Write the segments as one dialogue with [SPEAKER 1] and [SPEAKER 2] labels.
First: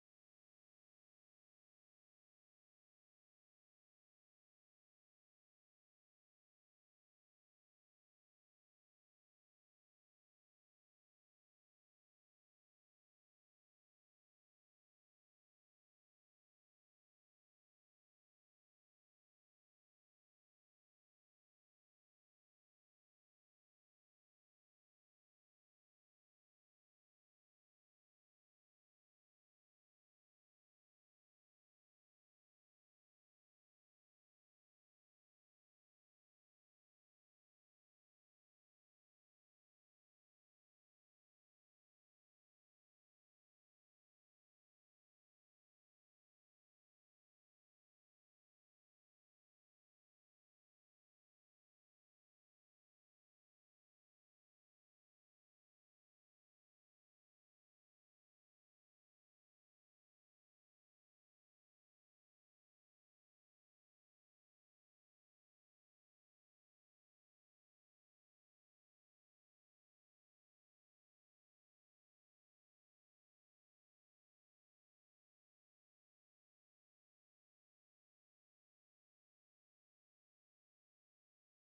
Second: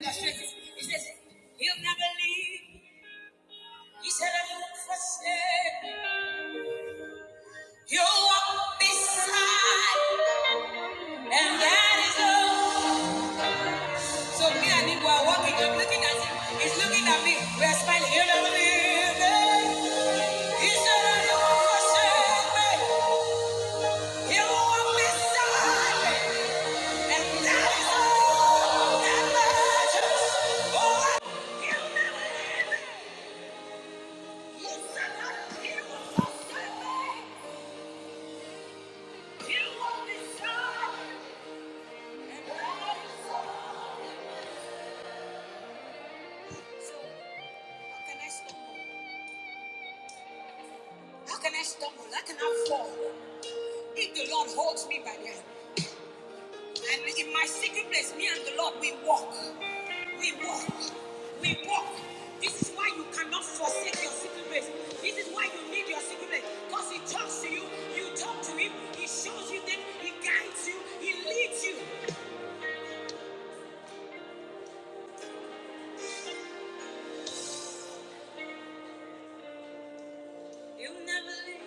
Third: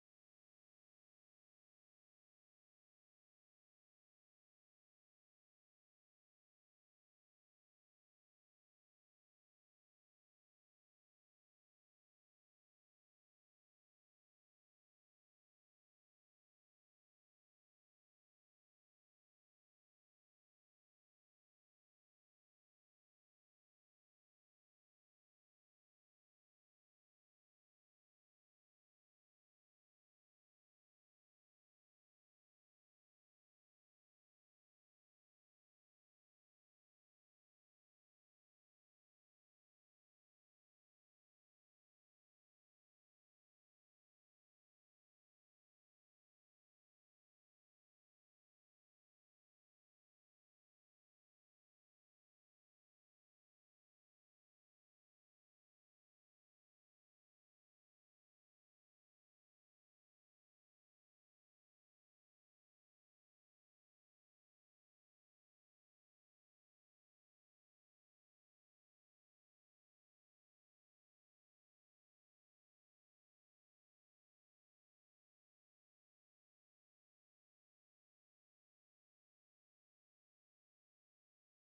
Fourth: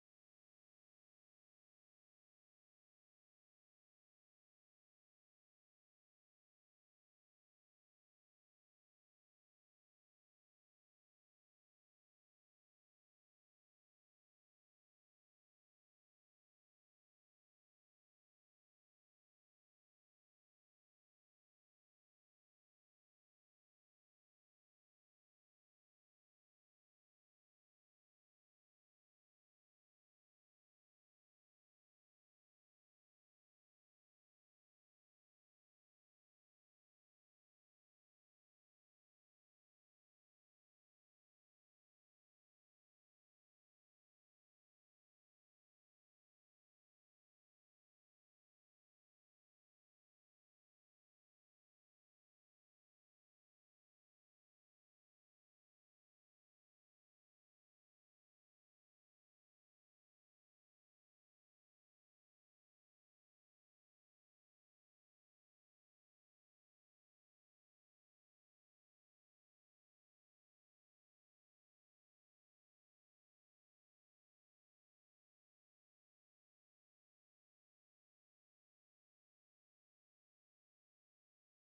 [SPEAKER 1] He says, He'll never leave. He said, I won't forsake. He'll walk beside. And that is all. So me and him were walking. I'm looking at him. He's looking at me. We're smiling. He'll never leave me. He said, I won't forsake me. He'll walk beside me. And that is all that matters. Oh, He'll never, he said, I- he will forsake me. How can I stumble? How can I fall? If the Lord holds me by the hand. And in my secret place, me and the Lord, we walk. We walk. We walk. This is why you cannot forsake your secret place. This is why you need your secret place. Because He talks to you, you talk to Him, He shows you things, He guides you, He leads you. you will never leave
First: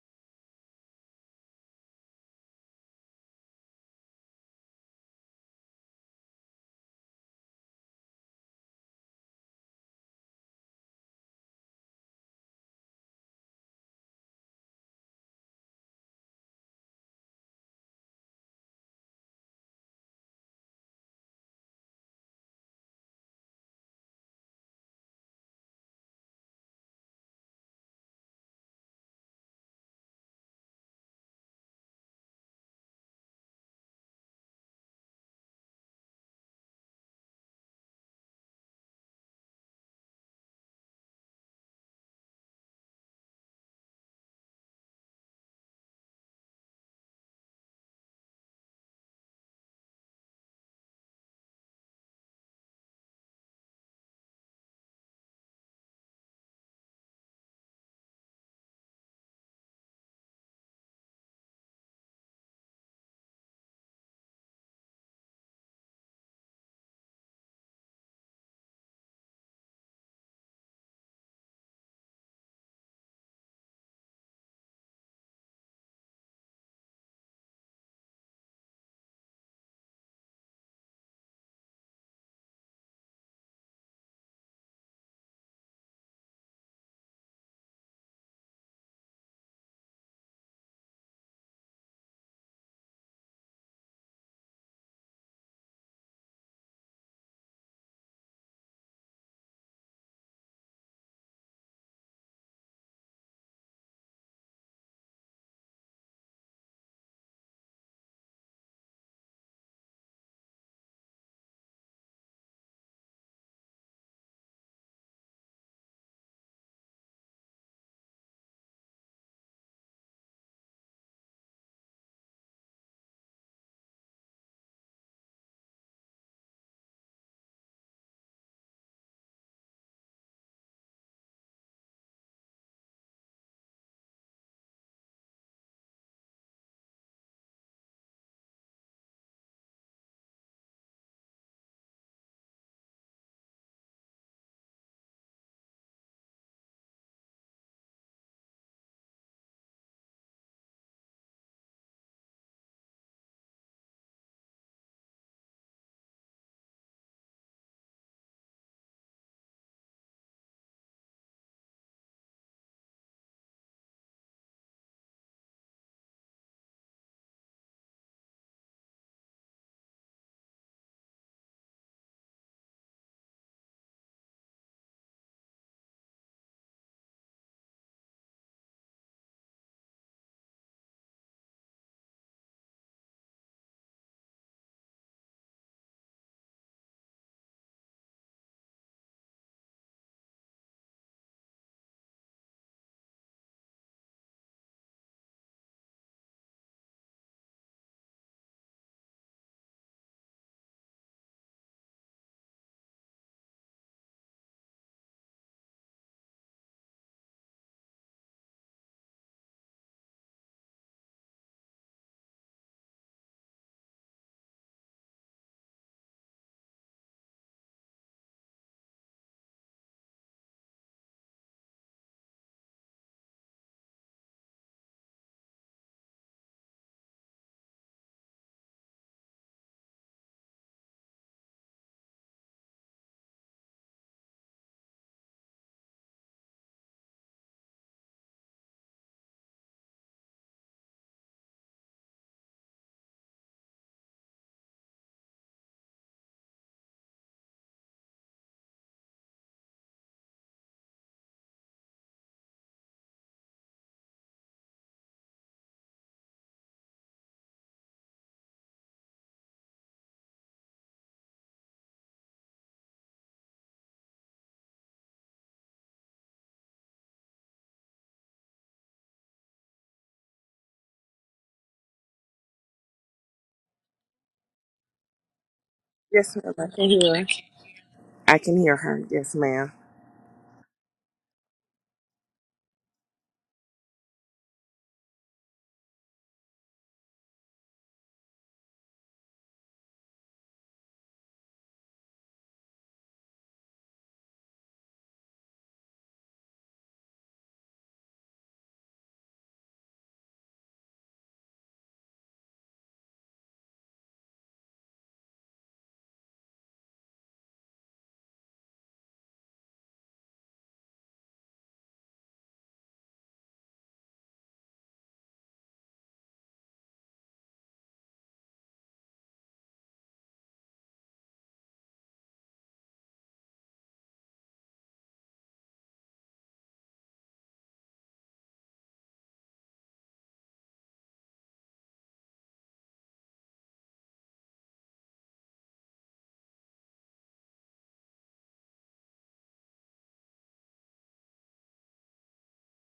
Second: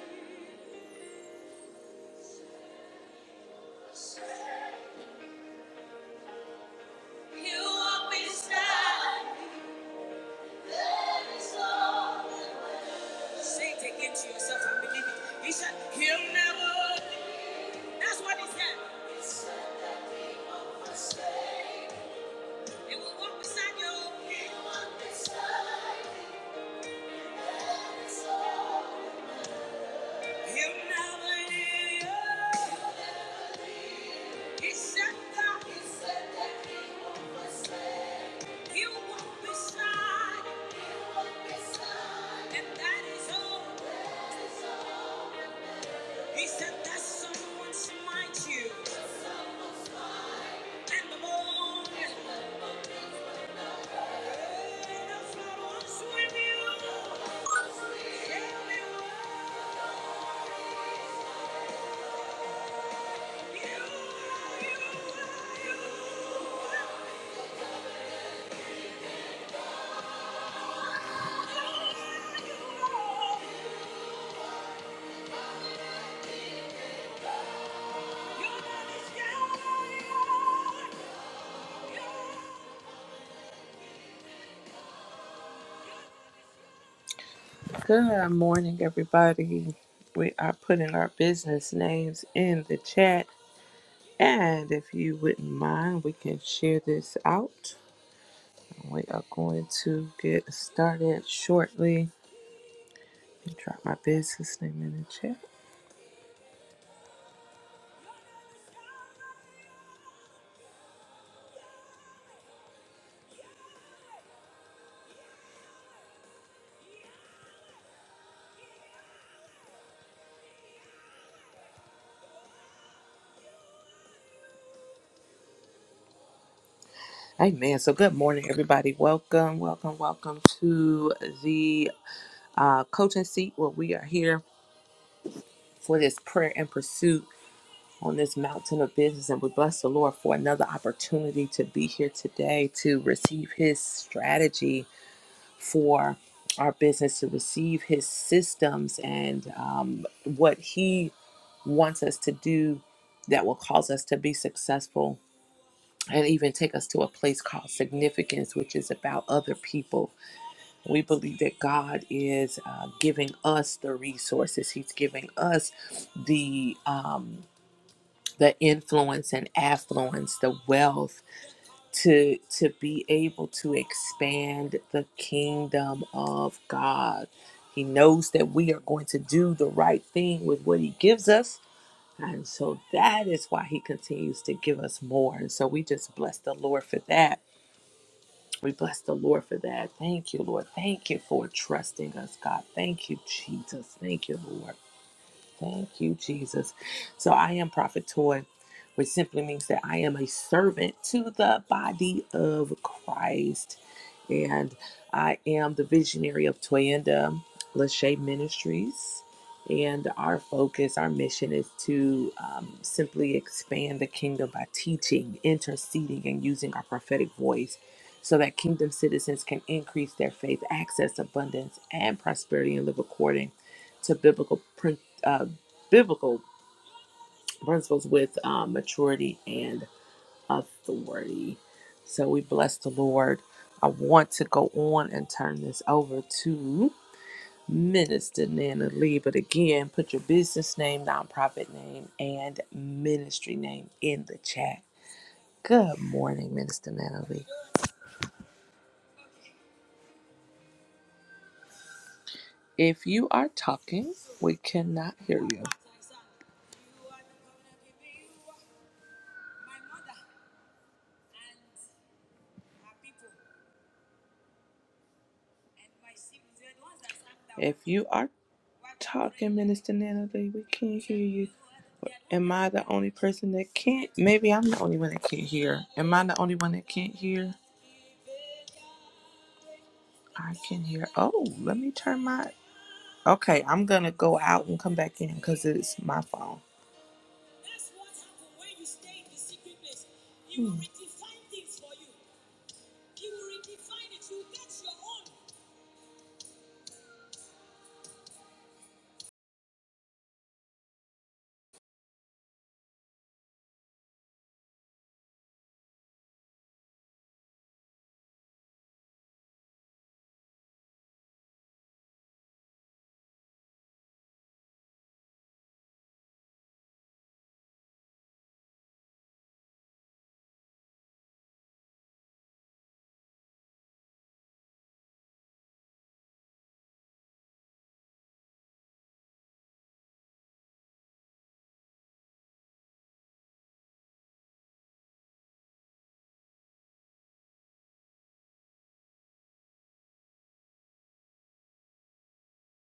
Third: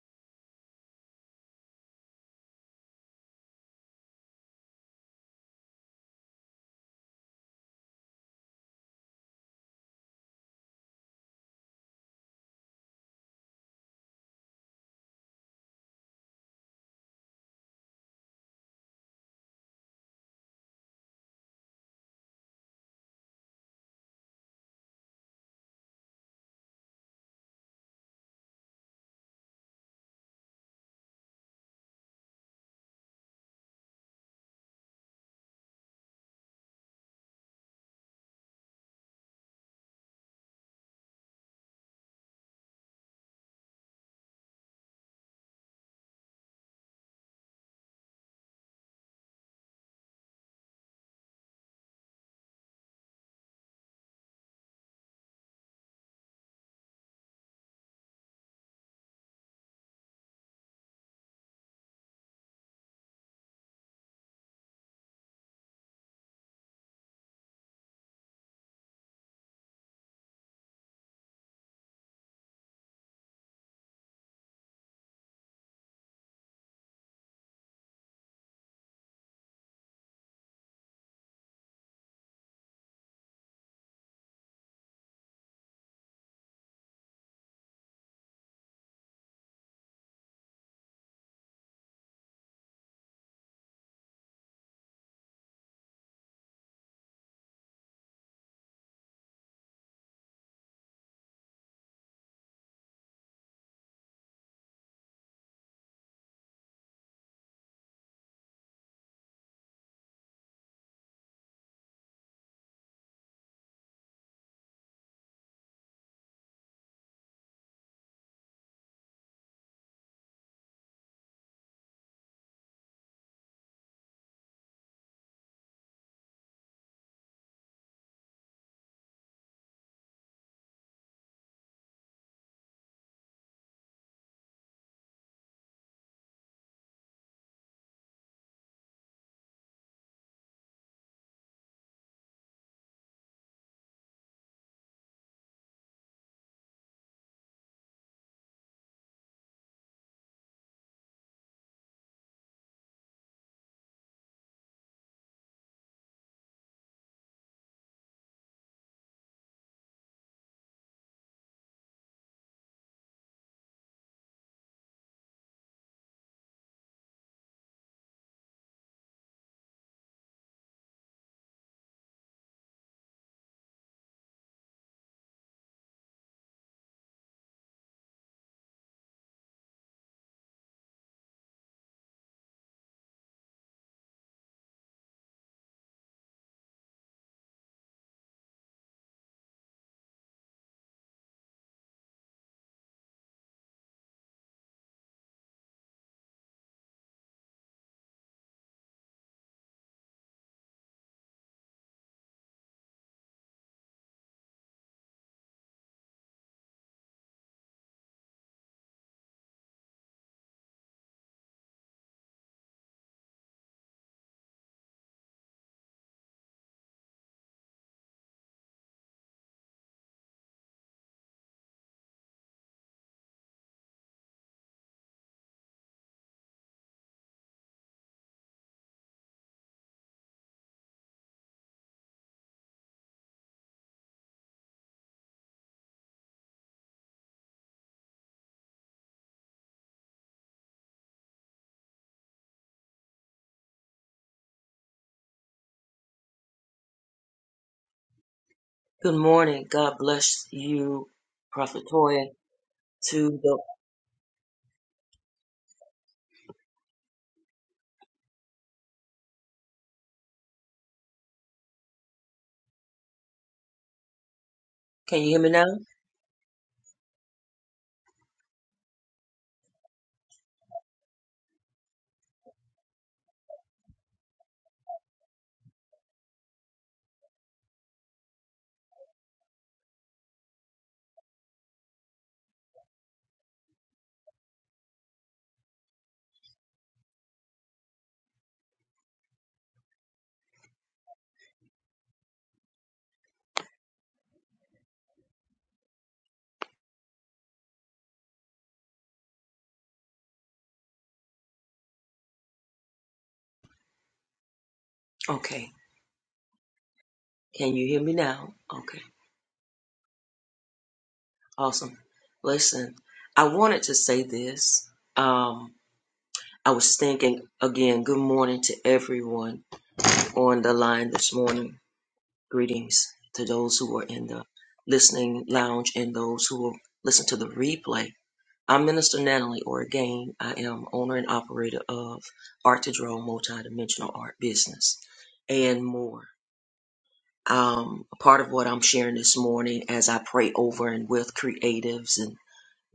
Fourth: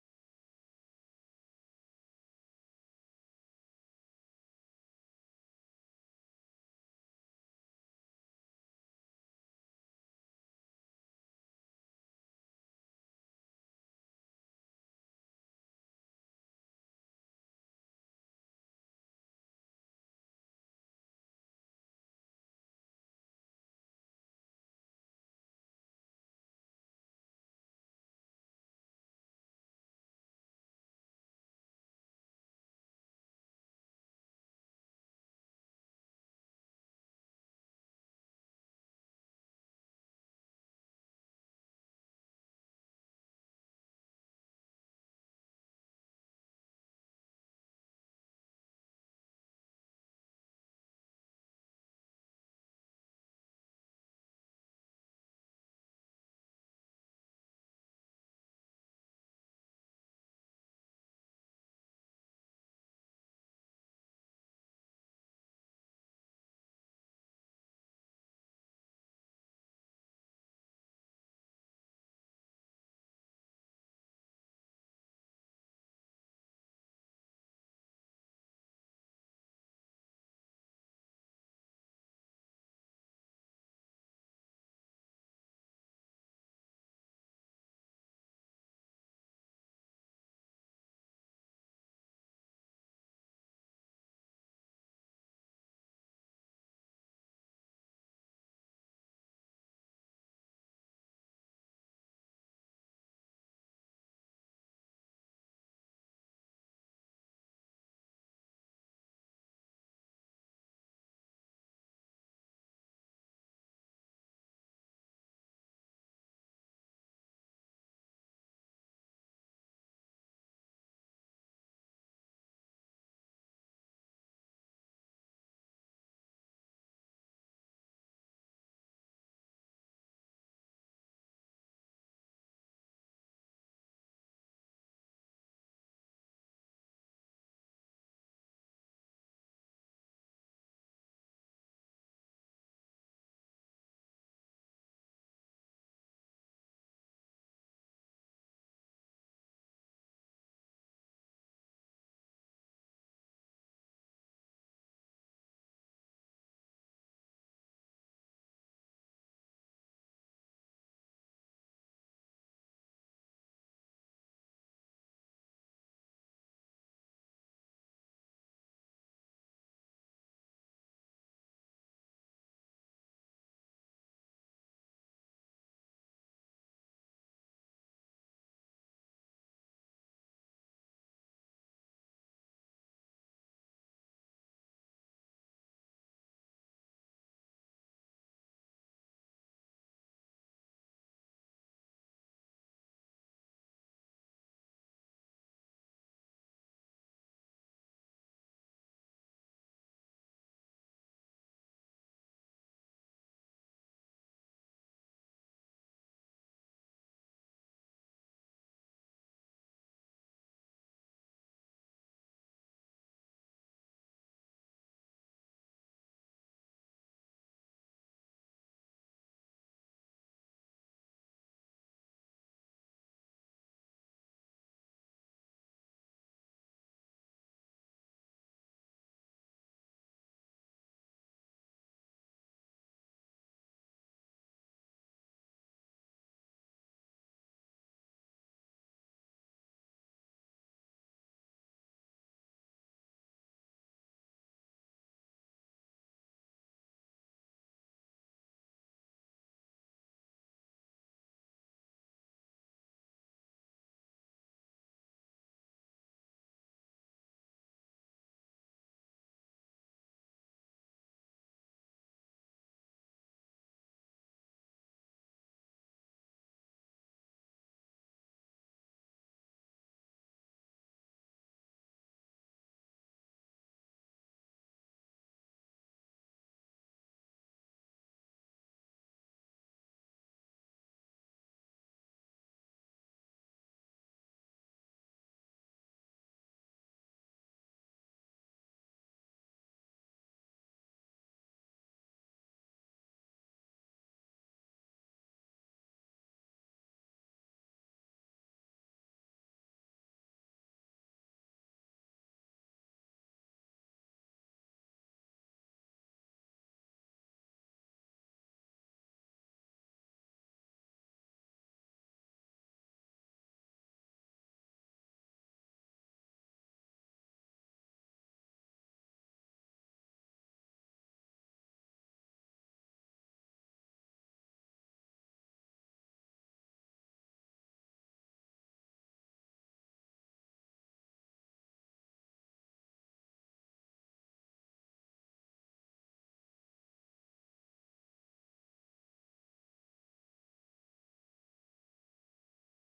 [SPEAKER 1] you walk beside. Say, Saint to yourself and believe it. He said, He'll never. That's what he said. He will walk beside you. He'll never leave. you. He said that he will walk beside, and that is all. He said that someone smite you, and the moon and the flood was with you. Tell me why you, why you, why you, why you. are. Good morning, everybody. We are putting our business names in the chat. And if you wouldn't mind, we can share this out. We are going to get started shortly. Let me Drop my business name in the chat. Amen. So, good morning, everybody. Welcome, welcome, welcome to the uh, coaching seat where we are here for this prayer and pursuit. on this mountain of business. And we bless the Lord for another opportunity to be here today to receive His strategy for our business, to receive His systems and um, what He wants us to do that will cause us to be successful and even take us to a place called significance, which is about other people. We believe that God is uh, giving us the resources, He's giving us the. Um, the influence and affluence, the wealth to to be able to expand the kingdom of God. He knows that we are going to do the right thing with what he gives us. And so that is why he continues to give us more. And so we just bless the Lord for that. We bless the Lord for that. Thank you, Lord. Thank you for trusting us, God. Thank you, Jesus. Thank you, Lord. Thank you, Jesus. So I am Prophet Toy, which simply means that I am a servant to the body of Christ. And I am the visionary of Toyanda Lachey Ministries. And our focus, our mission is to um, simply expand the kingdom by teaching, interceding, and using our prophetic voice so that kingdom citizens can increase their faith, access abundance, and prosperity and live according to biblical principles uh, biblical principles with uh, maturity and authority. So we bless the Lord. I want to go on and turn this over to Minister Nana Lee, but again, put your business name, nonprofit name, and ministry name in the chat. Good morning, Minister Nana Lee.
[SPEAKER 2] Good morning. God bless you, Prophet Toya.
[SPEAKER 1] If you
[SPEAKER 2] To
[SPEAKER 1] are
[SPEAKER 2] the
[SPEAKER 1] talking, we cannot hear you.
[SPEAKER 2] can you hear me now?
[SPEAKER 1] If you are talking, Minister Natalie, we can't hear you. Am I the only person that can't? Maybe I'm the only one that can't hear. Am I
[SPEAKER 3] Yes,
[SPEAKER 1] the
[SPEAKER 3] ma'am.
[SPEAKER 1] only
[SPEAKER 3] I
[SPEAKER 1] one that
[SPEAKER 3] can
[SPEAKER 1] can't
[SPEAKER 3] hear.
[SPEAKER 1] hear?
[SPEAKER 3] I can hear her. Yes, ma'am.
[SPEAKER 1] I can hear. Oh, let me turn my. Okay, I'm gonna go out and come back in because it's my phone.
[SPEAKER 2] Okay. Can you hear me now? Okay. Awesome. Listen, I wanted to say this. Um, I was thinking again. Good morning to everyone on the line this morning. Greetings to those who are in the listening lounge and those who will listen to the replay. I'm Minister Natalie Orgain. I am owner and operator of Art to Draw Multidimensional Art Business and more. Um, part of what I'm sharing this morning as I pray over and with creatives and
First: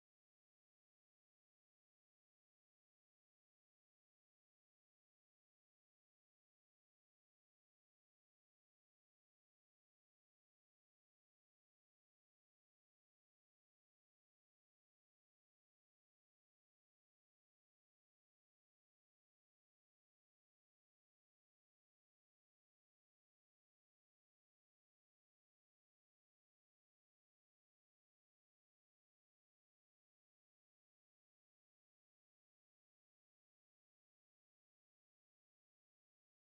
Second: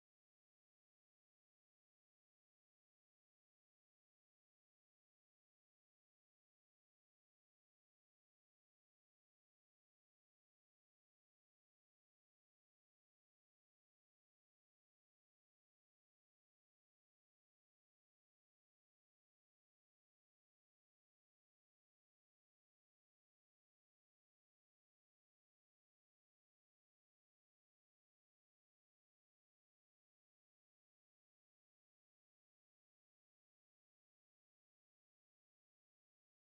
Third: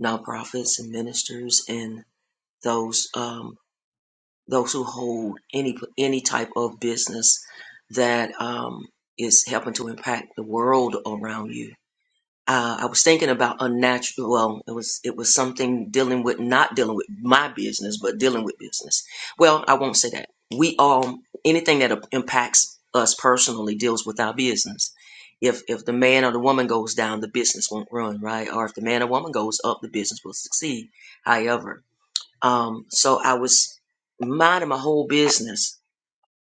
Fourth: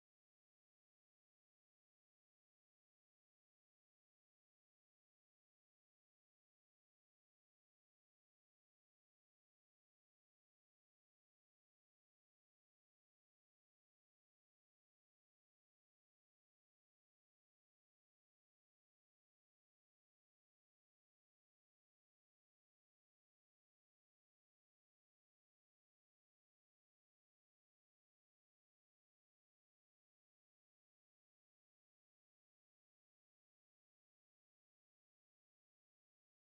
[SPEAKER 2] nonprofits and ministers and those um, those who hold any any type of business that um, is helping to impact the world around you uh, I was thinking about unnatural. Well, it was it was something dealing with not dealing with my business, but dealing with business. Well, I won't say that. We all anything that impacts us personally deals with our business. If if the man or the woman goes down, the business won't run right, or if the man or woman goes up, the business will succeed. However, um, so I was minding my whole business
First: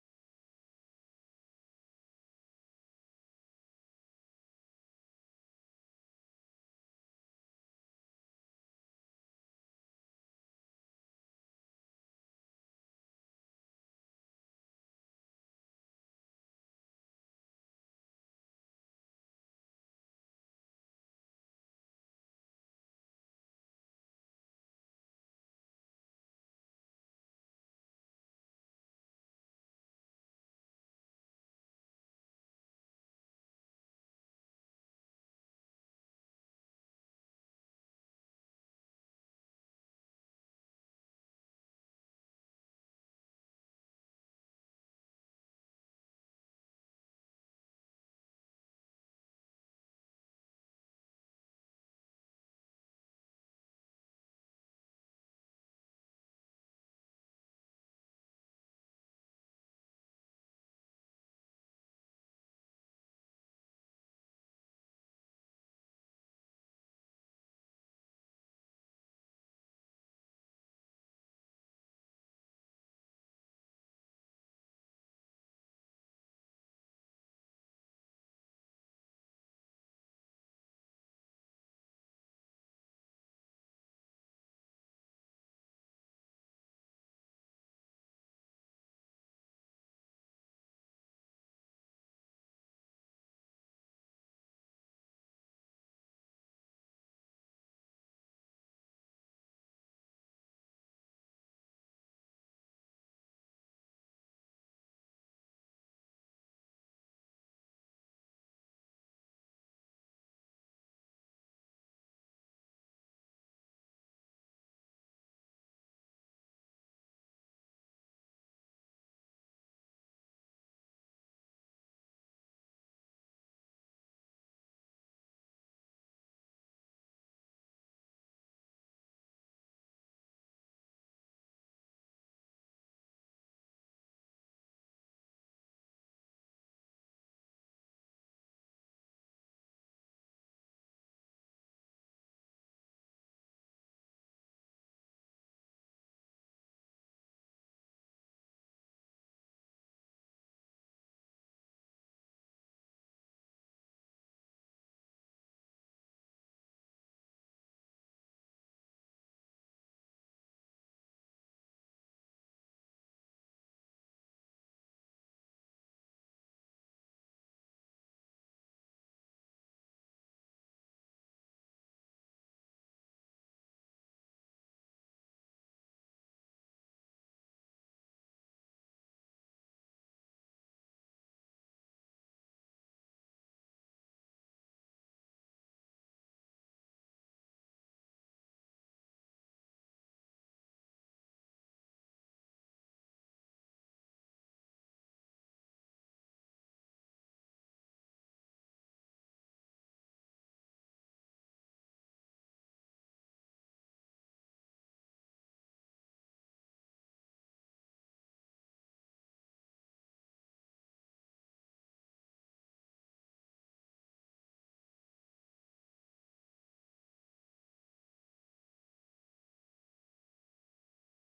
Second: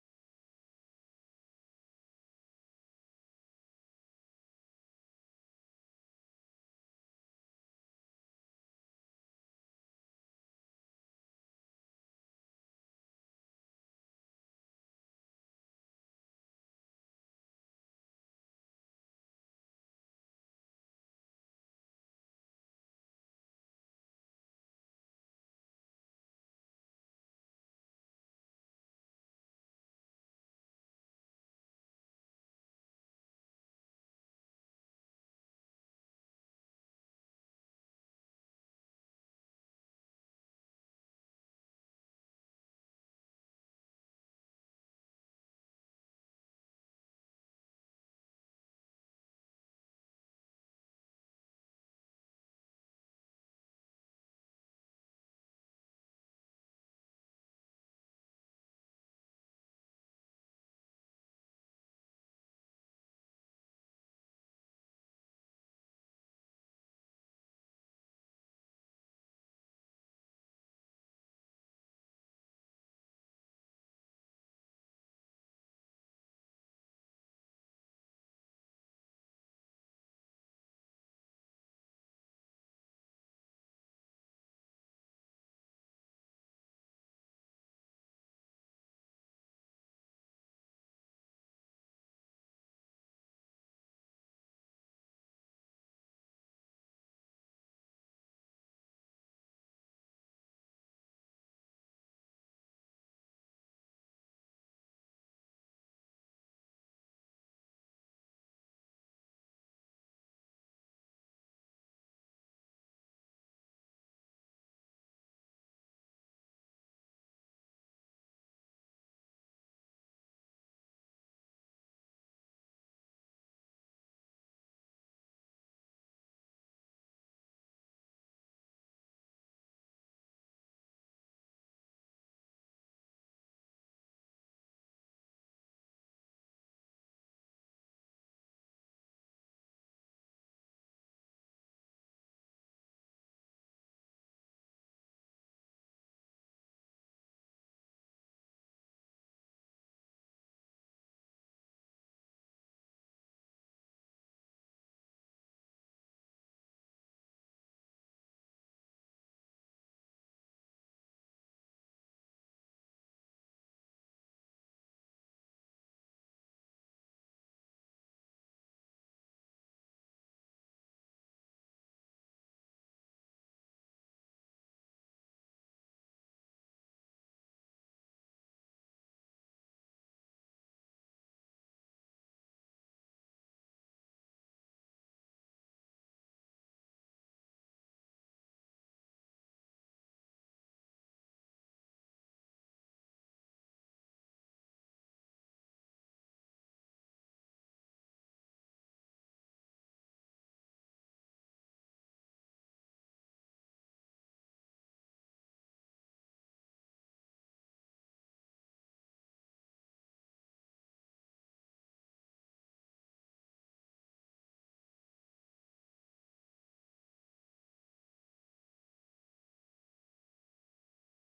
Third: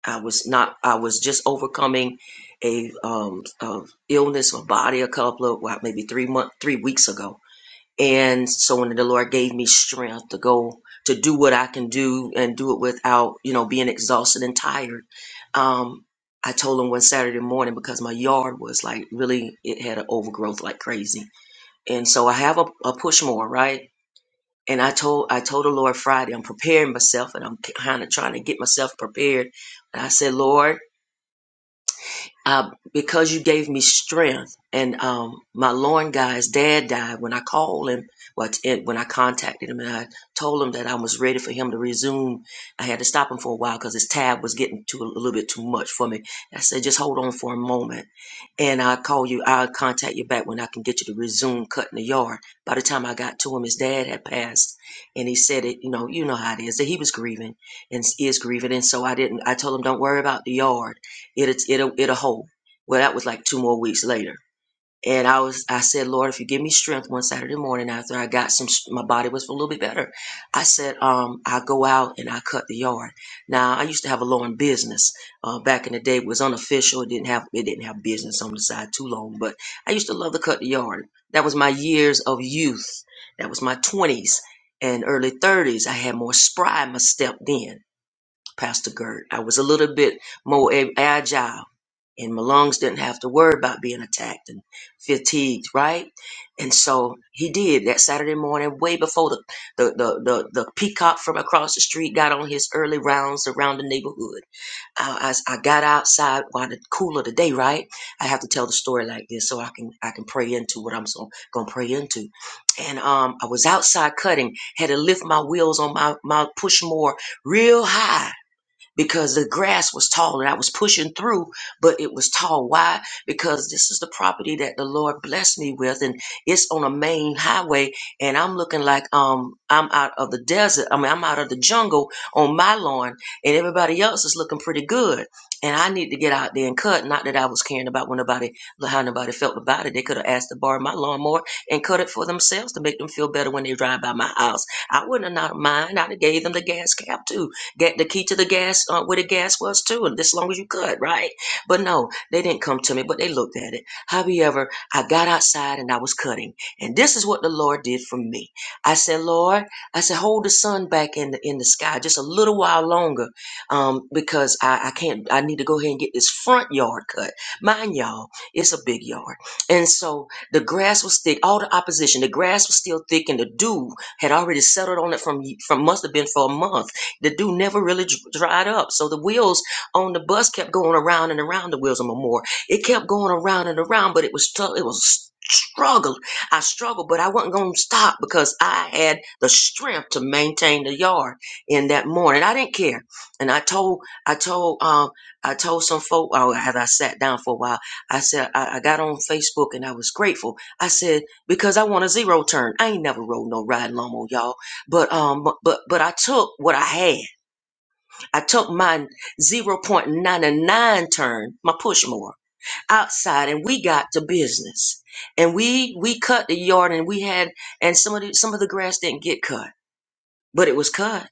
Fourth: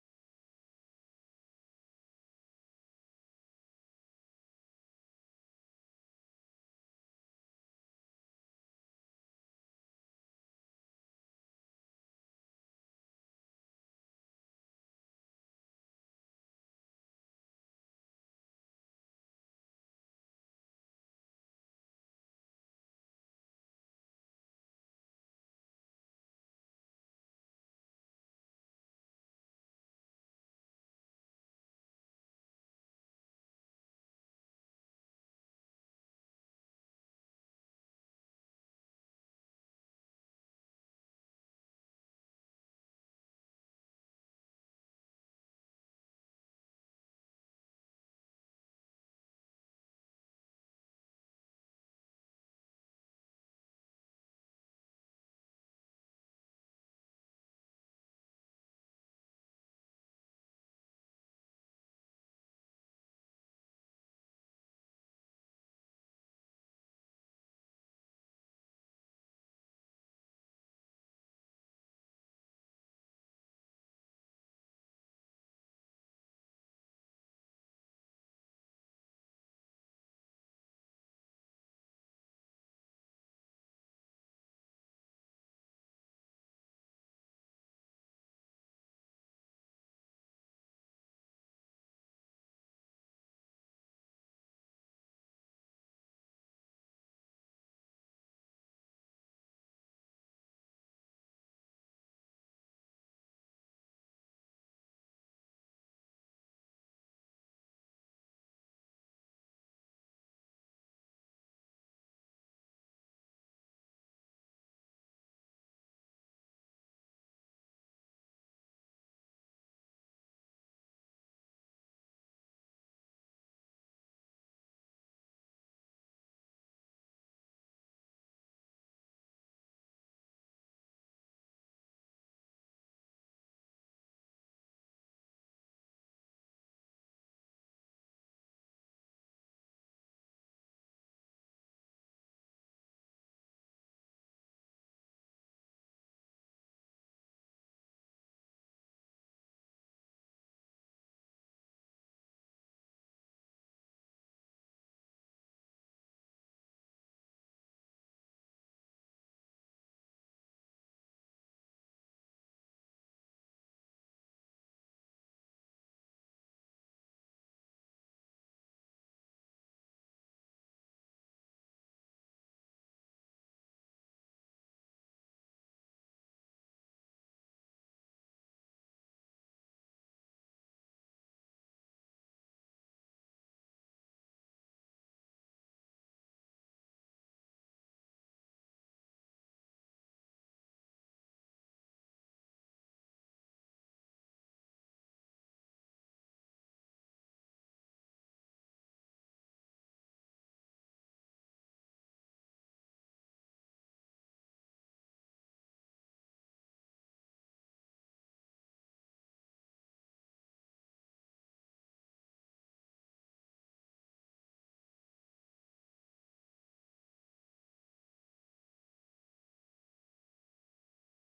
[SPEAKER 2] I was not. I was just overcoming a um a illness or body a couple of well, maybe three month three weeks ago. And so when the Lord gave me strength to go to do what I can do and do it without you know being exhausted and tired, um, I told him one Saturday morning because my yard was like really it had an overgrowth like crazy, and so I have a, a push more right. And I told I told the Lord Friday I'm preparing myself and I'm kind of trying to get myself prepared. And I said, Lord uh, because you gave me strength. And um, my loin guy's dad died when I called him, well, it- when I contacted him, and I told him that I was ready for him to resume. I had to stop him for a while because his tab was getting to a little bit too much for me. I said, just hold on for a moment, and I'll call you. I'll contact you back when I can get you to resume cutting the yard. By the time I got to him, his dad had passed, and he said it. You know, you know how it is that he was grieving and is grieving, and so I didn't. I told him, don't worry about the yard. It it it it a hole. Well, that was like two more weeks later. And I was, I said, Lord, if you give me strength one Saturday morning after I got some, my body was a little bit better. I said, um, I go out and I cut the yard. Now I used to have a lawn business, uh, back in the day it was unofficial. It didn't have, it didn't have business on the side too long, but I used to love to cut the yard. That was my years of youth. That was my twenties and early thirties. I had more spry in my step then, Pastor Gert. I was a little bit more a- agile and my lungs didn't have to worry about being attacked and fatigued, right? And so he did that Saturday morning, way before the the the the, the peacock from across the street got on his early rounds around the neighborhood. I, I I got outside while the cool of the day, right? I have to tell the story like this so I can I can pray into what I'm so gonna pray into. And um, I was outside cutting, had to lift my wheels on my my push more real high because the grass was tall and I was pushing through, but it was tall. Why? Because this is the property that the Lord blessed me with, and it's on a main highway, and I'm looking like um I'm out of the desert. I mean, I'm out of the jungle on my lawn, and everybody else is looking pretty good. And I need to get out there and cut. Not that I was caring about when nobody how nobody felt about it. They could have asked to borrow my lawnmower and cut it for themselves to make them feel better when they drive by my house. I wouldn't have not mind. I'd have gave them the gas cap too get the key to the gas uh, where the gas was too, and as long as you could, right? But no, they didn't come to me, but they looked at it. However, I got outside and I was cutting, and this is what the Lord did for me. I said, Lord, I said, hold the sun back in the in the sky just a little while longer, um, because I, I can't. I need to go ahead and get this front yard cut. Mind y'all, it's a big yard, and so the grass was thick. All the opposition, the grass was still thick, and the dew had already settled on it from from must have been for a month the dew never really dr- dried up. So the wheels on the bus kept going around and around the wheels of Memorial. It kept going around and around, but it was tough. It was struggle. I struggled, but I wasn't going to stop because I had the strength to maintain the yard in that morning. I didn't care. And I told, I told, um, I told some folk, oh, as I sat down for a while, I said, I, I got on Facebook and I was grateful. I said, because I want a zero turn. I ain't never rode no riding lawnmower, y'all. But um, bu- but but I took what I had. I took my 0.99 turn, my push more outside, and we got to business. And we we cut the yard, and we had, and some of the some of the grass didn't get cut, but it was cut.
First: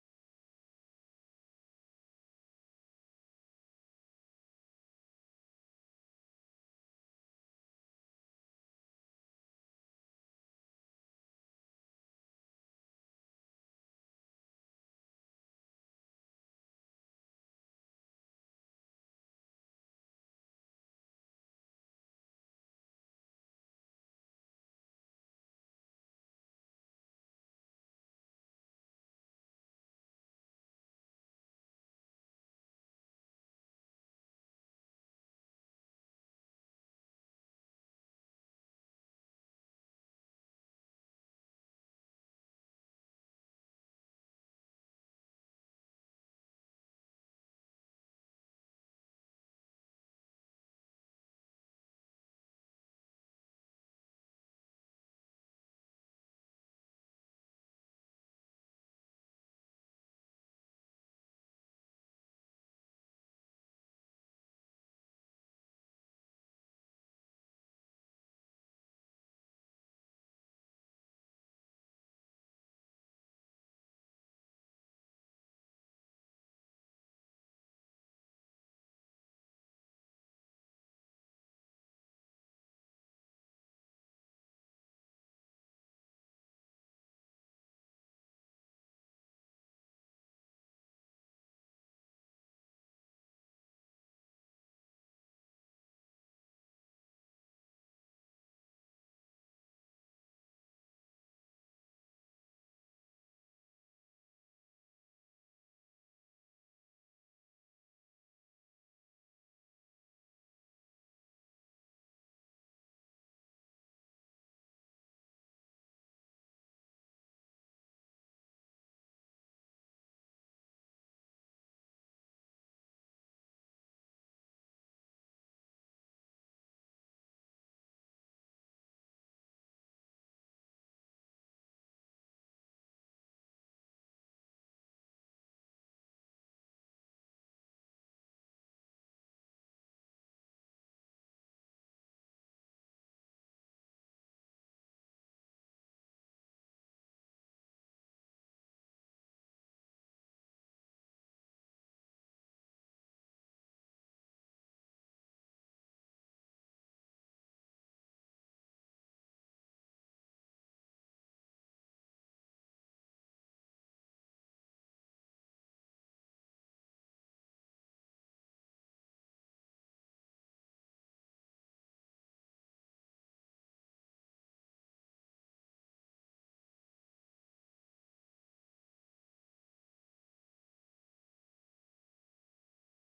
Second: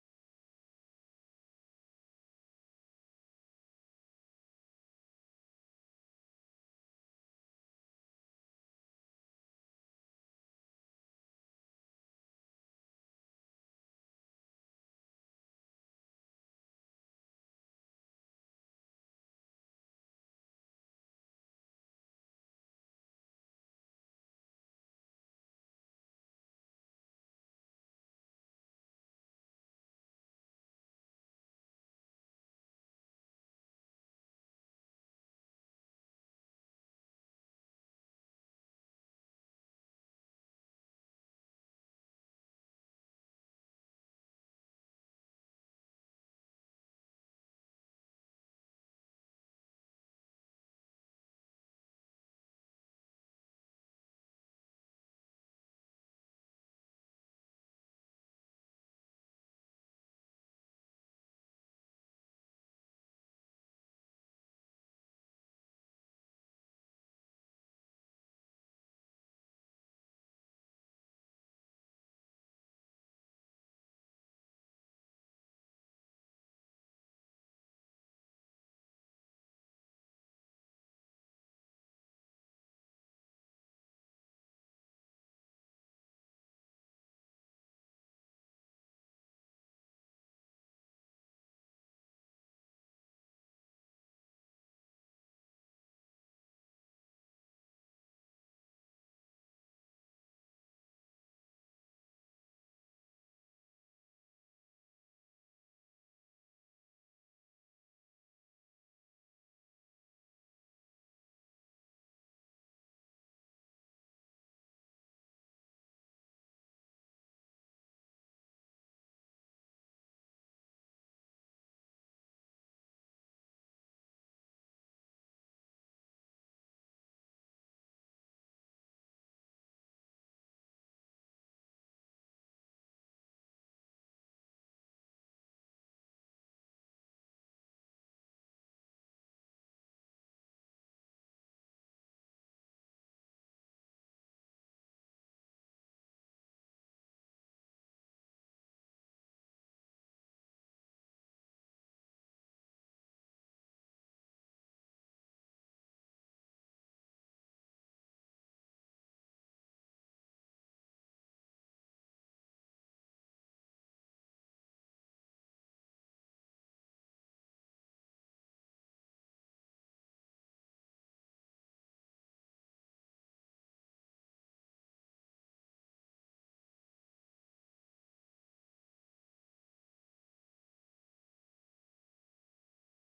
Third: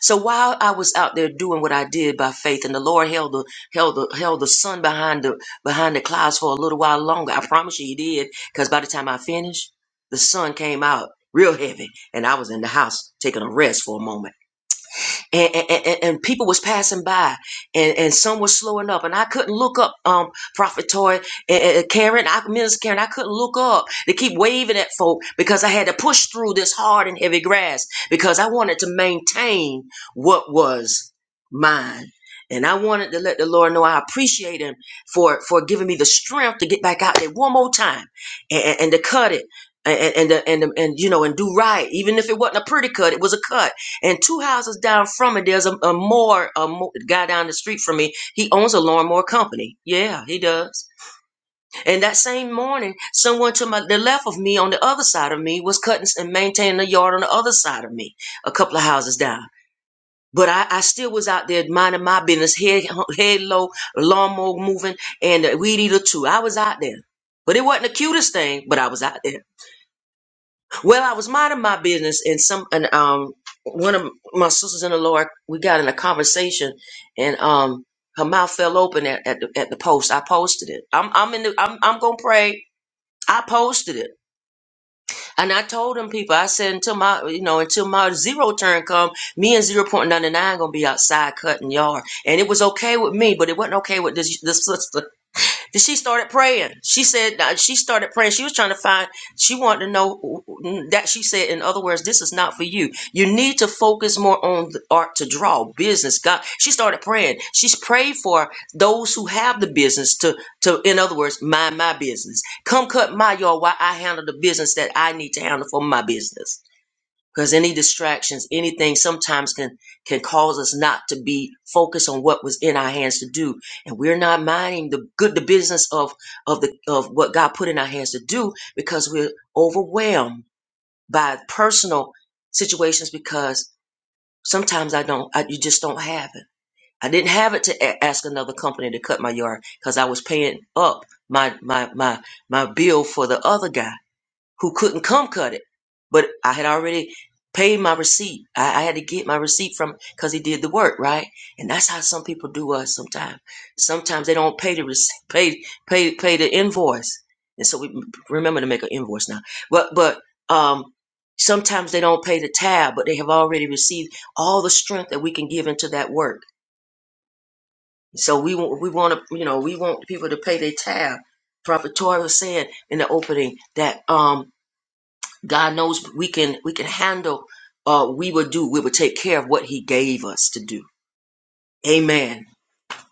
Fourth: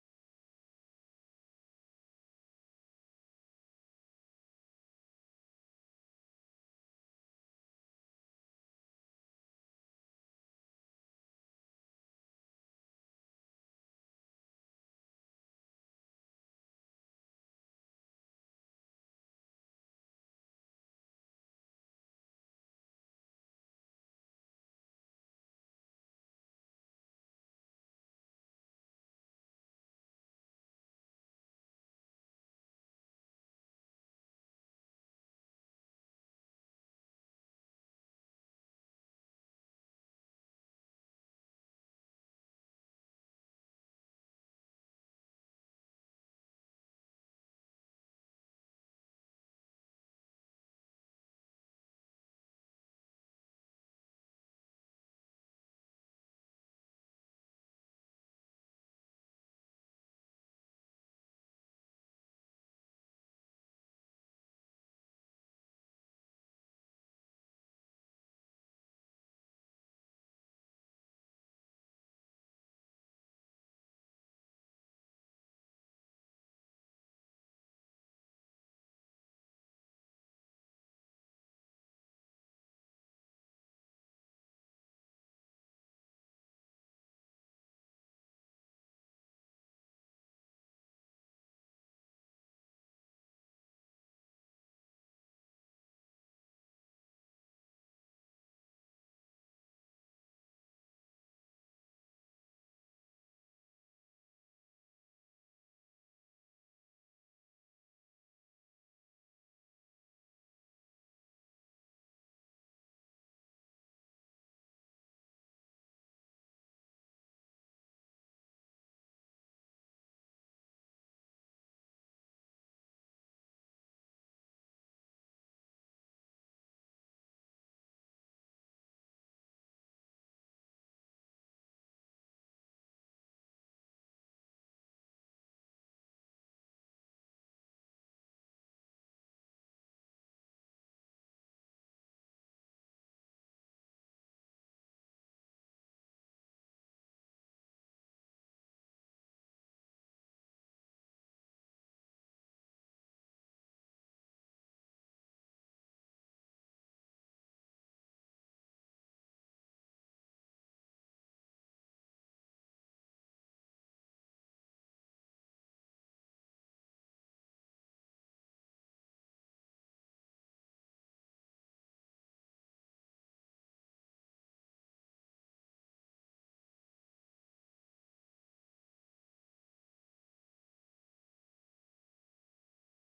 [SPEAKER 2] So while I was out there doing what I did by faith, and the Lord held the held the held the sun behind the behind the clouds for a little while longer. I promise you, He did, because by the time I finished, the sun came out real heavy, and I was in the house taking a rest for a moment. and, and, and and people was passing by and, and some was slowing up and I couldn't look up um Prophet Toy and, and- Karen I Miss Karen I couldn't look up to keep waving at folk because I had to push through this hard and heavy grass because I wanted to maintain what was mine and I wanted to let the Lord know I appreciate him for for giving me the strength to get back out there one more time and, and, and to cut it and and and, and, and you know and do right even if it wasn't a pretty cut it was a cut and two houses down from it, there's a, a more a mo- guy down the street from me. He owns a lawnmower company. Yeah, he does. And that same morning, someone to my the left of me, on the other side of me, was cutting and maintaining the yard on the other side of me, a couple of houses down. But I, I still was out there minding my business, head head low, lawnmower moving, and the weed eater too. I was out there, but it wasn't the cutest thing, but I was out there. Well, I was minding my business, and some and um one of my sisters in the Lord, we got in a conversation, and um her mouth fell open at, at the at the post. I posted it. I'm I'm in the I'm I'm gonna pray. I posted it, and I told them people. I said until my you know until my zero turn come, me and zero point ninety nine gonna be outside cutting yard, and it was okay with me, but it wasn't okay with this this sister. Then she started praying. She said uh, she started praying. She was trying to find. She wanted to know mm, that she said. In other words, this is not for you. You need to focus more on the art to draw business. God. She started praying. She's prayed for those who have the business to to. In other words, mind my business. Come cut my yard while I handle the business that I need to handle for my business because any distractions anything sometimes can can cause us not to be focused on what was in our hands to do and we're not minding the good the business of of the of what god put in our hands to do because we're overwhelmed by personal situations because sometimes i don't I, you just don't have it i didn't have it to a- ask another company to cut my yard because i was paying up my my my my bill for the other guy who couldn't come cut it. But I had already paid my receipt. I, I had to get my receipt from because he did the work, right? And that's how some people do us sometimes. Sometimes they don't pay the receipt, pay pay pay the invoice, and so we remember to make an invoice now. But but um, sometimes they don't pay the tab, but they have already received all the strength that we can give into that work. So we want we want to you know we want people to pay their tab. Prophet Torah was saying in the opening that um God knows we can we can handle uh we will do we will take care of what he gave us to do. Amen.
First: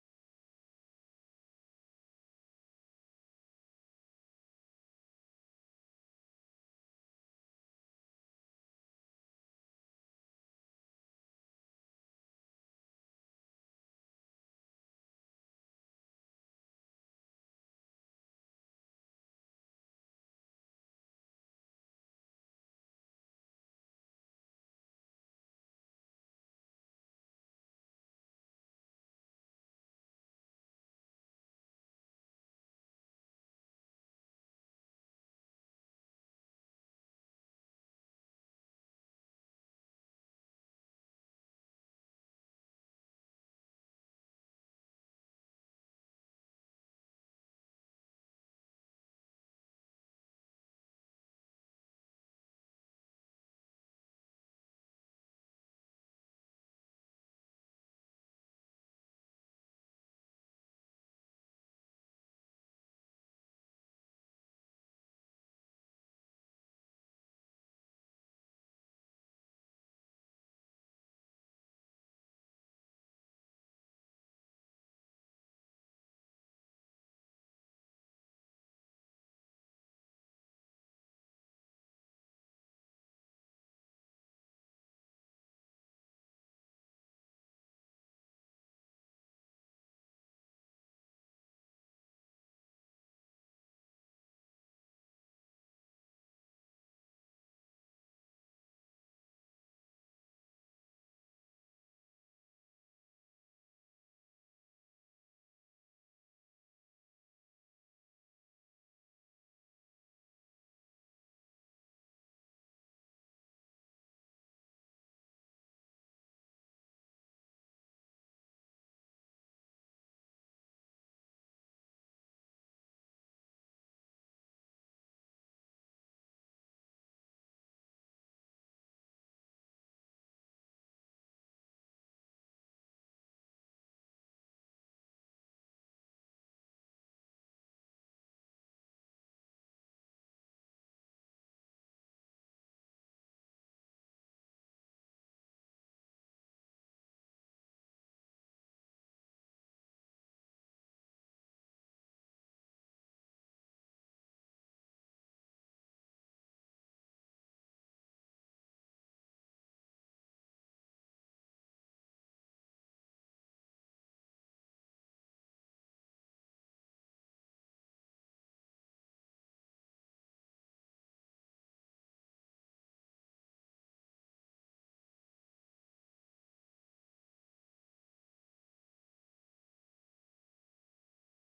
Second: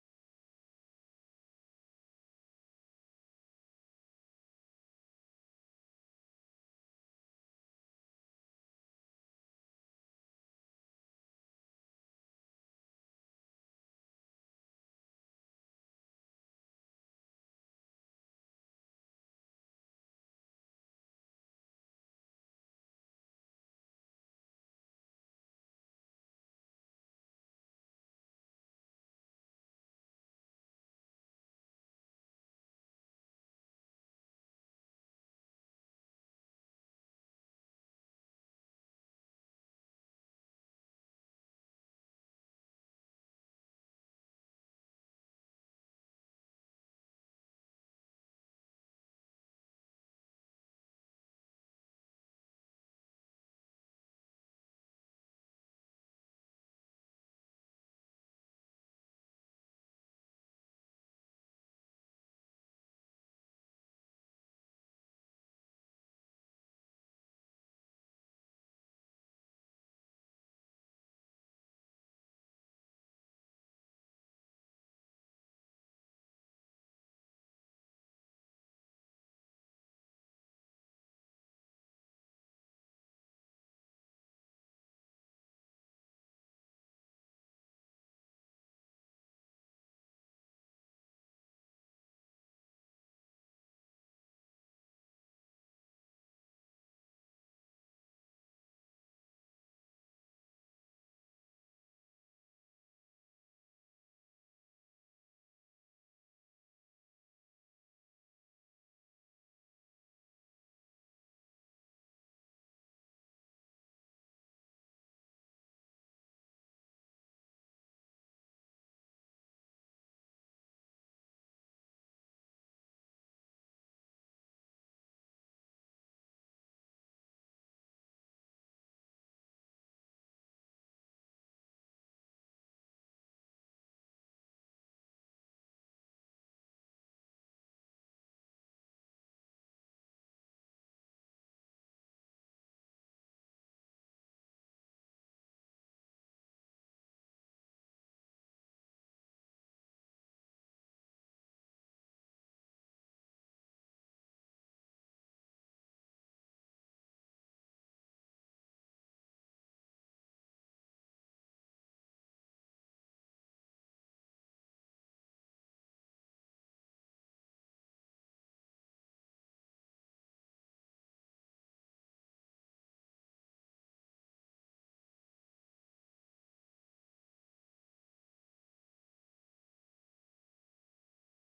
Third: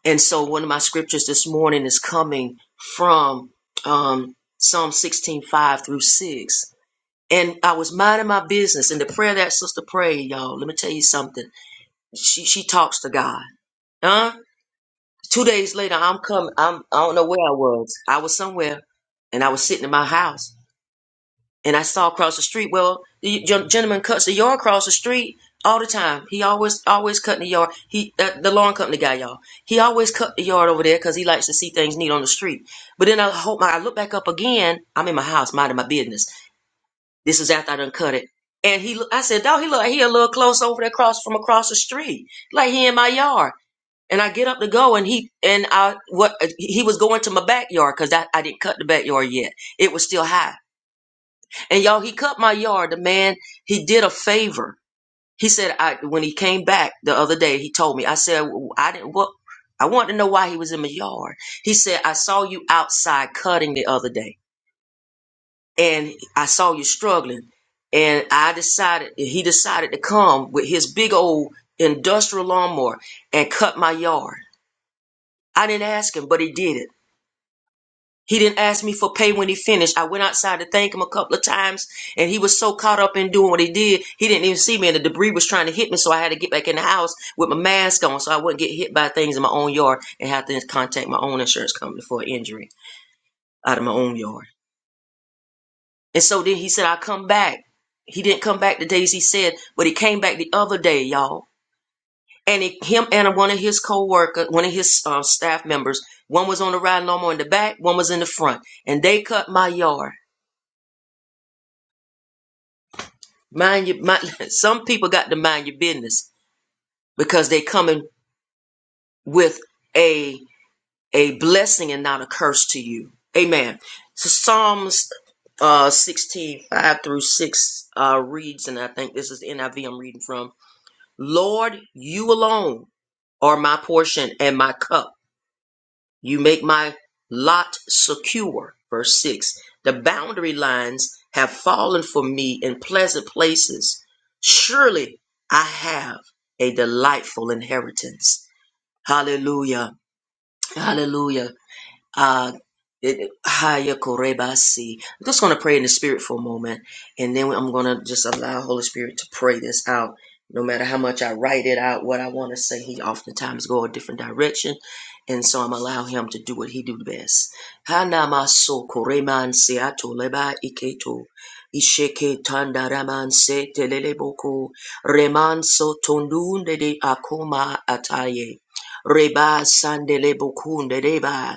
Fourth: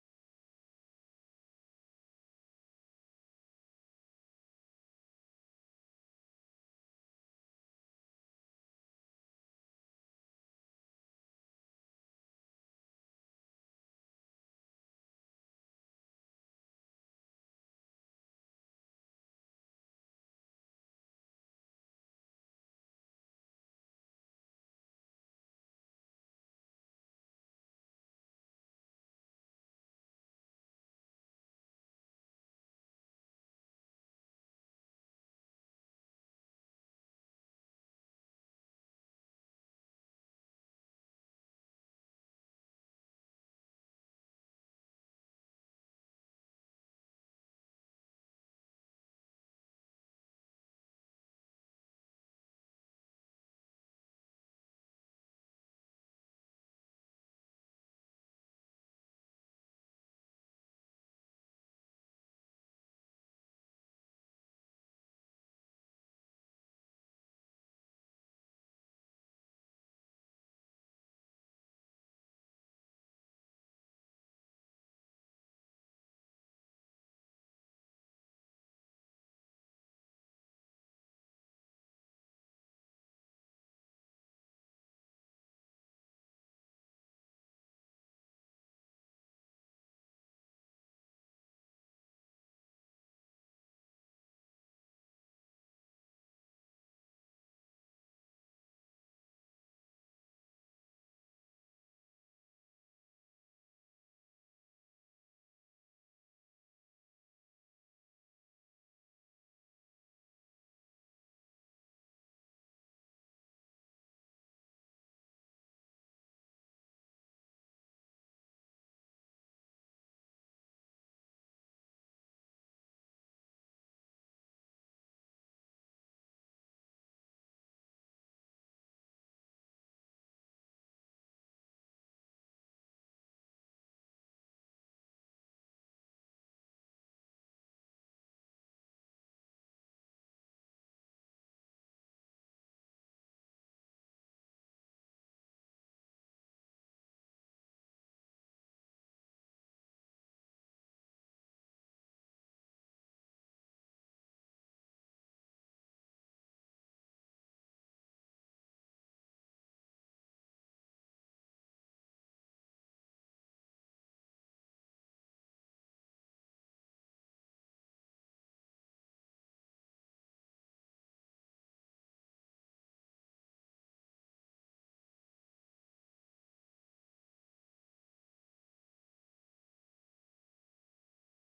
[SPEAKER 2] And so one of my scriptures this morning is coming from um Psalm 16:5 through 6. And I was minding my business and the prayer that sister prayed, y'all, let me tell you something. She she talks to God. Huh? Two days later I'm coming I'm I don't know where I was. I was somewhere and I was sitting in my house and I saw across the street. Well, the gentleman cuts the yard across the street all the time. He always always cutting the yard. He uh, the lawn company guy, y'all. He always cut the yard over there because he likes to see things neat on the street. But then I hope my, I look back up again. I'm in my house minding my business. This was after I done cut it. And he, I said, dog, he look, he a little close over there, across from across the street, like he in my yard. And I get up to go, and he and I what he was going to my backyard because I I didn't cut the backyard yet. It was still high. And y'all, he cut my yard. The man, he did a favor. He said, I when he came back the other day, he told me. I said, "W- I didn't. What? I wanted to know why he was in my yard. He said, I saw you outside cutting the other day, and I saw you struggling, and I decided. He decided to come with his big old industrial lawnmower and cut my yard. I didn't ask him, but he did it. He didn't ask me for pay when he finished. I went outside to thank him a couple of times, and he was so caught up in doing what he did, he didn't even see me. And the debris was trying to hit me, so I had to get back in the house with my mask on, so I wouldn't get hit by things in my own yard and have to contact my own insurance company for an injury out of my own yard. And so then he said, "I'll come back." He didn't come back the days he said, but he came back the other day, y'all. And he, him and one of his co-worker, one of his uh, staff members, one was on the ride lawnmower in the back, one was in the front, and they cut my yard. Mind your mind, some people got to mind your business because they coming with a a blessing and not a curse to you. Amen. So Psalms uh 16, five through 6 uh reads, and I think this is NIV I'm reading from. Lord, you alone are my portion and my cup. You make my lot secure. Verse 6 The boundary lines have fallen for me in pleasant places. Surely I have a delightful inheritance. Hallelujah. Hallelujah. Uh, it- Haya Korebasi. I'm just going to pray in the spirit for a moment, and then I'm going to just allow Holy Spirit to pray this out. No matter how much I write it out, what I want to say, He oftentimes go a different direction, and so I'm allow Him to do what He do best. Hanamaso koreman seato leba iketo. Isheke tandaraman se teleleboko remanso tondunde de akoma ataye reba sandelebokunde deba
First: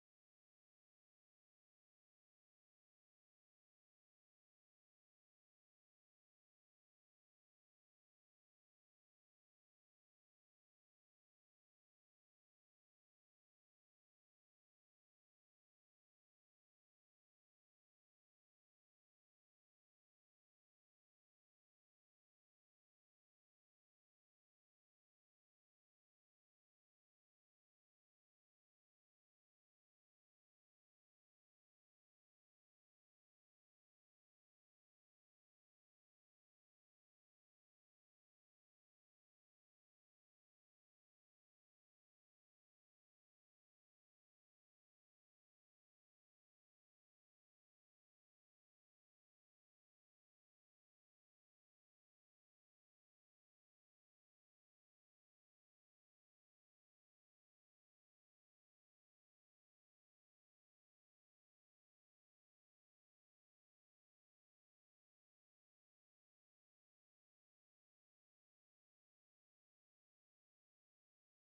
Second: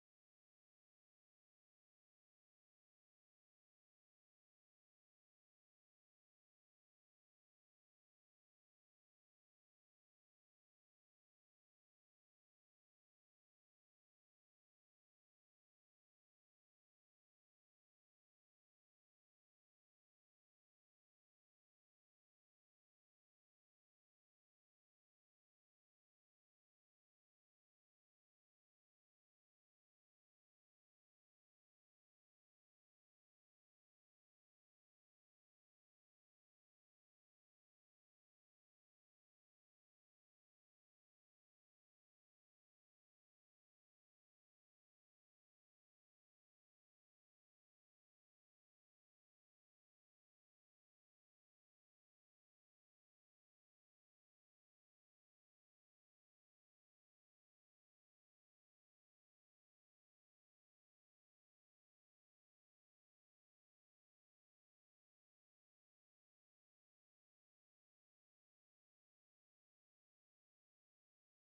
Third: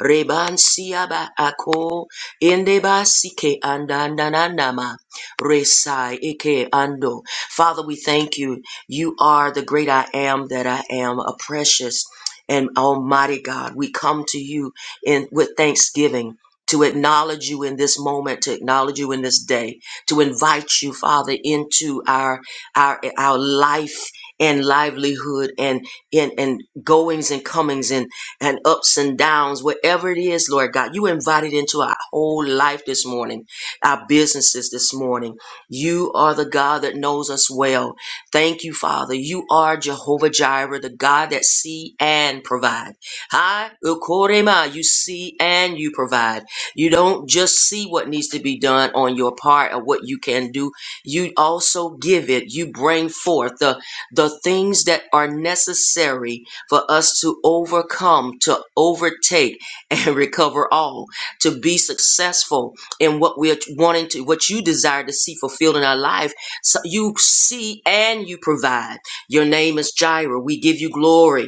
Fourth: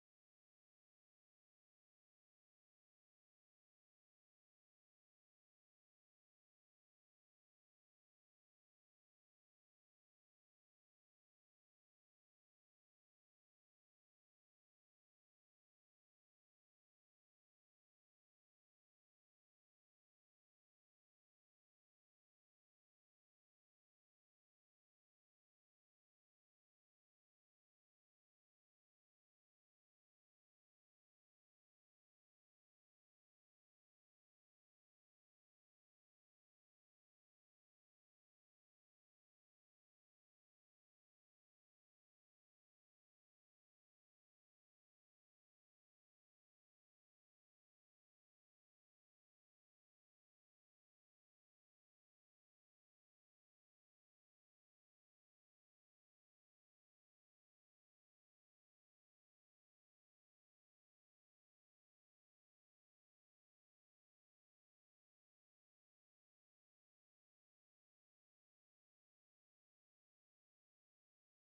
[SPEAKER 2] Rebansiaba ako indebasike andandanama resai eke ando. Father, we thank you. You are the great I am that I am, a precious and almighty God. We come to you in with thanksgiving. To acknowledge you in this moment, to acknowledge you in this day, to invite you, Father, into our our our life and livelihood and in and, and goings and comings and ups and downs, whatever it is, Lord God. You invited into our whole life this morning, our businesses this morning. You are the God that knows us well. Thank you, Father. You are Jehovah Jireh, the God that see and provide. Hi, Ukorema, you see and you provide. You don't just see what needs to be done on your part or what you can do. You also give it. You bring forth the, the things that are necessary for us to overcome, to overtake, and recover all, to be successful in what we're wanting to, what you desire to see fulfilled in our life. So you see and you provide. Your name is Jireh. We give you glory.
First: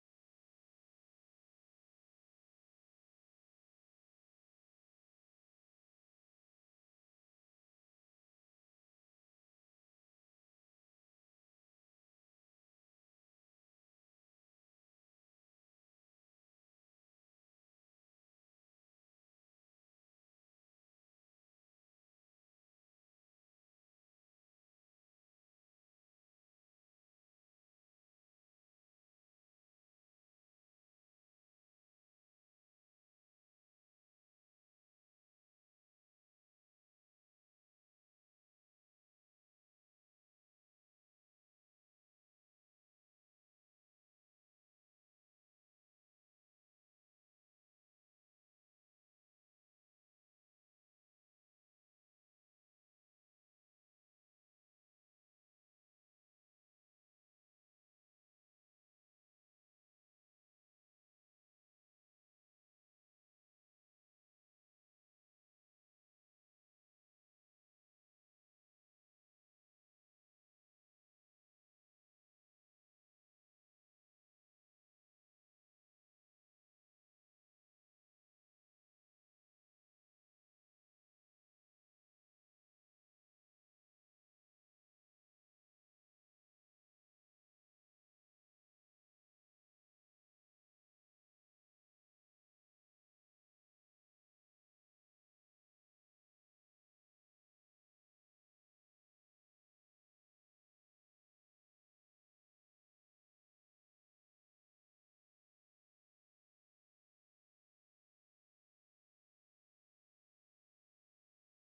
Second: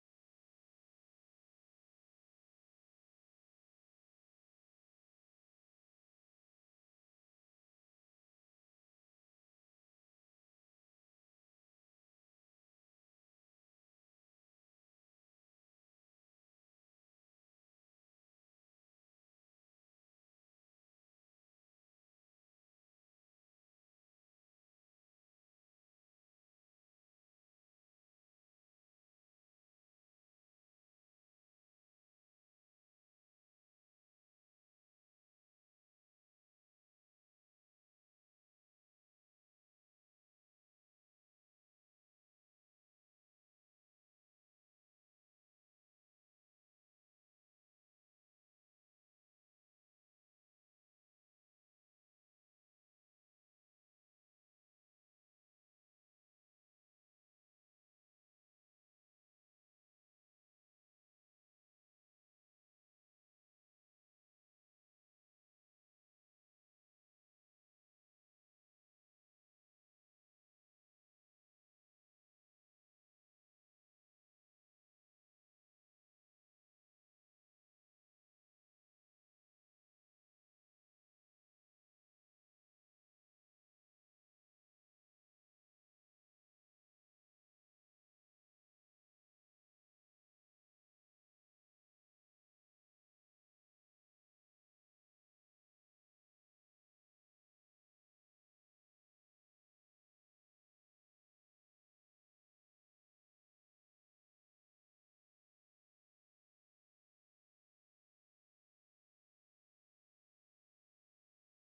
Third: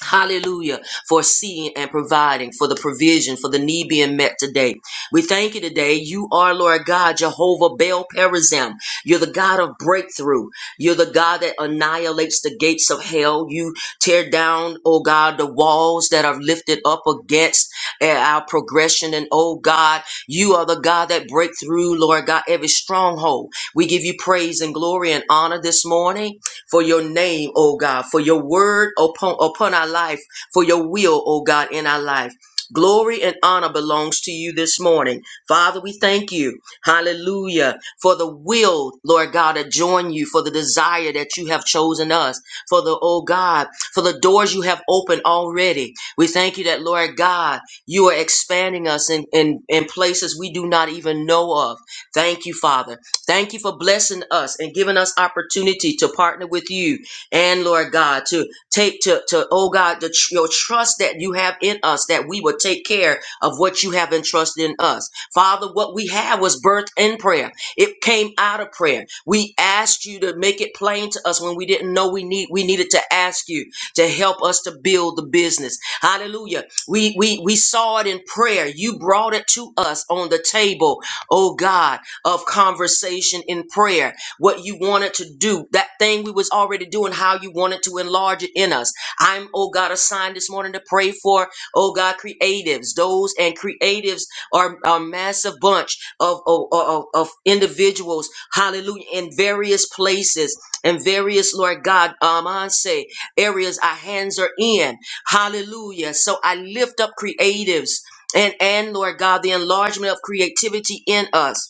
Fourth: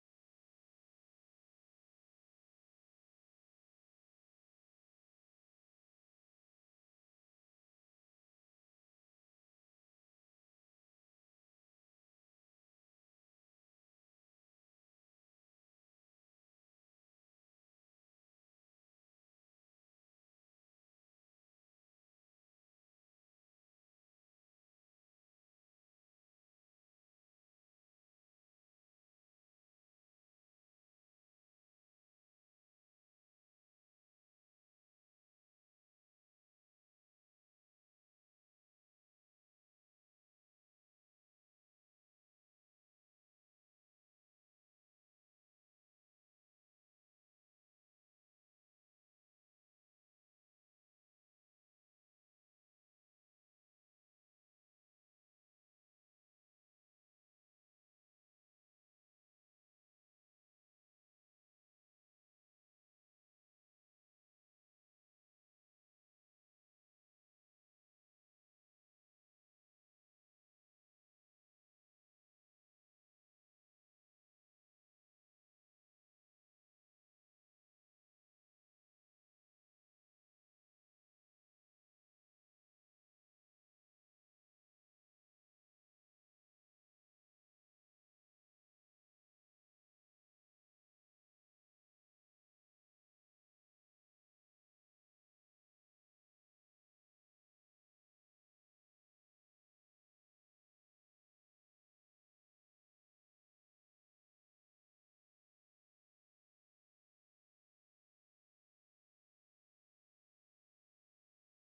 [SPEAKER 2] Hallelujah. For seeing and providing for the provision, for the need being met today. We thank you today. You are, Lord God, Jehovah Baal Perazim. You're the God of breakthrough. You're the God that annihilates the gates of hell. You tear down, oh God, the walls that are lifted up against eh, our progression. And oh God, you are the God that break through, Lord God, every stronghold. We give you praise and glory and honor this morning for your name, oh God, for your word upon, upon our life, for your will, oh God, in our life. Glory and honor belongs to you this morning. Father, we thank you. Hallelujah. For the will, Lord God, to join you, for the desire that you have chosen us, for the, oh God, for the doors you have opened already. We thank you that, Lord God, you are expanding us in, in, in places we do not even know of. Thank you, Father. Thank you for blessing us and giving us opportunity to partner with you and Lord God to take to to oh God the, tr- your trust that you have in us that we will take care of what you have entrusted in us. Father, what we have was birthed in prayer. It came out of prayer. We asked you to make it plain to us when we didn't know we need we needed to ask you to help us to build the business. Hallelujah. We we we saw it in prayer. You brought it to us on the table, oh God of conversation in prayer, what you wanted to do, that thing we was already doing, how you wanted to enlarge it in us. I'm, oh God, assigned this morning to pray for, oh God, creatives. Those and creatives are a massive bunch of, of, of, of individuals, hallelujah, in various places and various, Lord God, um, I say areas our hands are in. Hallelujah. So I lift up creatives and, and Lord God, the enlargement of creativity in us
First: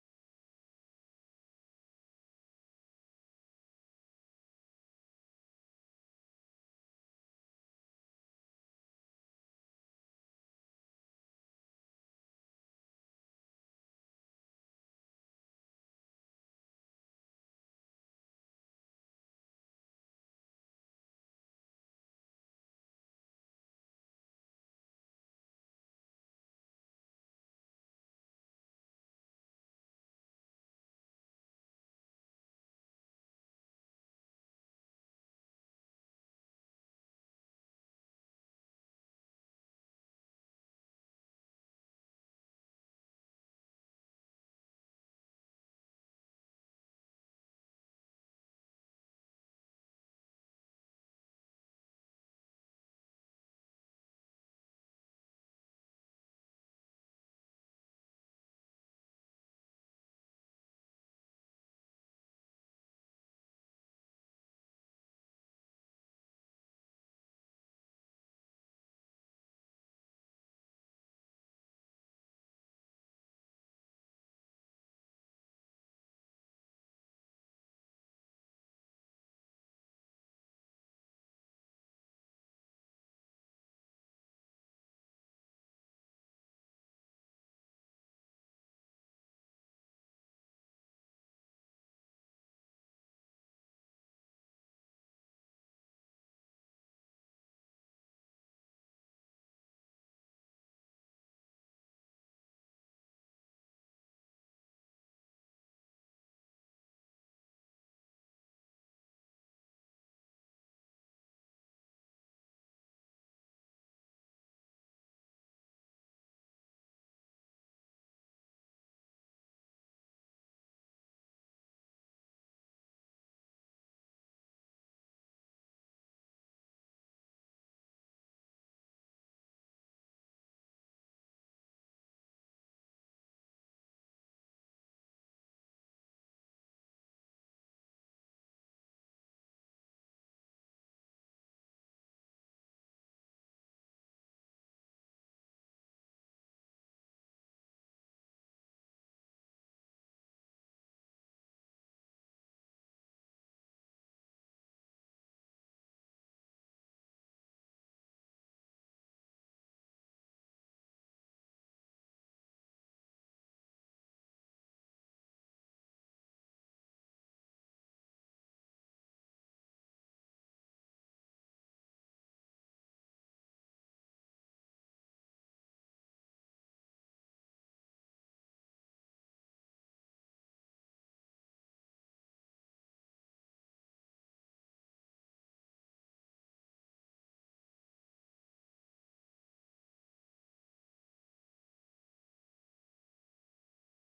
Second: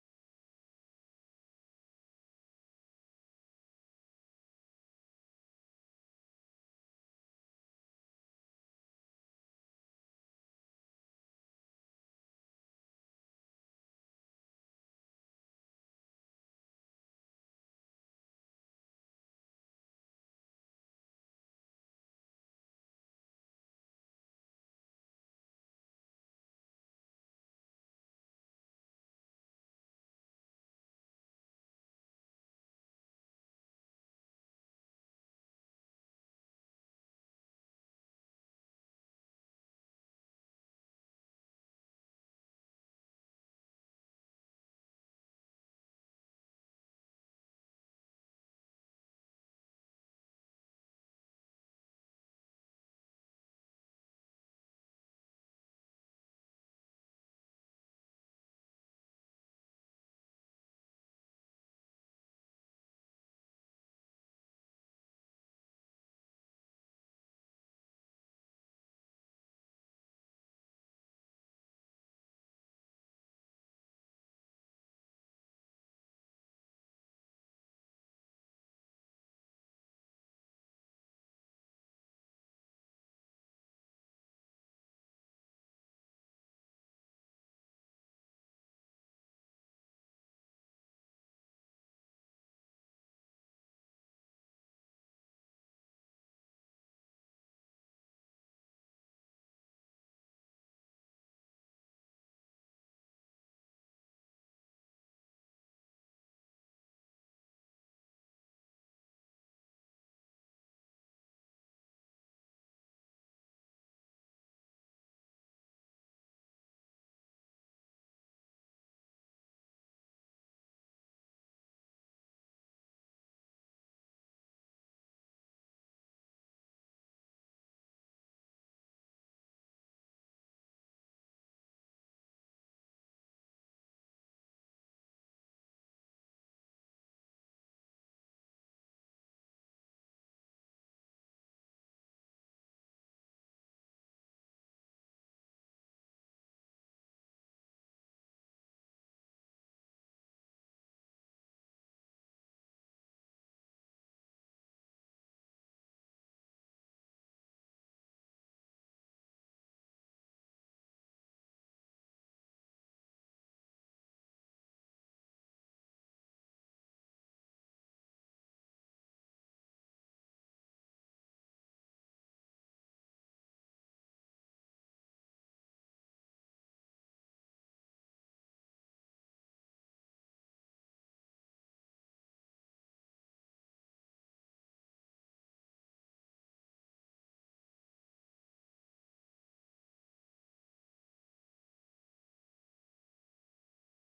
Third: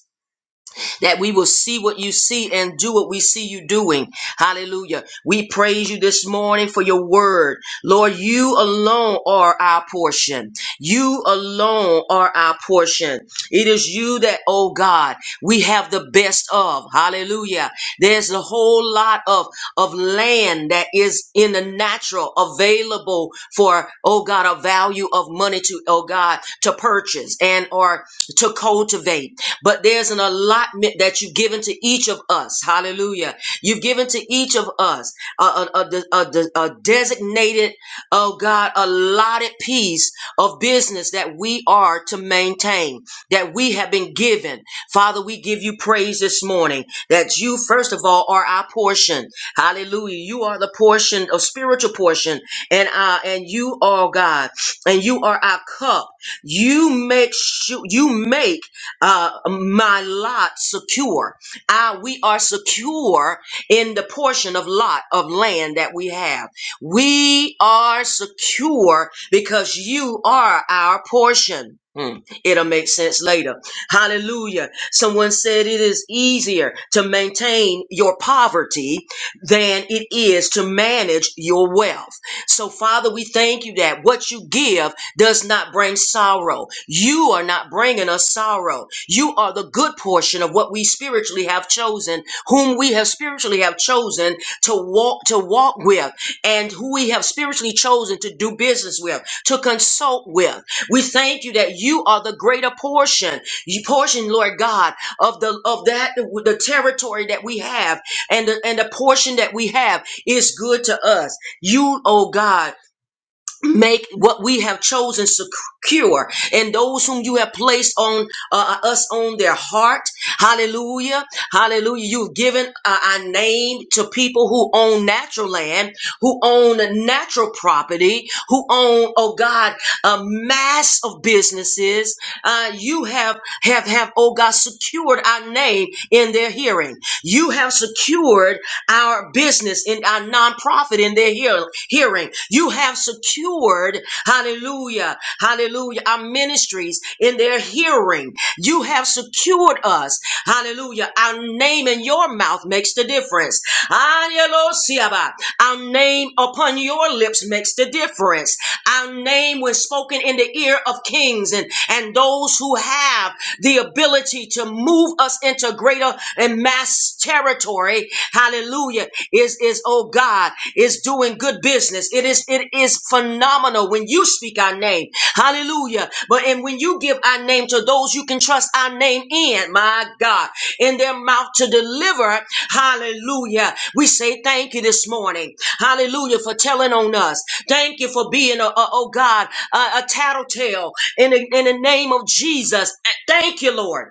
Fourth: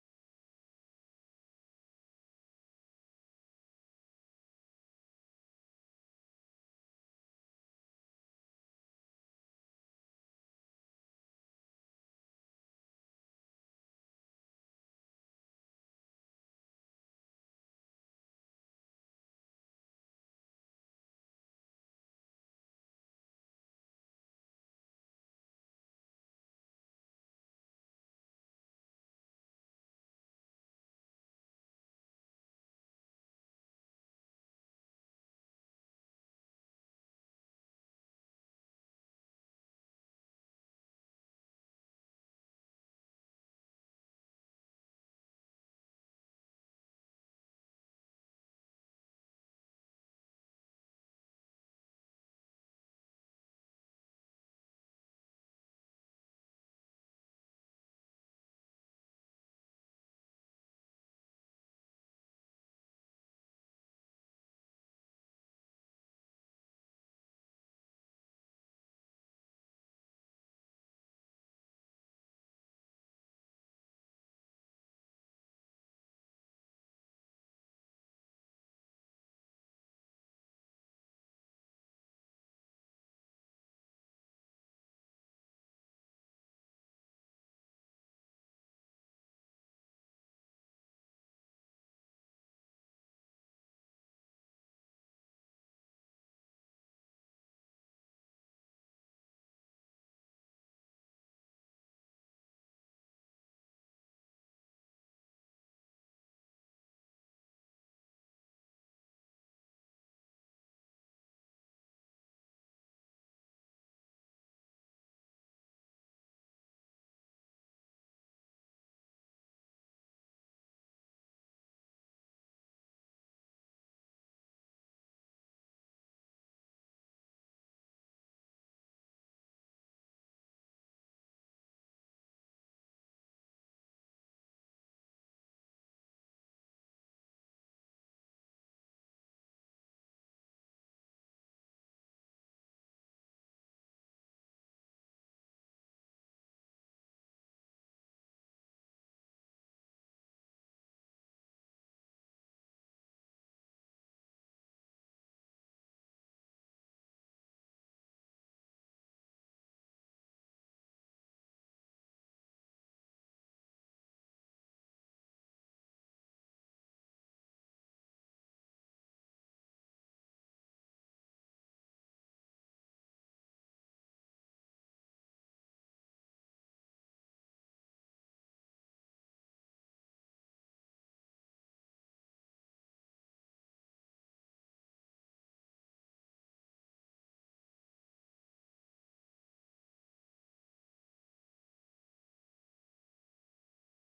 [SPEAKER 2] that we will see what you see and do what we see you doing. Hallelujah. We praise you this morning for your word. Lord, you alone are our portion. You alone are our portion. It is you that, oh God, we have the best of. Hallelujah. There's a whole lot of, of land that is in the natural available for, oh God, a value of money to, oh God, to purchase and or to cultivate but there's an allotment that you've given to each of us. Hallelujah. You've given to each of us a, a, a, a- a- designated, oh God, allotted piece of business that we are to maintain, that we have been given. Father, we give you praise this morning that you, first of all, are our portion. Hallelujah. You are the portion of spiritual portion and uh, and you are God and you are our cup. You make sure you make uh, my lot secure. Ah, we are secure in the portion of lot of land that we have. We are secure because you are our portion. Hmm, It'll make sense later. Hallelujah. Someone said it is easier to maintain your poverty than it is to manage your wealth. So, Father, we thank you that what you give does not bring sorrow. You are not bringing us sorrow. You are the good portion of what we spiritually have chosen, whom we have spiritually have chosen to walk to walk with, and who we have spiritually chosen to do business with, to consult with. We thank you that you are the greater portion, you portion, Lord God, of the of that the territory that we have, and the, and the portion that we have is good to us. You, oh God make what we have chosen secure and those whom you have placed on uh, us on their heart hallelujah hallelujah you've given uh, our name to people who own natural land who own natural property who own oh god a mass of businesses uh, you have have have oh god secured our name in their hearing you have secured our business in our nonprofit in their hear- hearing. You have secured, hallelujah, hallelujah, our ministries in their hearing. You have secured us, hallelujah. Our name in your mouth makes the difference. Hallelujah. Our name upon your lips makes the difference. Our name was spoken in the ear of kings and, and those who have the ability to move us into greater and mass territory Hallelujah. Is is oh God is doing good business. It is it is phenomenal when you speak our name. Hallelujah. But and when you give our name to those you can trust our name in, my God, in their mouth to deliver. Hallelujah. We say thank you this morning. Hallelujah for telling on us. Thank you for being a, a- oh God, a, a tattletale in the, in the name of Jesus. Thank you, Lord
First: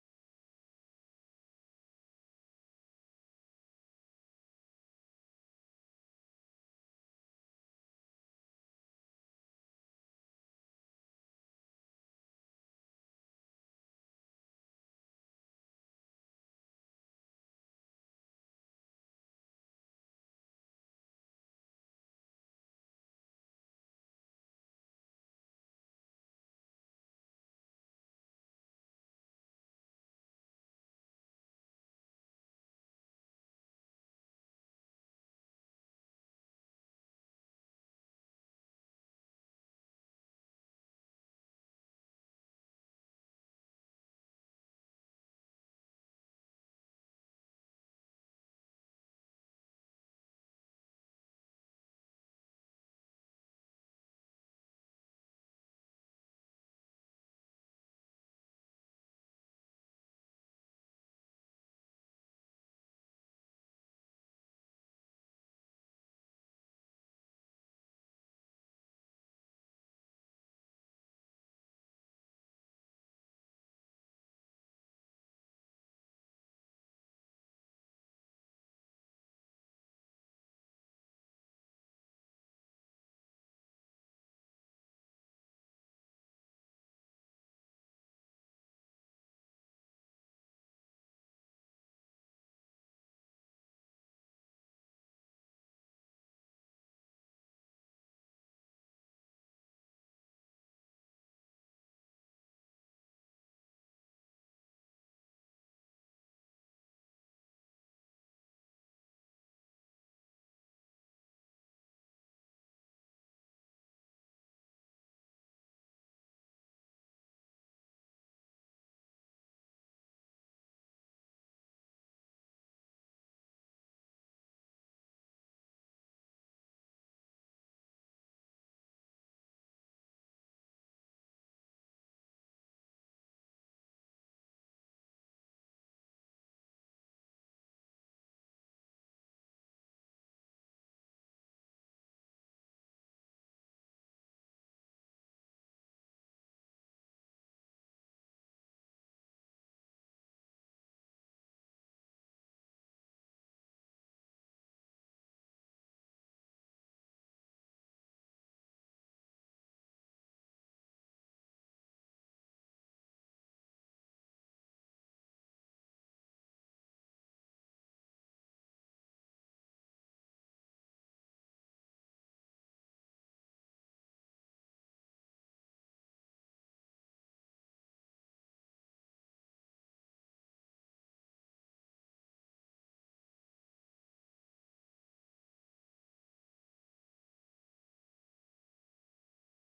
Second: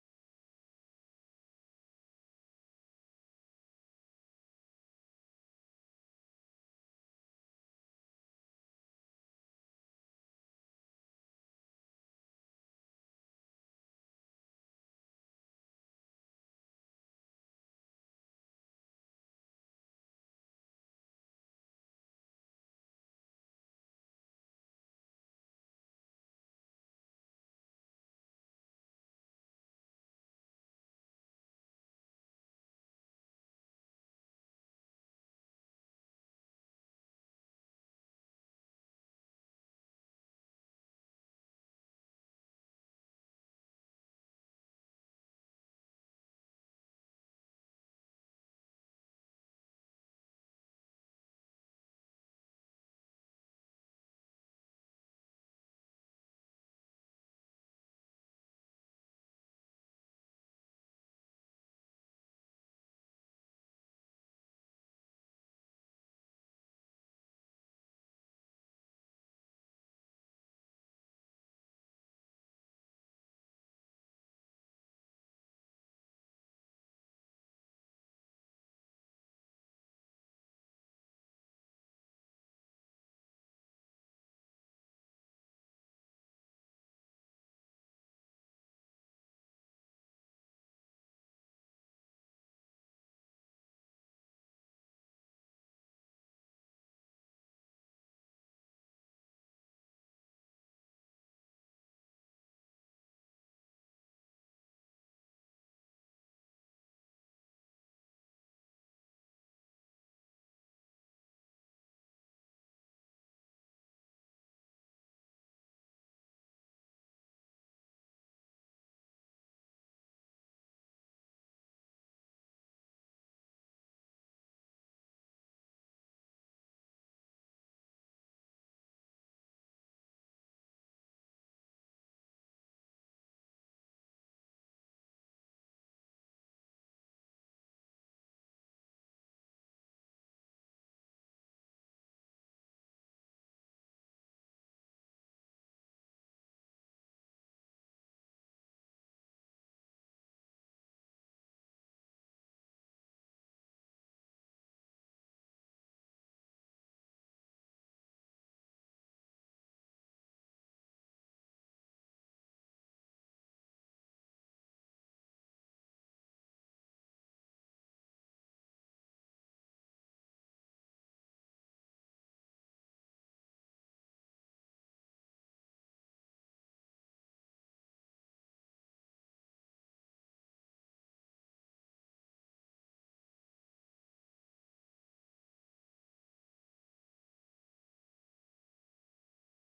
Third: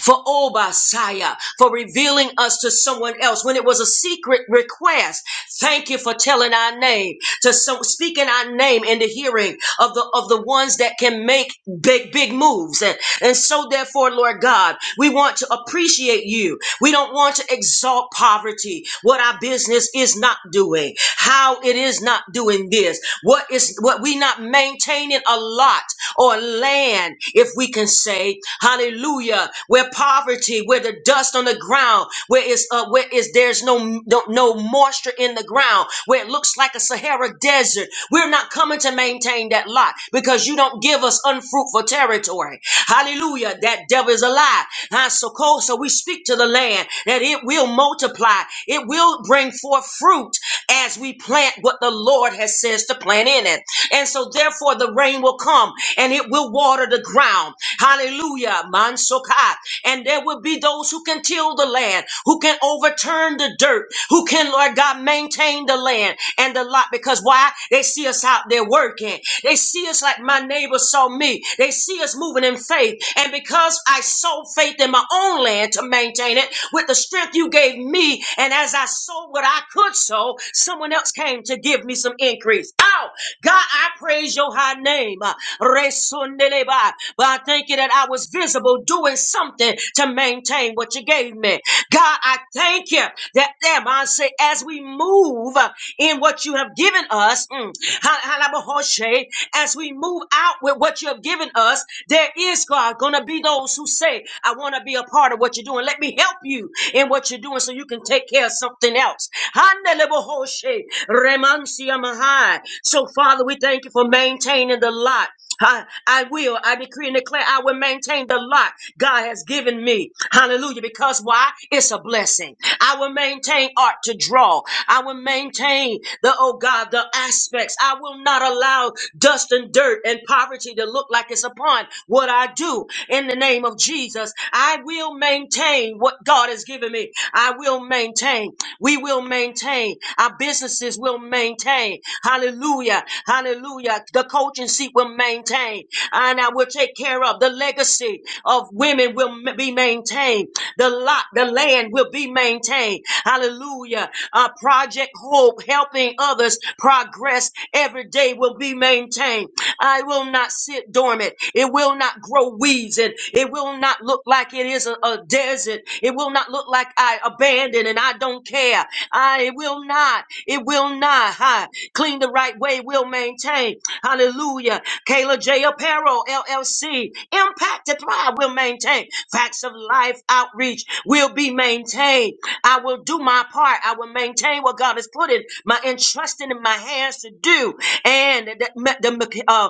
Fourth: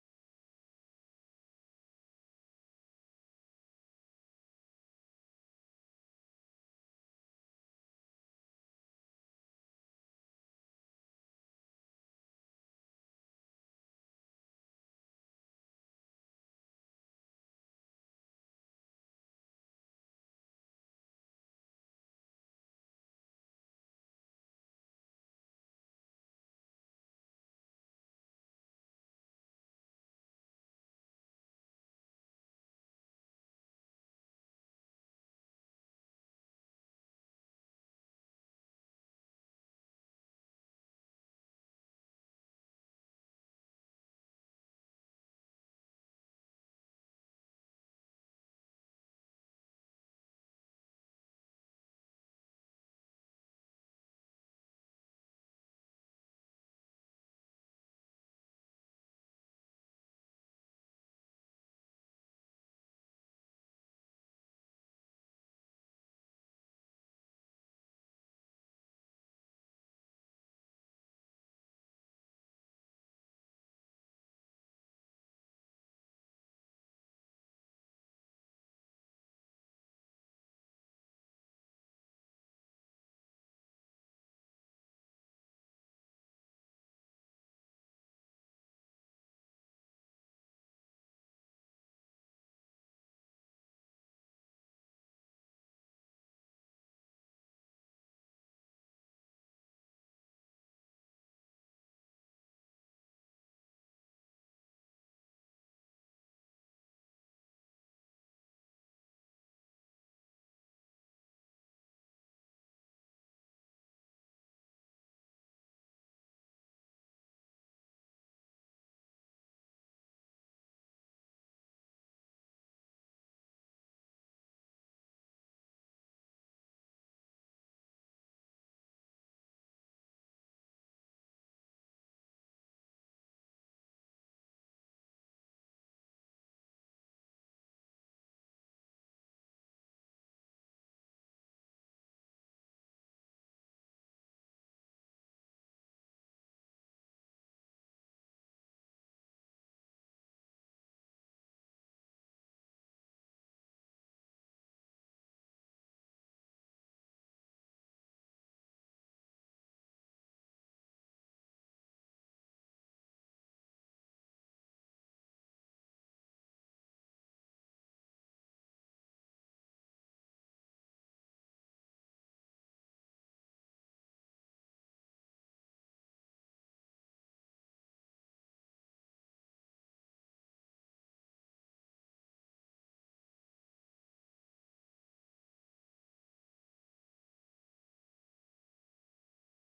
[SPEAKER 2] for Obasiah, for revealing us to someone else when it was a secret request. Thank you for telling our name to so, speak in our name in the hearing of the of the ones that can make big big moves and and so therefore lord god we want to appreciate you we don't want to exalt poverty what our business is not doing how it is not doing this what is what we not maintaining a lot or land if we can say hallelujah where poverty where the dust on the ground where it's is uh, where is there's no, no no moisture in the ground, where it looks like a Sahara desert. We're not coming to maintain that lot because you don't give us unfruitful territory. Hallelujah! That devil is a lie. Huh? So cold, so we speak to the land that it will multiply, it will bring forth fruit as we plant what the Lord has says to plant in it. And so therefore the rain will come and it will water the ground. Hallelujah. Mansokai. And there will be those who can till the land, who can overturn the dirt, who can, Lord God, maintain the land and the lot. Because why? They see us out there working. They see us like my neighbor saw me. They see us moving in faith. And because I sow faith in my own land to maintain it with the strength you gave me, and as I sowed what I could sow, someone else came to give me some increase. Ow! God, I praise your high name. Uh, Resundeleba. But I thank you that I was visible doing something to maintain what you gave me. God, I thank you that them, I say, as we move uh, in what you have given us, mm, ha- ha- la- bahoshe, as we move out with what you have given us, there is, God, going to be those who say, I want to be a part of what you're doing. Let me help you in what you're doing so you can take care of something else. Hande le bahoshe, remansia mahai. So, Father, we thank you for maintaining the lot. I, I will. I decree and declare I will maintain the lot God has given me. Hallelujah. Because why? It's a blessing. I will maintain art to draw. I will maintain the, oh God, the aspects. I will not allow dust and dirt and poverty to look like it's upon what I do. In the name of Jesus, I will maintain what God has given me. I will maintain. We will maintain. Our businesses will maintain maintain. Hallelujah. Hallelujah. The coaching seat will maintain. And I will take care of the legacy of women will m- be maintained. The lot, the land will be maintained. Hallelujah. Uh, Project Hope, helping others progress every day will be maintained. I will not sit dormant. It will not grow weeds and it will not look like it is a, a desert. It will not look like I abandoned abandoned and I don't care. I it will not. It will not. Ha. Clean the right way. will maintain. Hallelujah. Kayla J. Apparel, LLC. Impact and Thrive will maintain. Facts of Life Outreach will be maintained. I will do my part. I will maintain what God has put in my entrusting in my hands to do. And the, the uh,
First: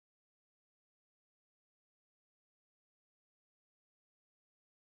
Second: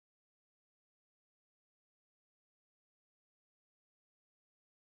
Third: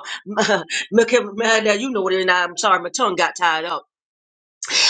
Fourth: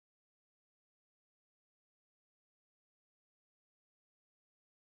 [SPEAKER 2] you know what it is. I'm sorry, my tongue got tied up.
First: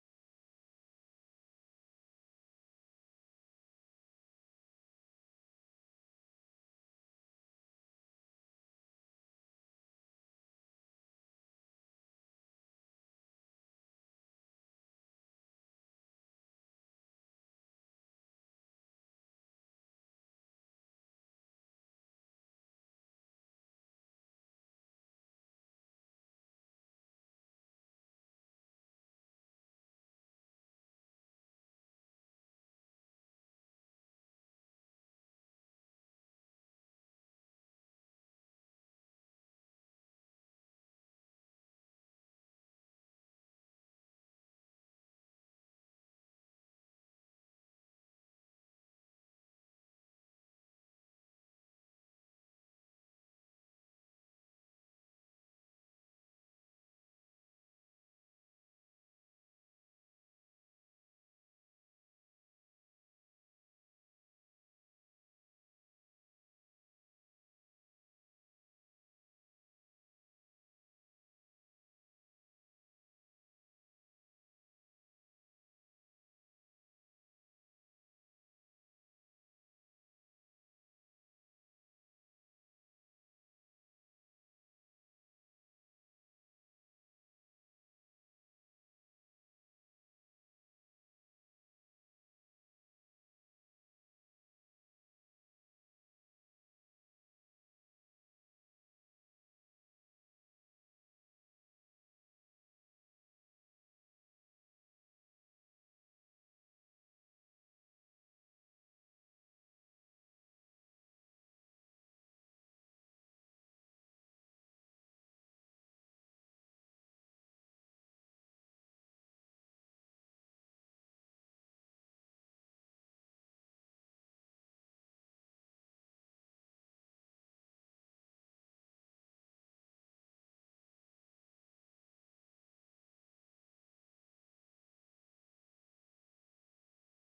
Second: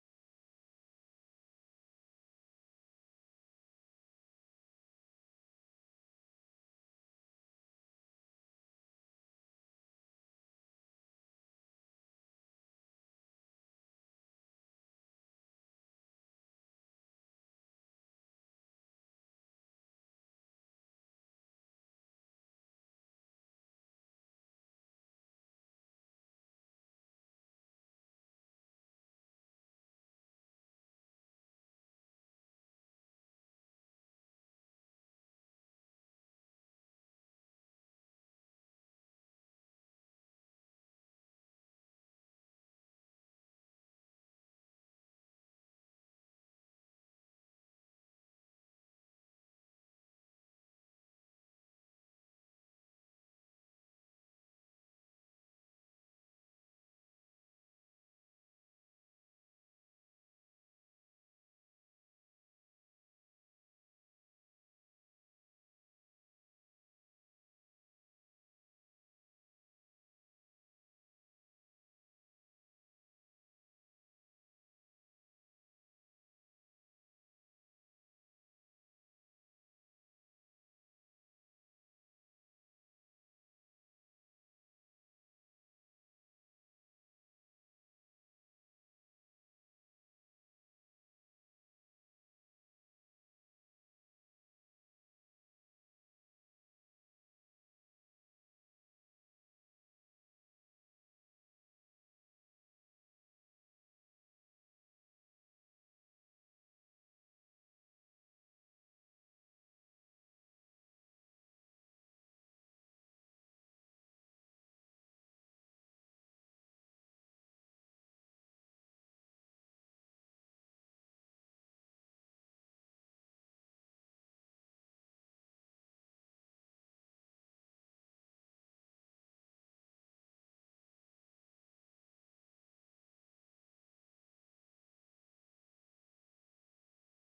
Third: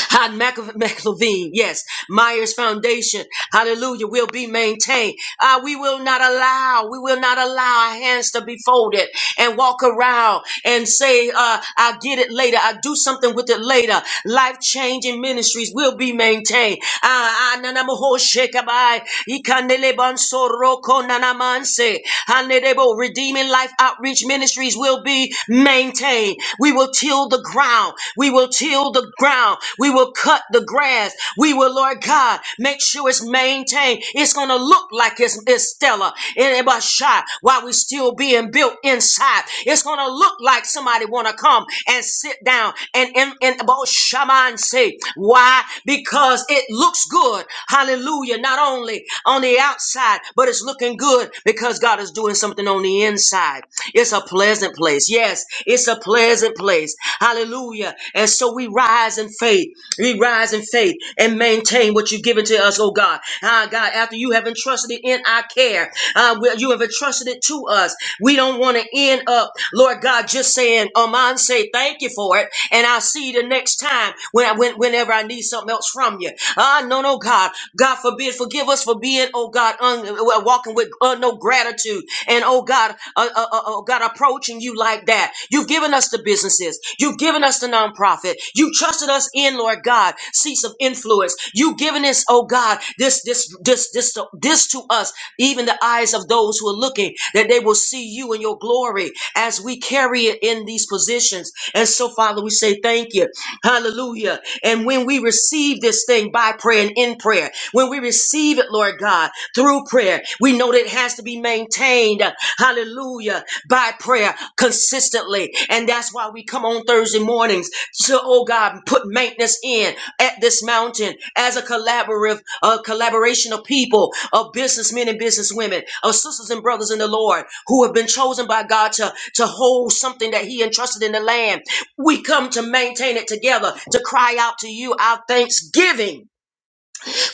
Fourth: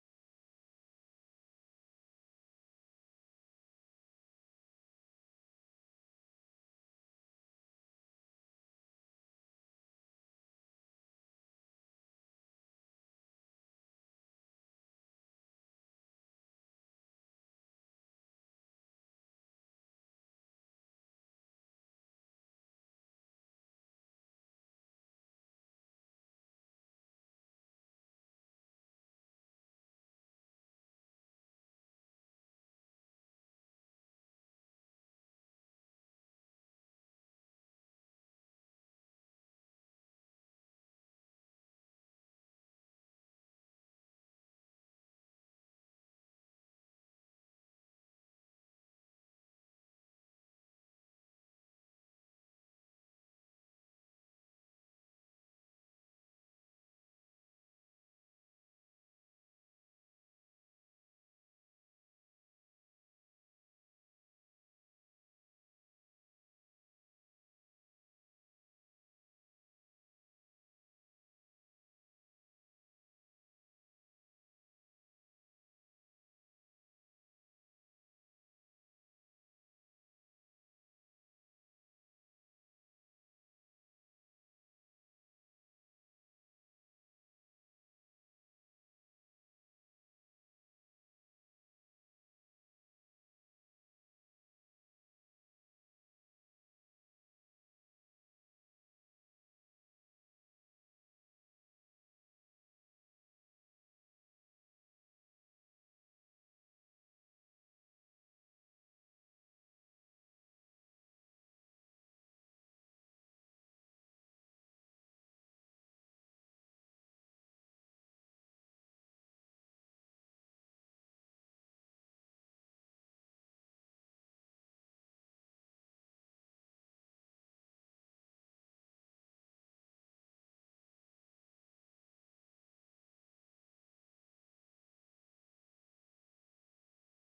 [SPEAKER 2] Had Mac- McLevine, yes. Myers Foundation, hallelujah, will be maintained. Ah, we will not allow, we will not allow our hands to be folded and walk around and say, uh, I'll get it later. I'll do something with it later. Life changing ministries will be maintained. Ah, ah, nanamaho shekabai, ikandelebon soroko nanamanse, hanedebo, Redeeming Life Outreach Ministries will be maintained. We will till the ground. We will till the ground. We will we will cut the grass. We will, Lord God, make sure it's maintained. It's going to look like it's, it's stellar in a shot while we are still being built inside. It's going to look like somebody want to come and sit down and in and about shaman say why? Because it looks good. Hallelujah. Not only on the outside, but it's looking good because God is doing something on the inside. It's a pleasant place. Yes, it's a pleasant place. Hallelujah. And so we rise in faith. We rise in faith and maintain what you've given to us, oh God. Ah, God, after you have entrusted it in our care, uh, you have entrusted it to us. We don't want to end up, Lord God, just saying, Aman, say thank you for it, and I'll see you the next time when I, when, whenever I need something else from you. Ah, no, no, God. God forbid, forgive us for being, oh God, un, uh, walking with uh, no gratitude. And oh God, uh, uh, uh, oh God, approaching you like that. You've given us the businesses. You've given us the nonprofit. You trusted us in, Lord God, seats of influence. You've given us, oh God, this, this, this, this, to- this to us, even the eyes of those who are looking, that they will see you in your glory as we carry it in these positions. And so, Father, we say thank you. Hallelujah. And when we receive this thing by prayer and in prayer, when we receive it, Lord God, through prayer, we know that it has to be maintained. Hallelujah. By prayer consistently. And that's why we come on Thursday mornings to, oh God, put maintenance in stand at this mountain as a collaborative, a collaboration of people, of businessmen and businesswomen, of sisters and brothers in the Lord who have been chosen by God to, to hold something that He entrusted in the land. We come to maintain it together, to cry out to you our thanksgiving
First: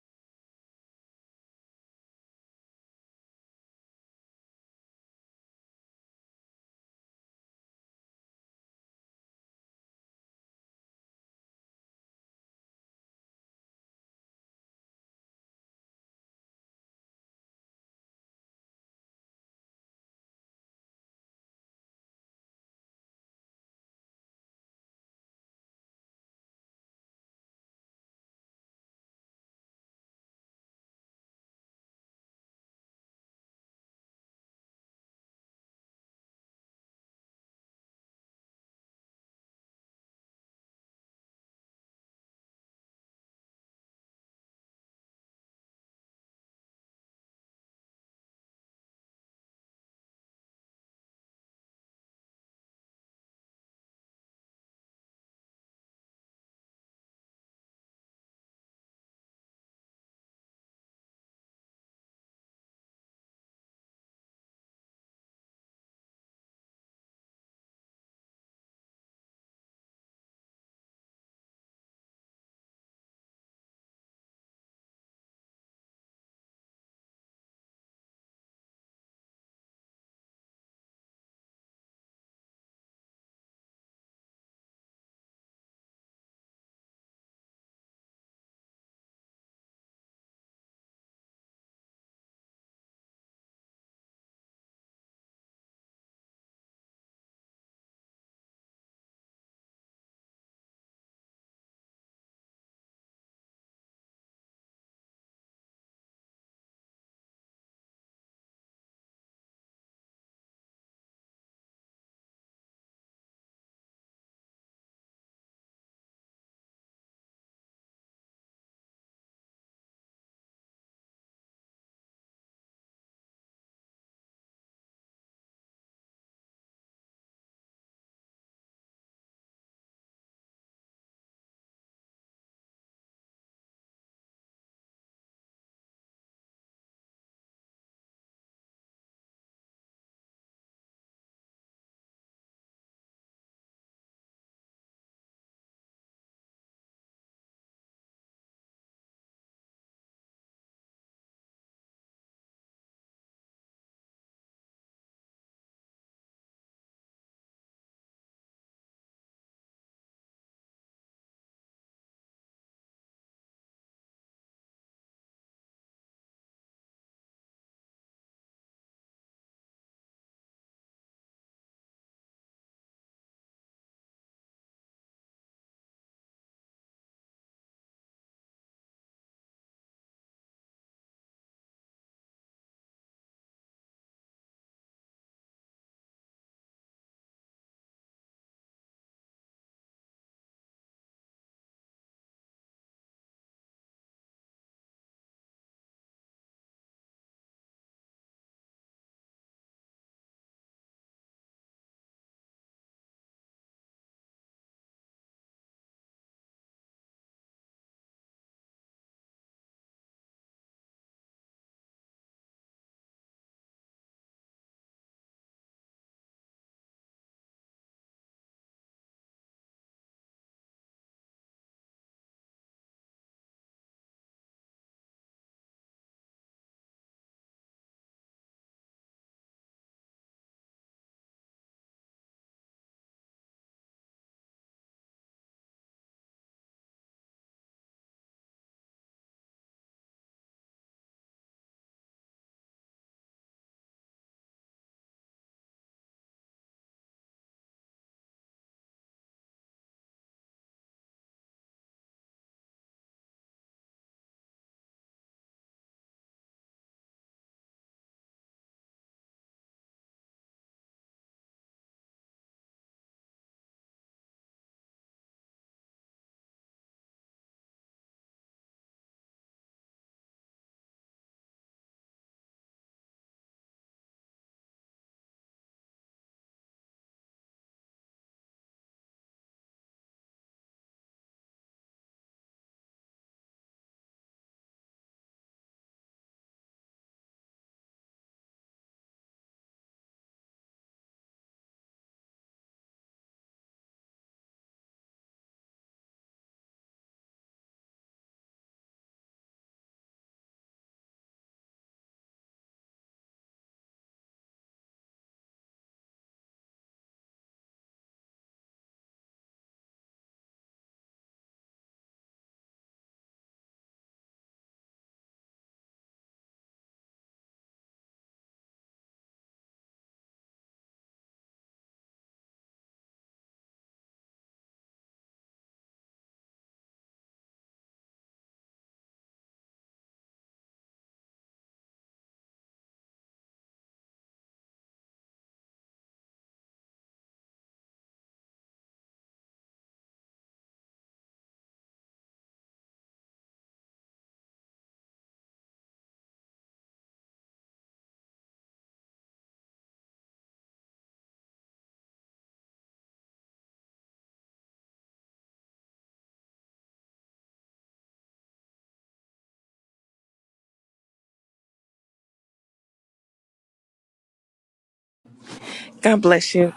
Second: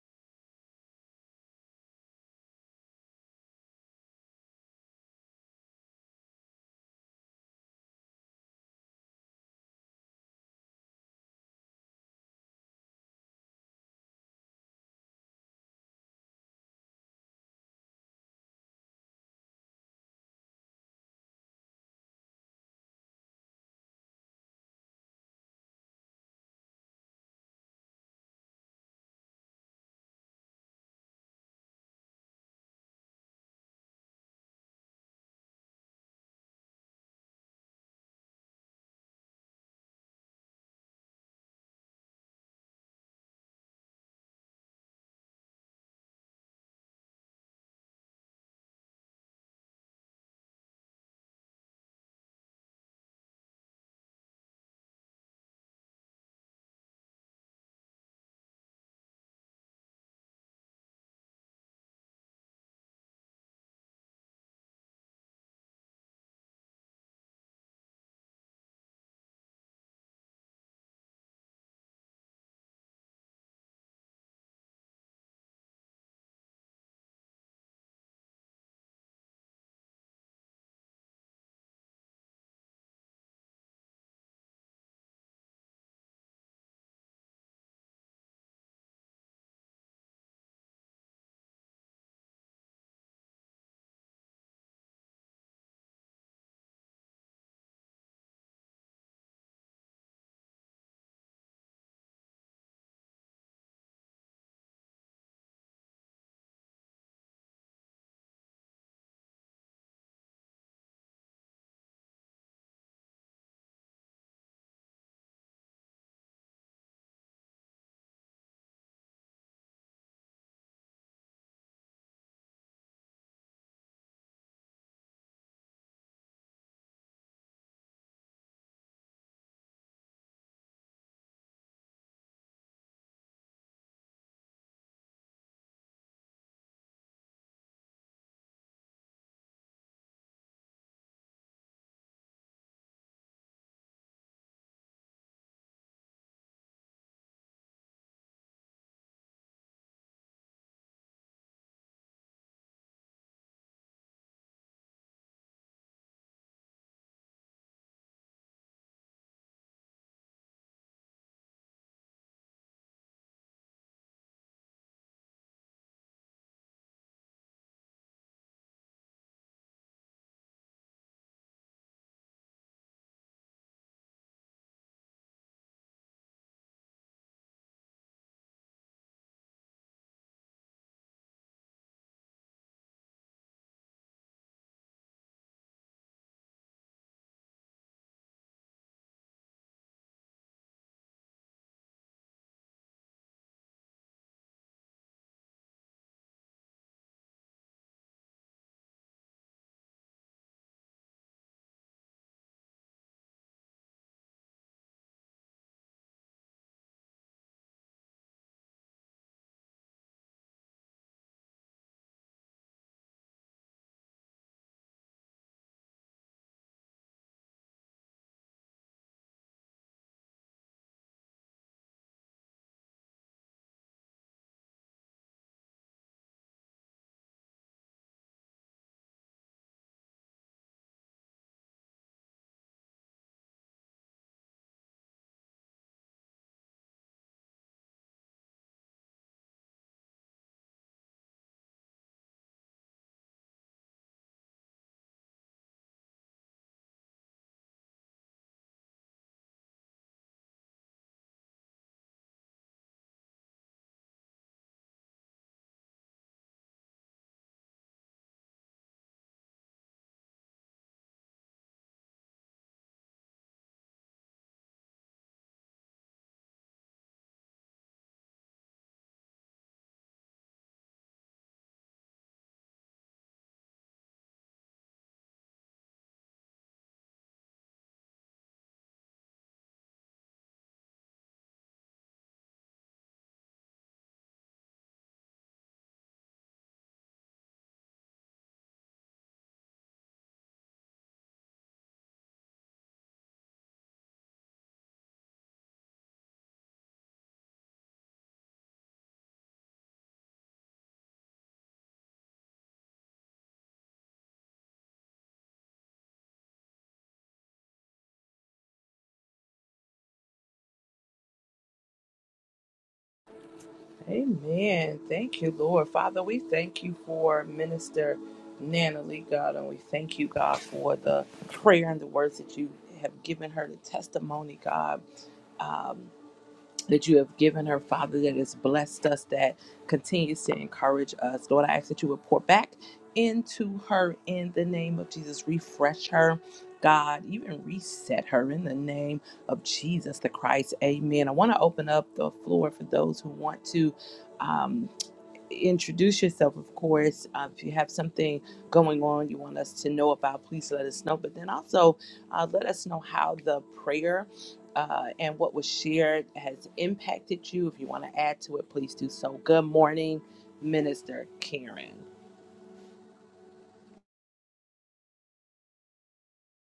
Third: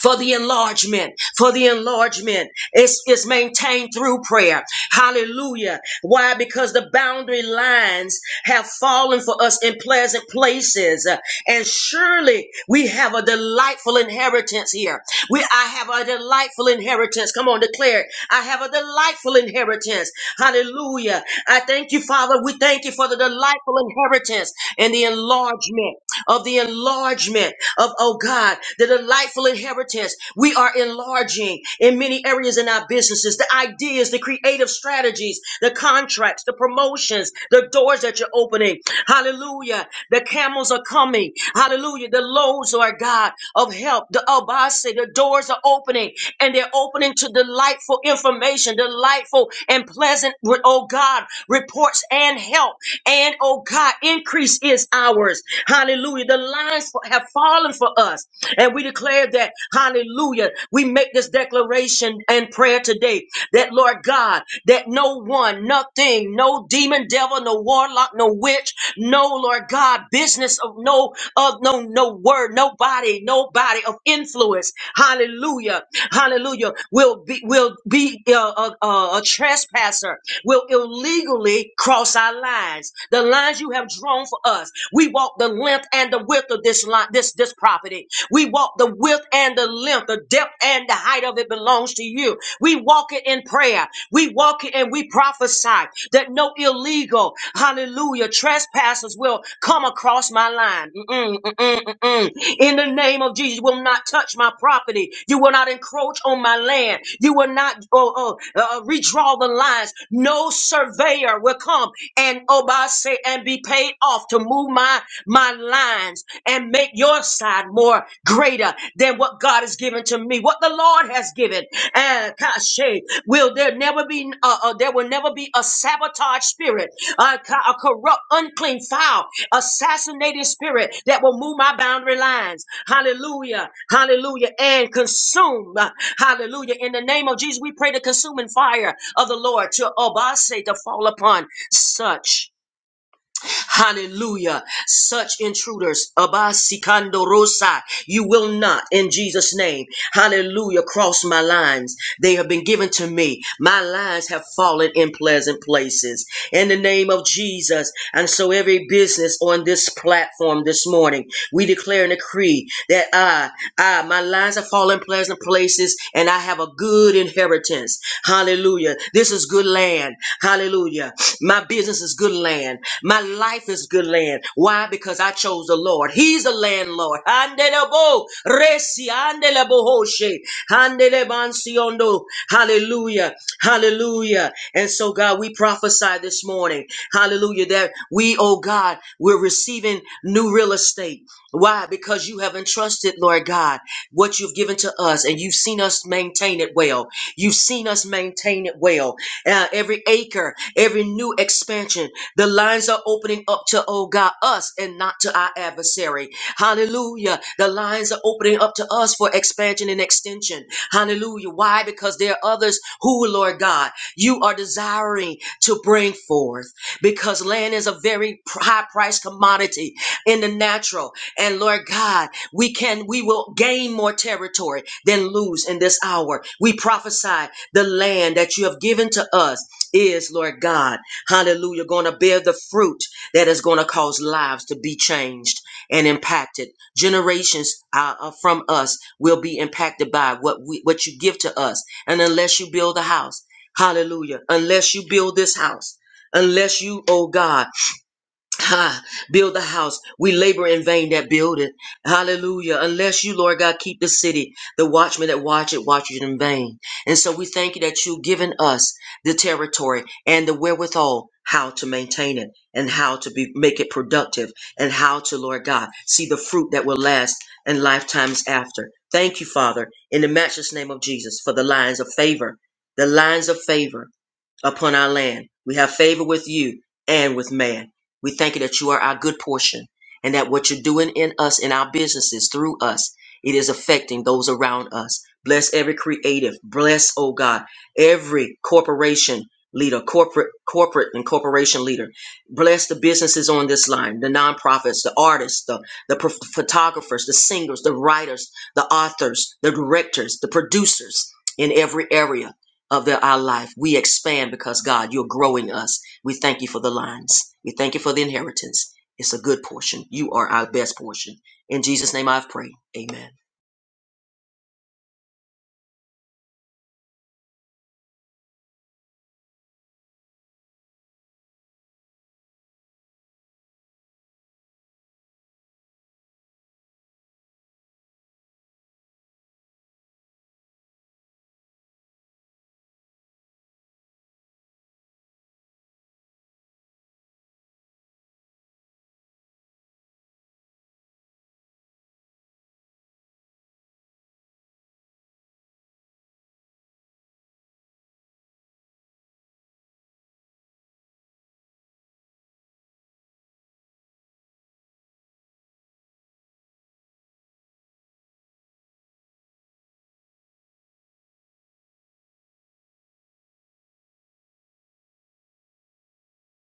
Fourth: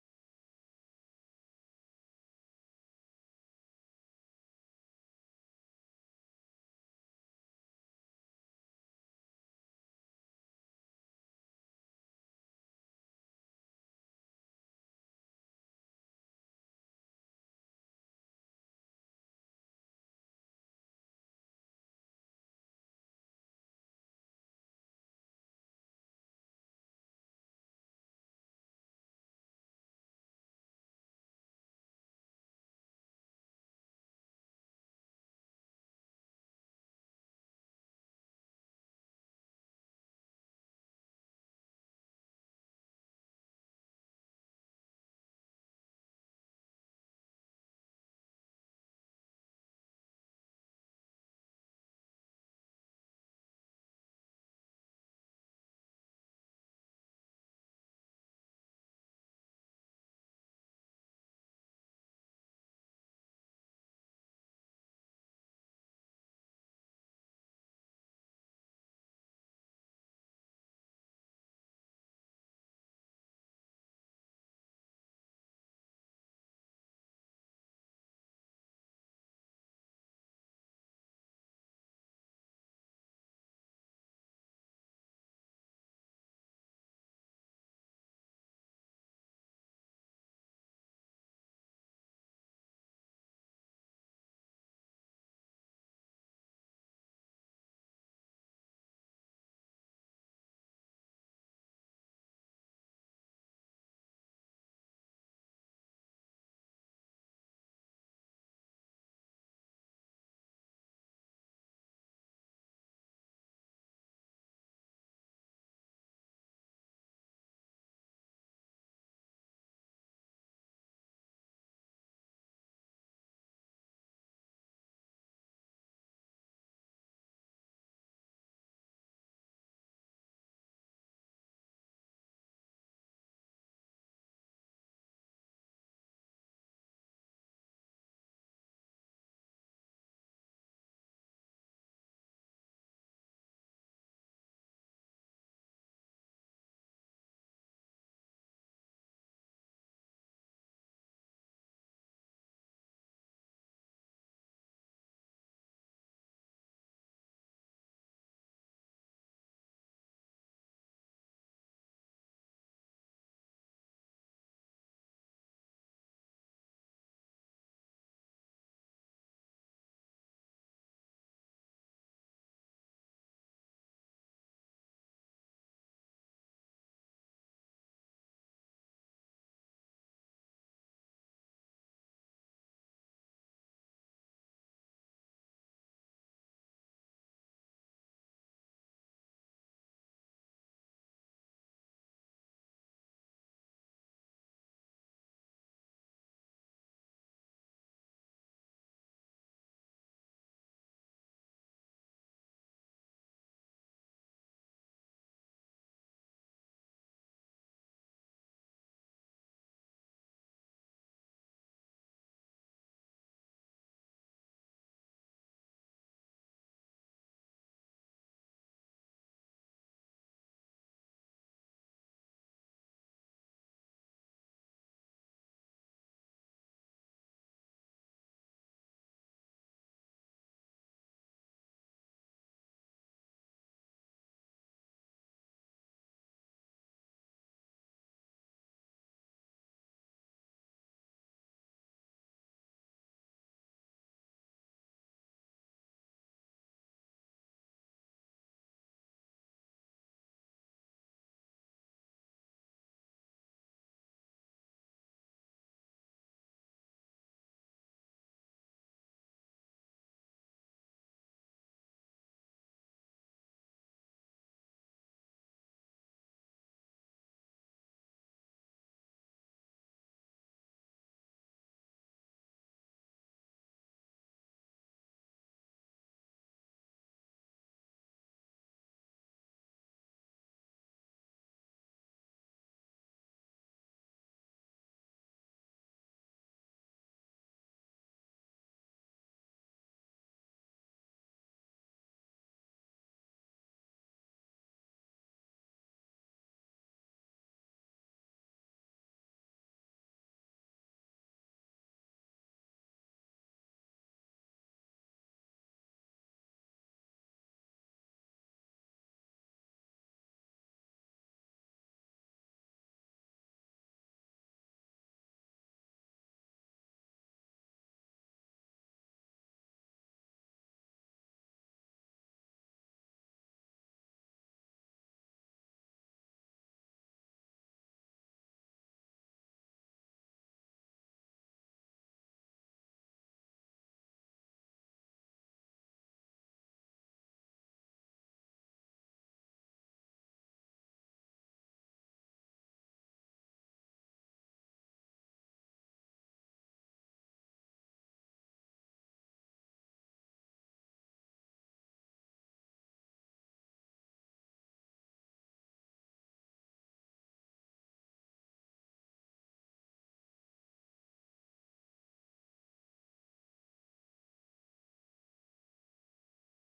[SPEAKER 2] for the enlargement, for the enlargement. It's, it's maintained through prayer. Hallelujah. Why? Because the boundary lines have fallen for us in pleasant places. Uh, And surely we have a delightful inheritance here. We, I have a delightful inheritance. Come on, declare it. I have a delightful inheritance. Hallelujah. I thank you, Father. We thank you for the delightful inheritance and the enlargement of the enlargement of, oh God, the delightful inheritance. We are enlarging in many areas in our businesses, the ideas, the creative strategies, the contracts, the promotions, the doors that you're opening. Hallelujah. The camels are coming. Hallelujah. The loads are God of help. The Abase, the doors are opening and they're opening to delightful information, delightful and pleasant, oh God, reports and help. And oh God, increase is ours ours. Hallelujah. The lines have fallen for us. And we declare that, hallelujah, we make this declaration and prayer today that, Lord God, that no one, nothing, no demon, devil, no warlock, no witch, no, Lord God, business of no, of no, no word, nobody, nobody of influence, hallelujah, hallelujah, will be, will be uh, a, a a trespasser, will illegally cross our lines. The lines you have drawn for us. We walk the length and the width of this line, this this property. We walk the width and the length, the depth and the height of it belongs to you. We walk it in prayer. We walk it and we prophesy that no illegal, hallelujah, trespassers will come across my line. Mm-mm, mm-mm, mm-mm. In the name of Jesus, you will not touch my property. You will not encroach on my land. You will not oh, oh, uh, uh, redraw the lines. No surveyor will come and obase and be paid off to move my my lines and make your side more greater than what God has given to me, what the Lord has given. And Kashe, will there never be uh, uh, there will never be a sabotage spirit, a, co- a corrupt, unclean, foul, assassinated spirit that will move my boundary lines. Hallelujah, Hallelujah, and consume. Hallelujah. In the name of Jesus, we pray the consuming fire of the Lord to obase to fall upon such. Hallelujah. Such intruders, Abasikando Rosa, you will not, in Jesus' name, hallelujah, cross my lines. They have been given to me. My lines have fallen in pleasant places. In the name of Jesus. And so every business on this platform this morning, we declare declare and decree that I, I, my lines are falling pleasant places and I have a good inheritance. Hallelujah. This is good land. Hallelujah. My business is good land. My life is good land. Why? Because I chose the Lord. He's the landlord. Handelebo, resi, handelebo hoshe, handelebansiondo. Hallelujah. Hallelujah. And so, God, we prophesy this morning. Hallelujah. That we, oh God, we're receiving new real estate. Why? Because you have entrusted, Lord God, what you've given to us, and you've seen us maintain it well. You've seen us maintain it well. Uh, every acre, every new expansion, the lines are opening up to, oh God, us and not to our adversary. Hallelujah. The lines are opening up to us for expansion and extension. Hallelujah. Why? Because there are others who, Lord God, you are desiring to bring forth because land is a very high priced commodity in the natural. And Lord God, we can, we will gain more territory than lose in this hour. We prophesy the land that you have given to us is, Lord God, hallelujah, going to bear the fruit that is going to cause lives to be changed and impacted. Generations uh, uh, from us will be impacted by what we, what you give to us. And unless you build a house, hallelujah, unless you build this house, unless you, oh God, Ha, build the house. We labor in vain that build it. Hallelujah. Unless you, Lord God, keep the city, the watchmen that watch it, watch it in vain. And so we thank you that you've given us the territory and the wherewithal how to maintain it and how to be make it productive and how to, Lord God, see the fruit that will last and lifetimes after. Thank you, Father, in the matchless name of Jesus for the lines of favor. The lines of favor upon our land. We have favor with you and with man. We thank you that you are our good portion and that what you're doing in us, in our businesses, through us, it is affecting those around us. Bless every creative. Bless, oh God, every corporation leader, corporate, corporate and corporation leader. Bless the businesses on this line, the nonprofits, the artists, the, the pro- photographers, the singers, the writers, the authors, the directors, the producers in every area of their, our life. We expand because God, you're growing us. We thank you for the lines. We thank you for the inheritance. It's a good portion. You are our best portion. In Jesus' name I've prayed. Amen.
[SPEAKER 1] Amen. Thank you, Lord. Father, we thank you for Minister Nana Lee, God, and we thank you, God, for the prayer and the words that you have given her, the testimony, God. that you have given her, Father, that has blessed us, that continues to encourage us. Lord, I ask that you would pour back into her in the name of Jesus. Refresh her, God. Even reset her in the name of Jesus the Christ. Amen. I want to open up the floor for those who want to. um, introduce yourself, of course. Uh, if you have something going on you want us to know about, please let us know. But then also uh, let us know how the prayer uh, and what was shared has impacted you. If you want to add to it, please do so. Good morning, Minister Karen.
[SPEAKER 3] God bless you.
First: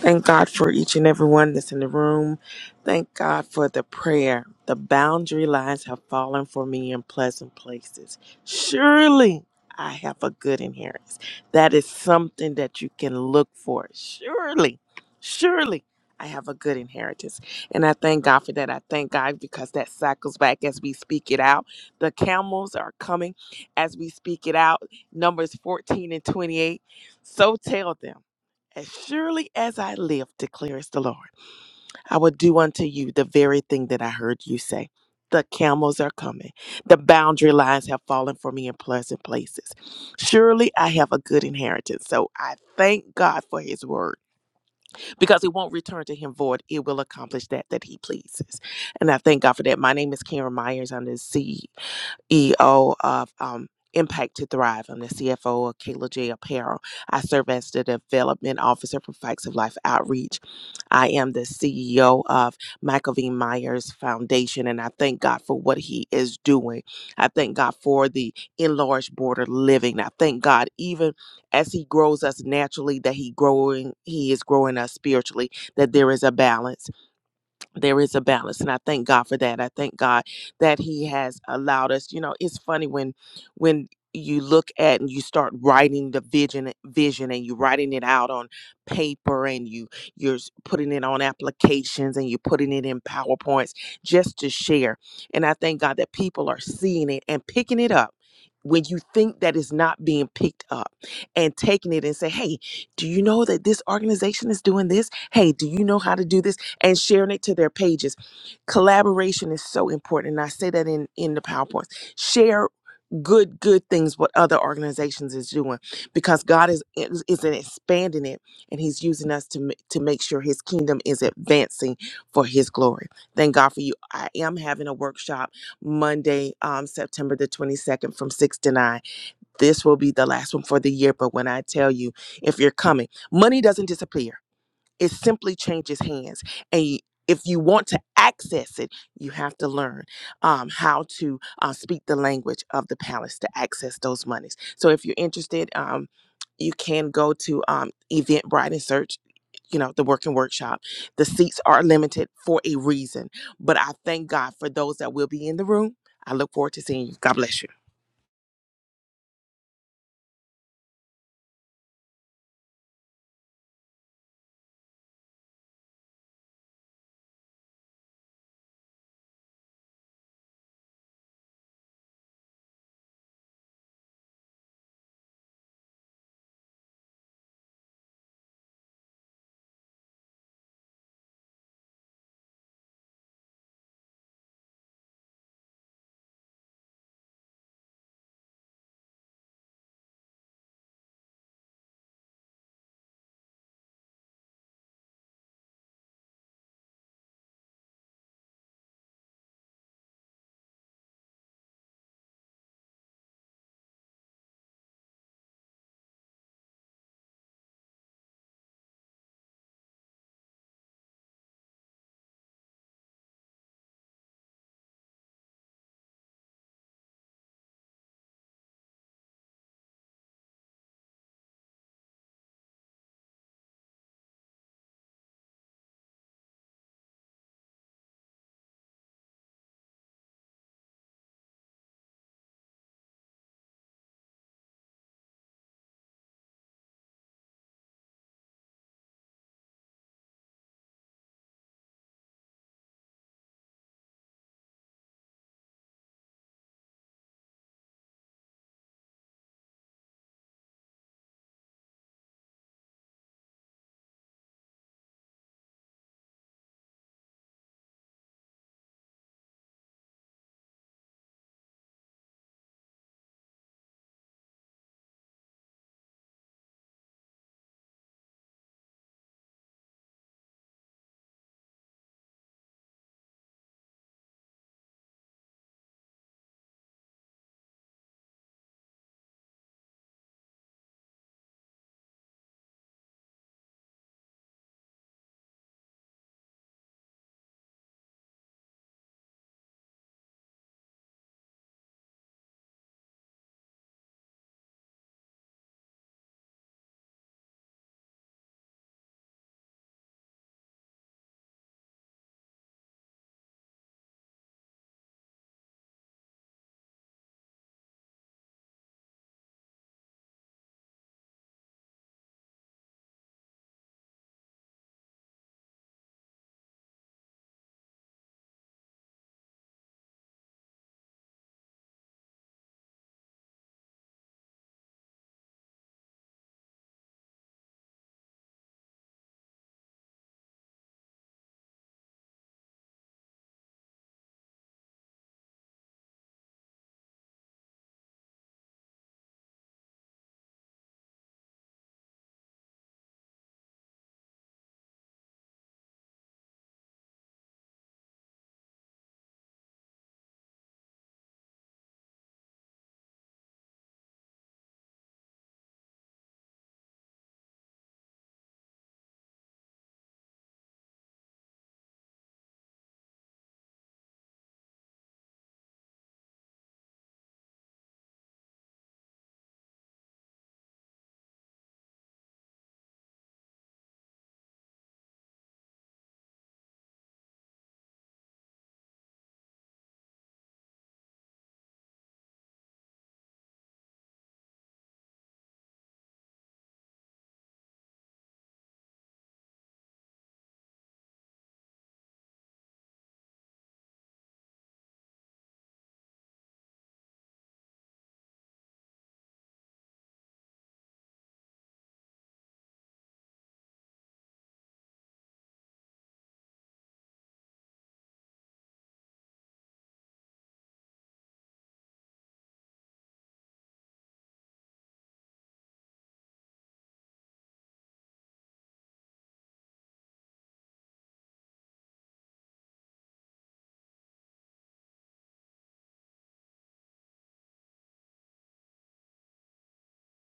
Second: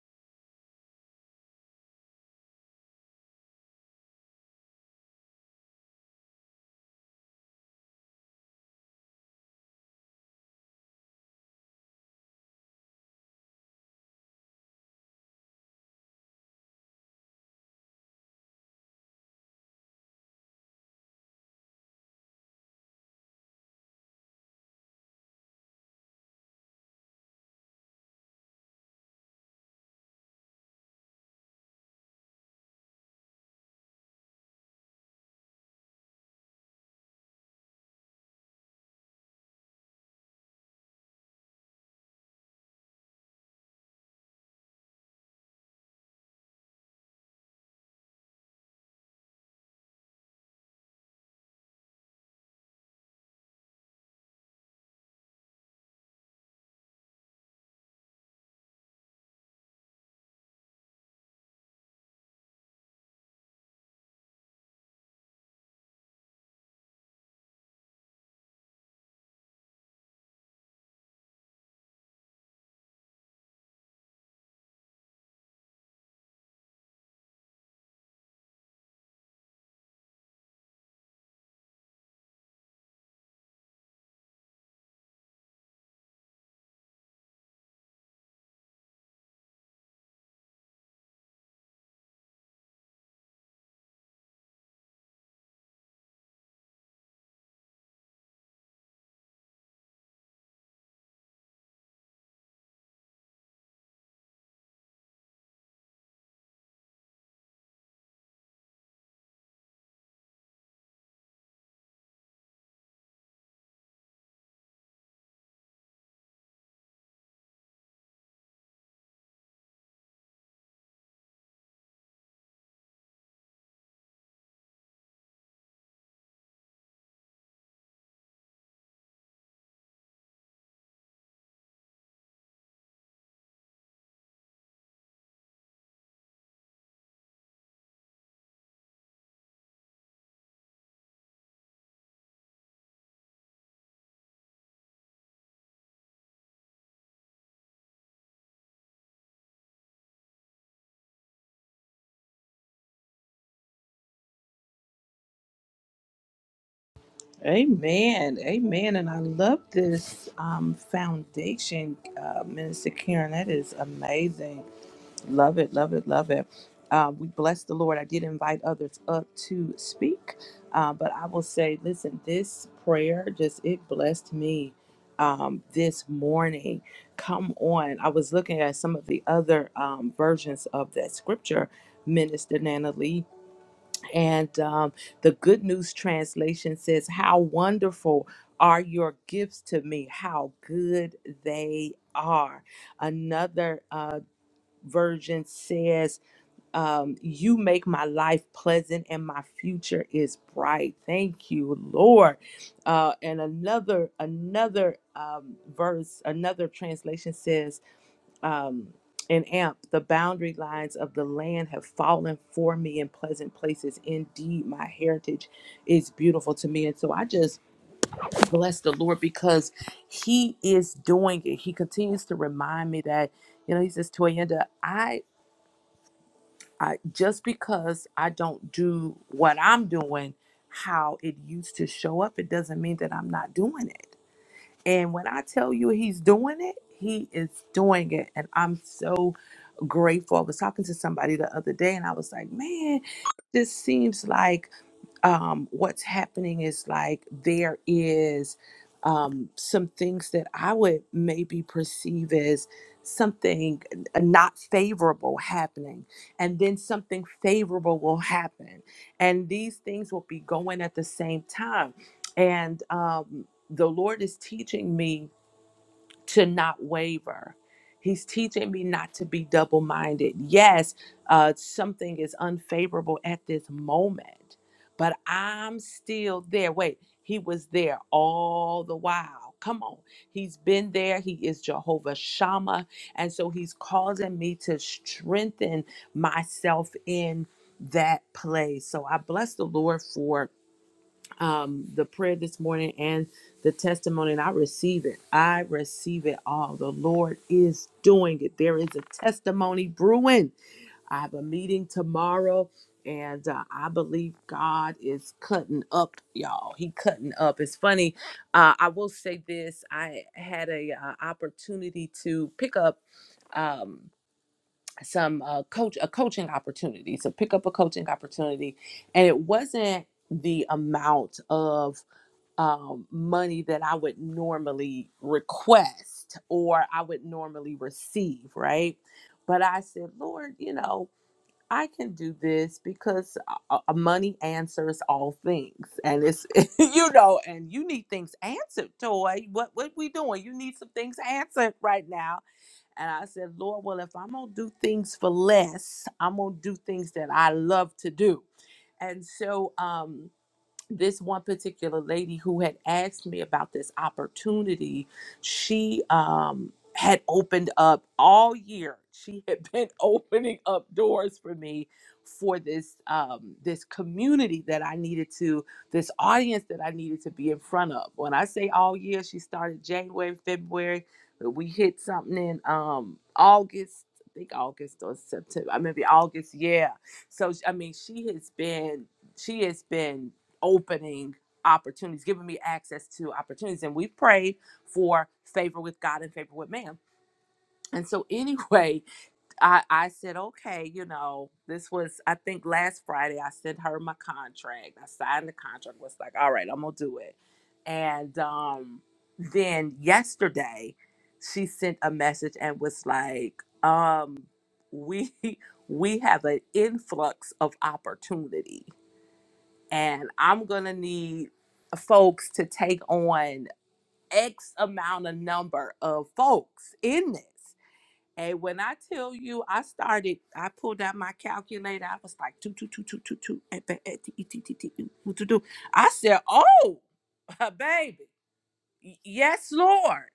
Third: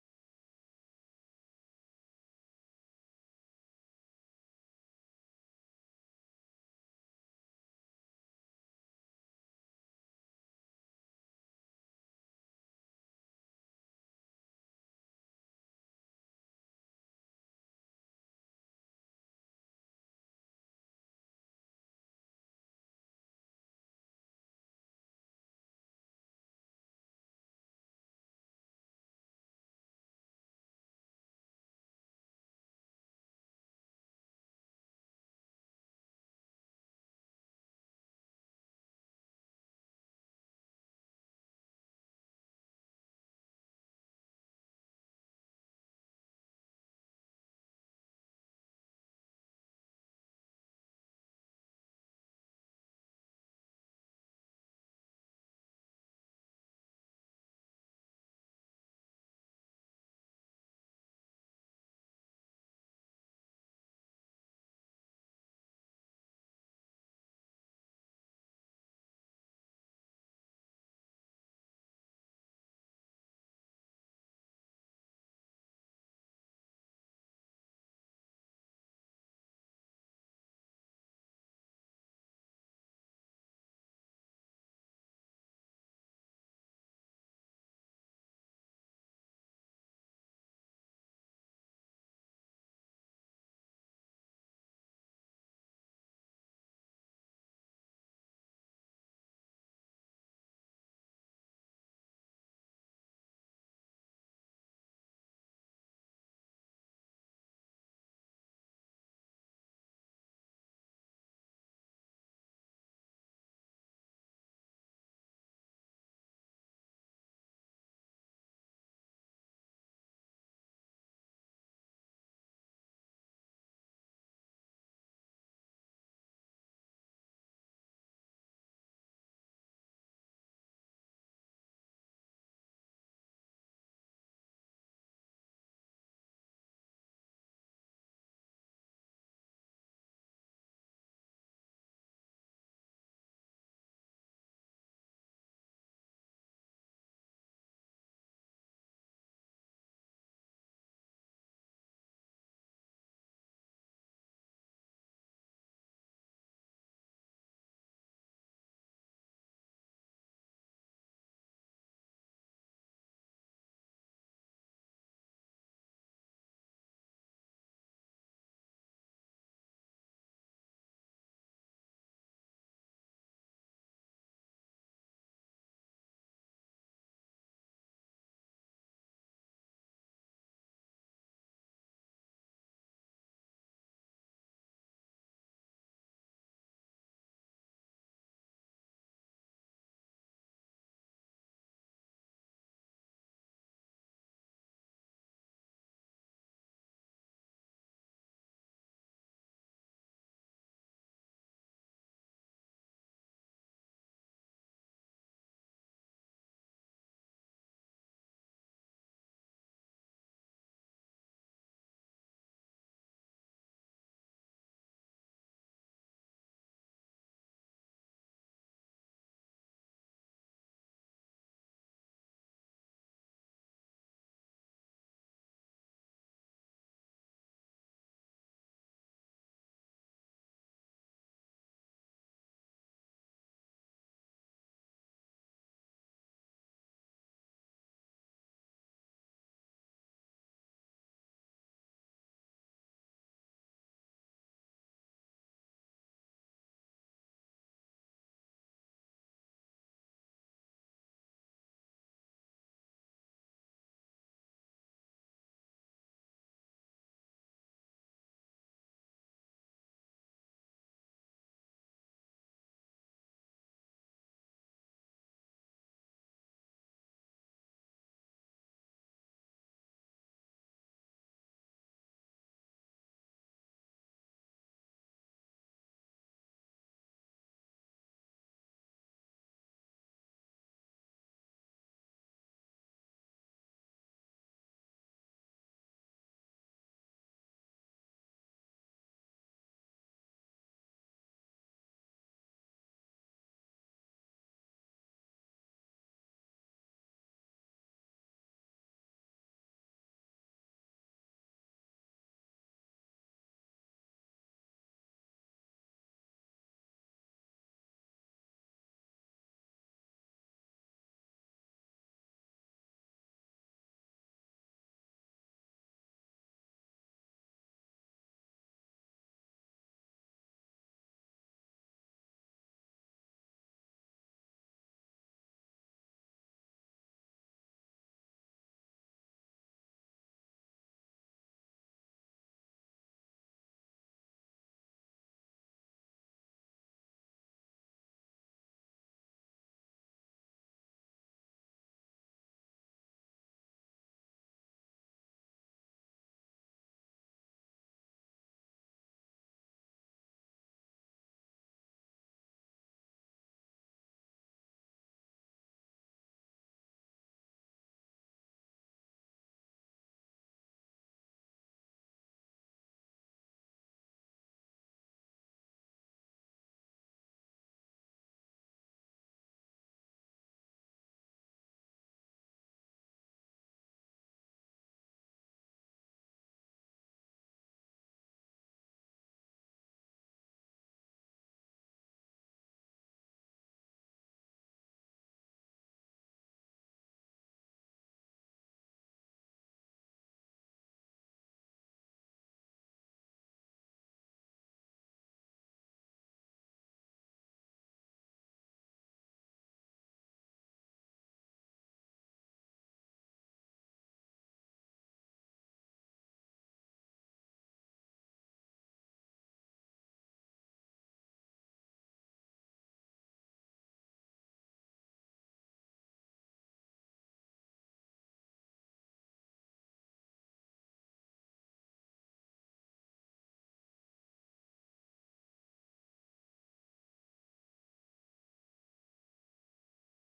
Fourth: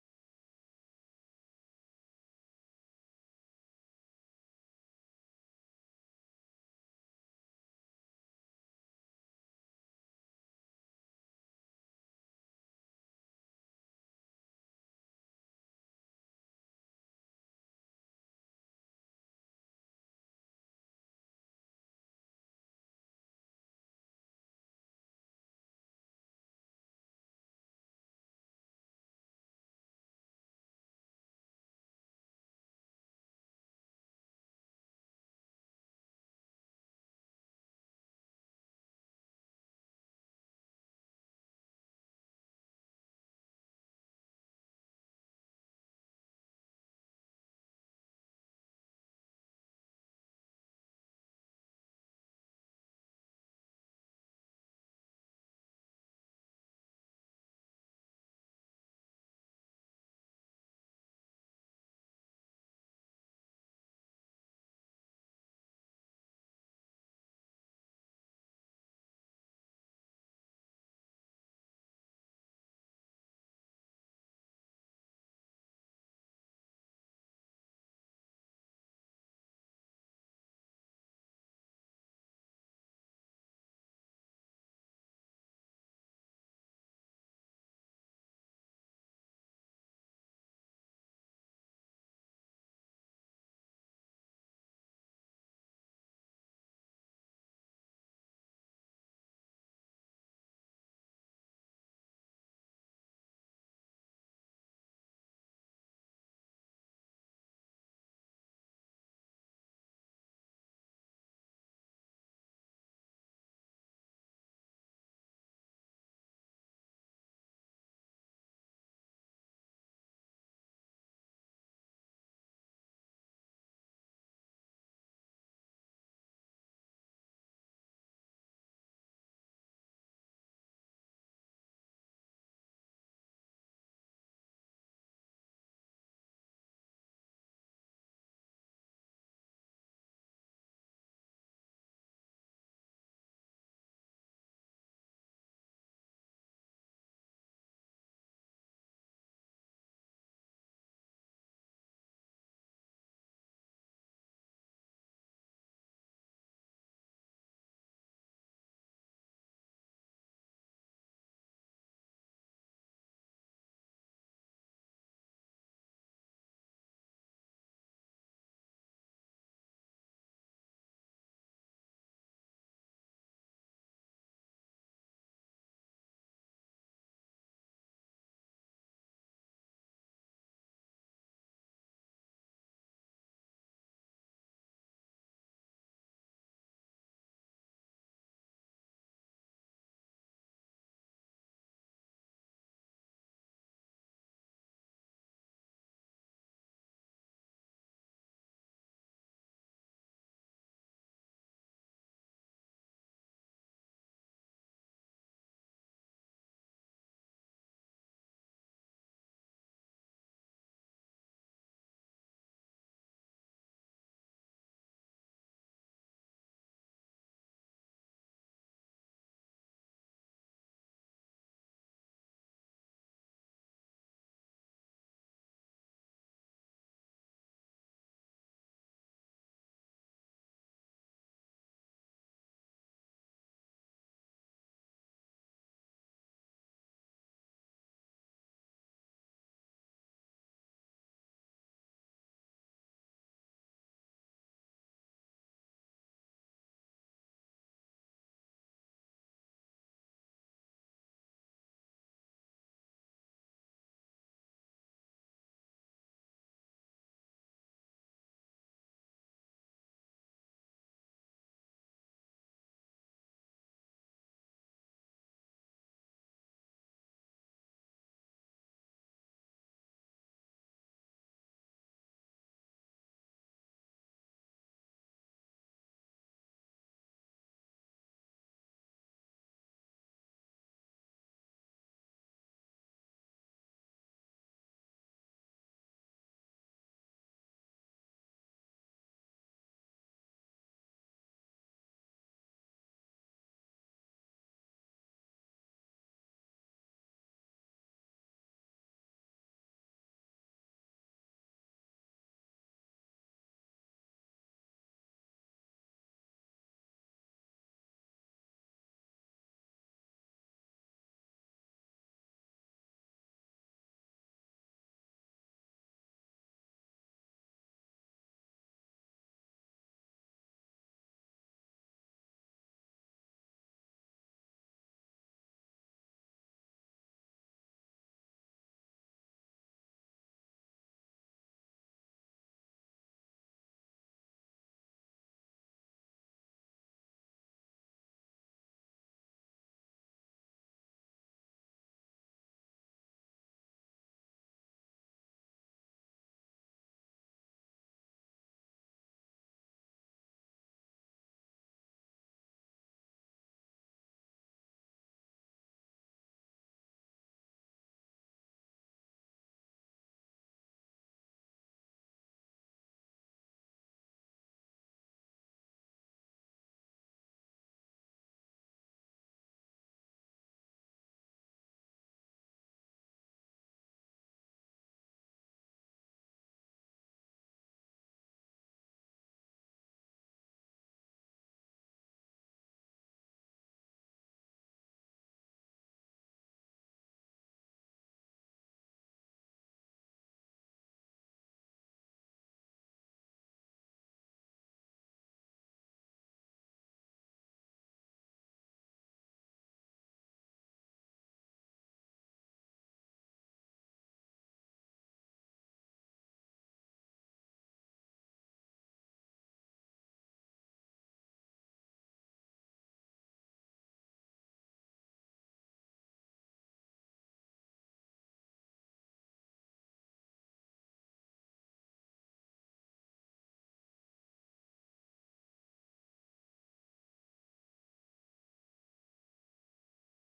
[SPEAKER 3] Thank God for each and every one that's in the room. Thank God for the prayer. The boundary lines have fallen for me in pleasant places. Surely I have a good inheritance. That is something that you can look for. Surely, surely I have a good inheritance. And I thank God for that. I thank God because that cycles back as we speak it out. The camels are coming as we speak it out. Numbers 14 and 28. So tell them. As surely as I live, declares the Lord, I will do unto you the very thing that I heard you say. The camels are coming. The boundary lines have fallen for me in pleasant places. Surely I have a good inheritance. So I thank God for his word because it won't return to him void. It will accomplish that that he pleases. And I thank God for that. My name is Karen Myers. I'm the CEO. EO of um, Impact to Thrive. I'm the CFO of Kayla J. Apparel. I serve as the Development Officer for Facts of Life Outreach. I am the CEO of Michael V. Myers Foundation, and I thank God for what he is doing. I thank God for the enlarged border living. I thank God even as he grows us naturally that he growing he is growing us spiritually that there is a balance there is a balance and i thank god for that i thank god that he has allowed us you know it's funny when when you look at and you start writing the vision vision and you writing it out on paper and you you're s- putting it on applications and you're putting it in powerpoints just to share and i thank god that people are seeing it and picking it up when you think that it's not being picked up and taking it and say hey do you know that this organization is doing this hey do you know how to do this and sharing it to their pages. Collaboration is so important. And I say that in, in the PowerPoints. Share good, good things what other organizations is doing because God is is is expanding it and He's using us to ma- to make sure His kingdom is advancing for His glory. Thank God for you. I am having a workshop Monday, um, September the 22nd from 6 to 9. This will be the last one for the year. But when I tell you, if you're coming, money doesn't disappear. It simply changes hands. And y- if you want to access it, you have to learn um, how to uh, speak the language of the palace to access those monies. So if you're interested, um, you can go to um, Eventbrite and search, you know, the Working Workshop. The seats are limited for a reason, but I thank God for those that will be in the room. I look forward to seeing you. God bless you.
[SPEAKER 1] Amen. Amen. And I love this um, foundation, uh, Minister Karen. That is amazing. Love it, love it, love it. Uh, we bless the Lord. I did invite others up to speak, uh, but I will say, listen, this prayer just it blessed me um, this morning. Come on, I was looking at some of the other um, versions of that scripture, Minister Nana Lee, and um, the Good News translation says, "How wonderful are your gifts to me? How good they are." Another. uh, version says, um, You make my life pleasant and my future is bright. Thank you, Lord. Uh, and another, another um, verse, another translation says, um, in amp, the boundary lines of the land have fallen for me in pleasant places. Indeed, my heritage is beautiful to me. And so I just bless the Lord because He is doing it. He continues to remind me that, you know, He says, Toyenda, I I just because I don't do what I'm doing how it used to show up, it doesn't mean that I'm not doing it. And when I tell you he's doing it, he is doing it. And I'm so grateful. I was talking to somebody the other day and I was like, man, this seems like um, what's happening is like there is um, some things that I would maybe perceive as something uh, not favorable happening, and then something favorable will happen. And these things will be going at the same time. And um, the Lord is teaching me to not waver. He's teaching me not to be double minded. Yes, uh, something is unfavorable at this moment, but I'm still there. Wait, he was there all the while. Come on. He's been there. He is Jehovah Shammah. And so he's causing me to strengthen myself in that place. So I bless the Lord for um, the prayer this morning and the testimony, and I receive it. I receive it all. The Lord is doing it. There is a testimony brewing. I have a meeting tomorrow, and uh, I believe God is cutting up, y'all. He cutting up. It's funny. Uh, I will say this: I had a uh, opportunity to pick up. Um, some uh, coach a coaching opportunity so pick up a coaching opportunity and it wasn't the amount of um, money that I would normally request or I would normally receive, right? But I said, Lord, you know, I can do this because uh, uh, money answers all things, and it's you know, and you need things answered, toy. What what we doing? You need some things answered right now. And I said, Lord, well, if I'm gonna do things for less, I'm gonna do things that I love to do. And so, um, this one particular lady who had asked me about this opportunity, she um had opened up all year. She had been opening up doors for me for this um this community that I needed to this audience that I needed to be in front of. When I say all year, she started January, February, but we hit something in um August, I think August or September. I maybe August, yeah. So I mean, she has been she has been opening opportunities, giving me access to opportunities. And we prayed for favor with God and favor with man. And so anyway, I, I said, okay, you know, this was I think last Friday I sent her my contract. I signed the contract, was like, all right, I'm gonna do it. And um then yesterday she sent a message and was like, um, we we have an influx of opportunity and I'm gonna need folks to take on X amount of number of folks in this. And when I tell you, I started, I pulled out my calculator. I was like, two, two, two, two, two, two, eh, ba- eh, tee, tee, tee, tee, ooh, ooh, doo, I said, oh, baby, y- yes, Lord.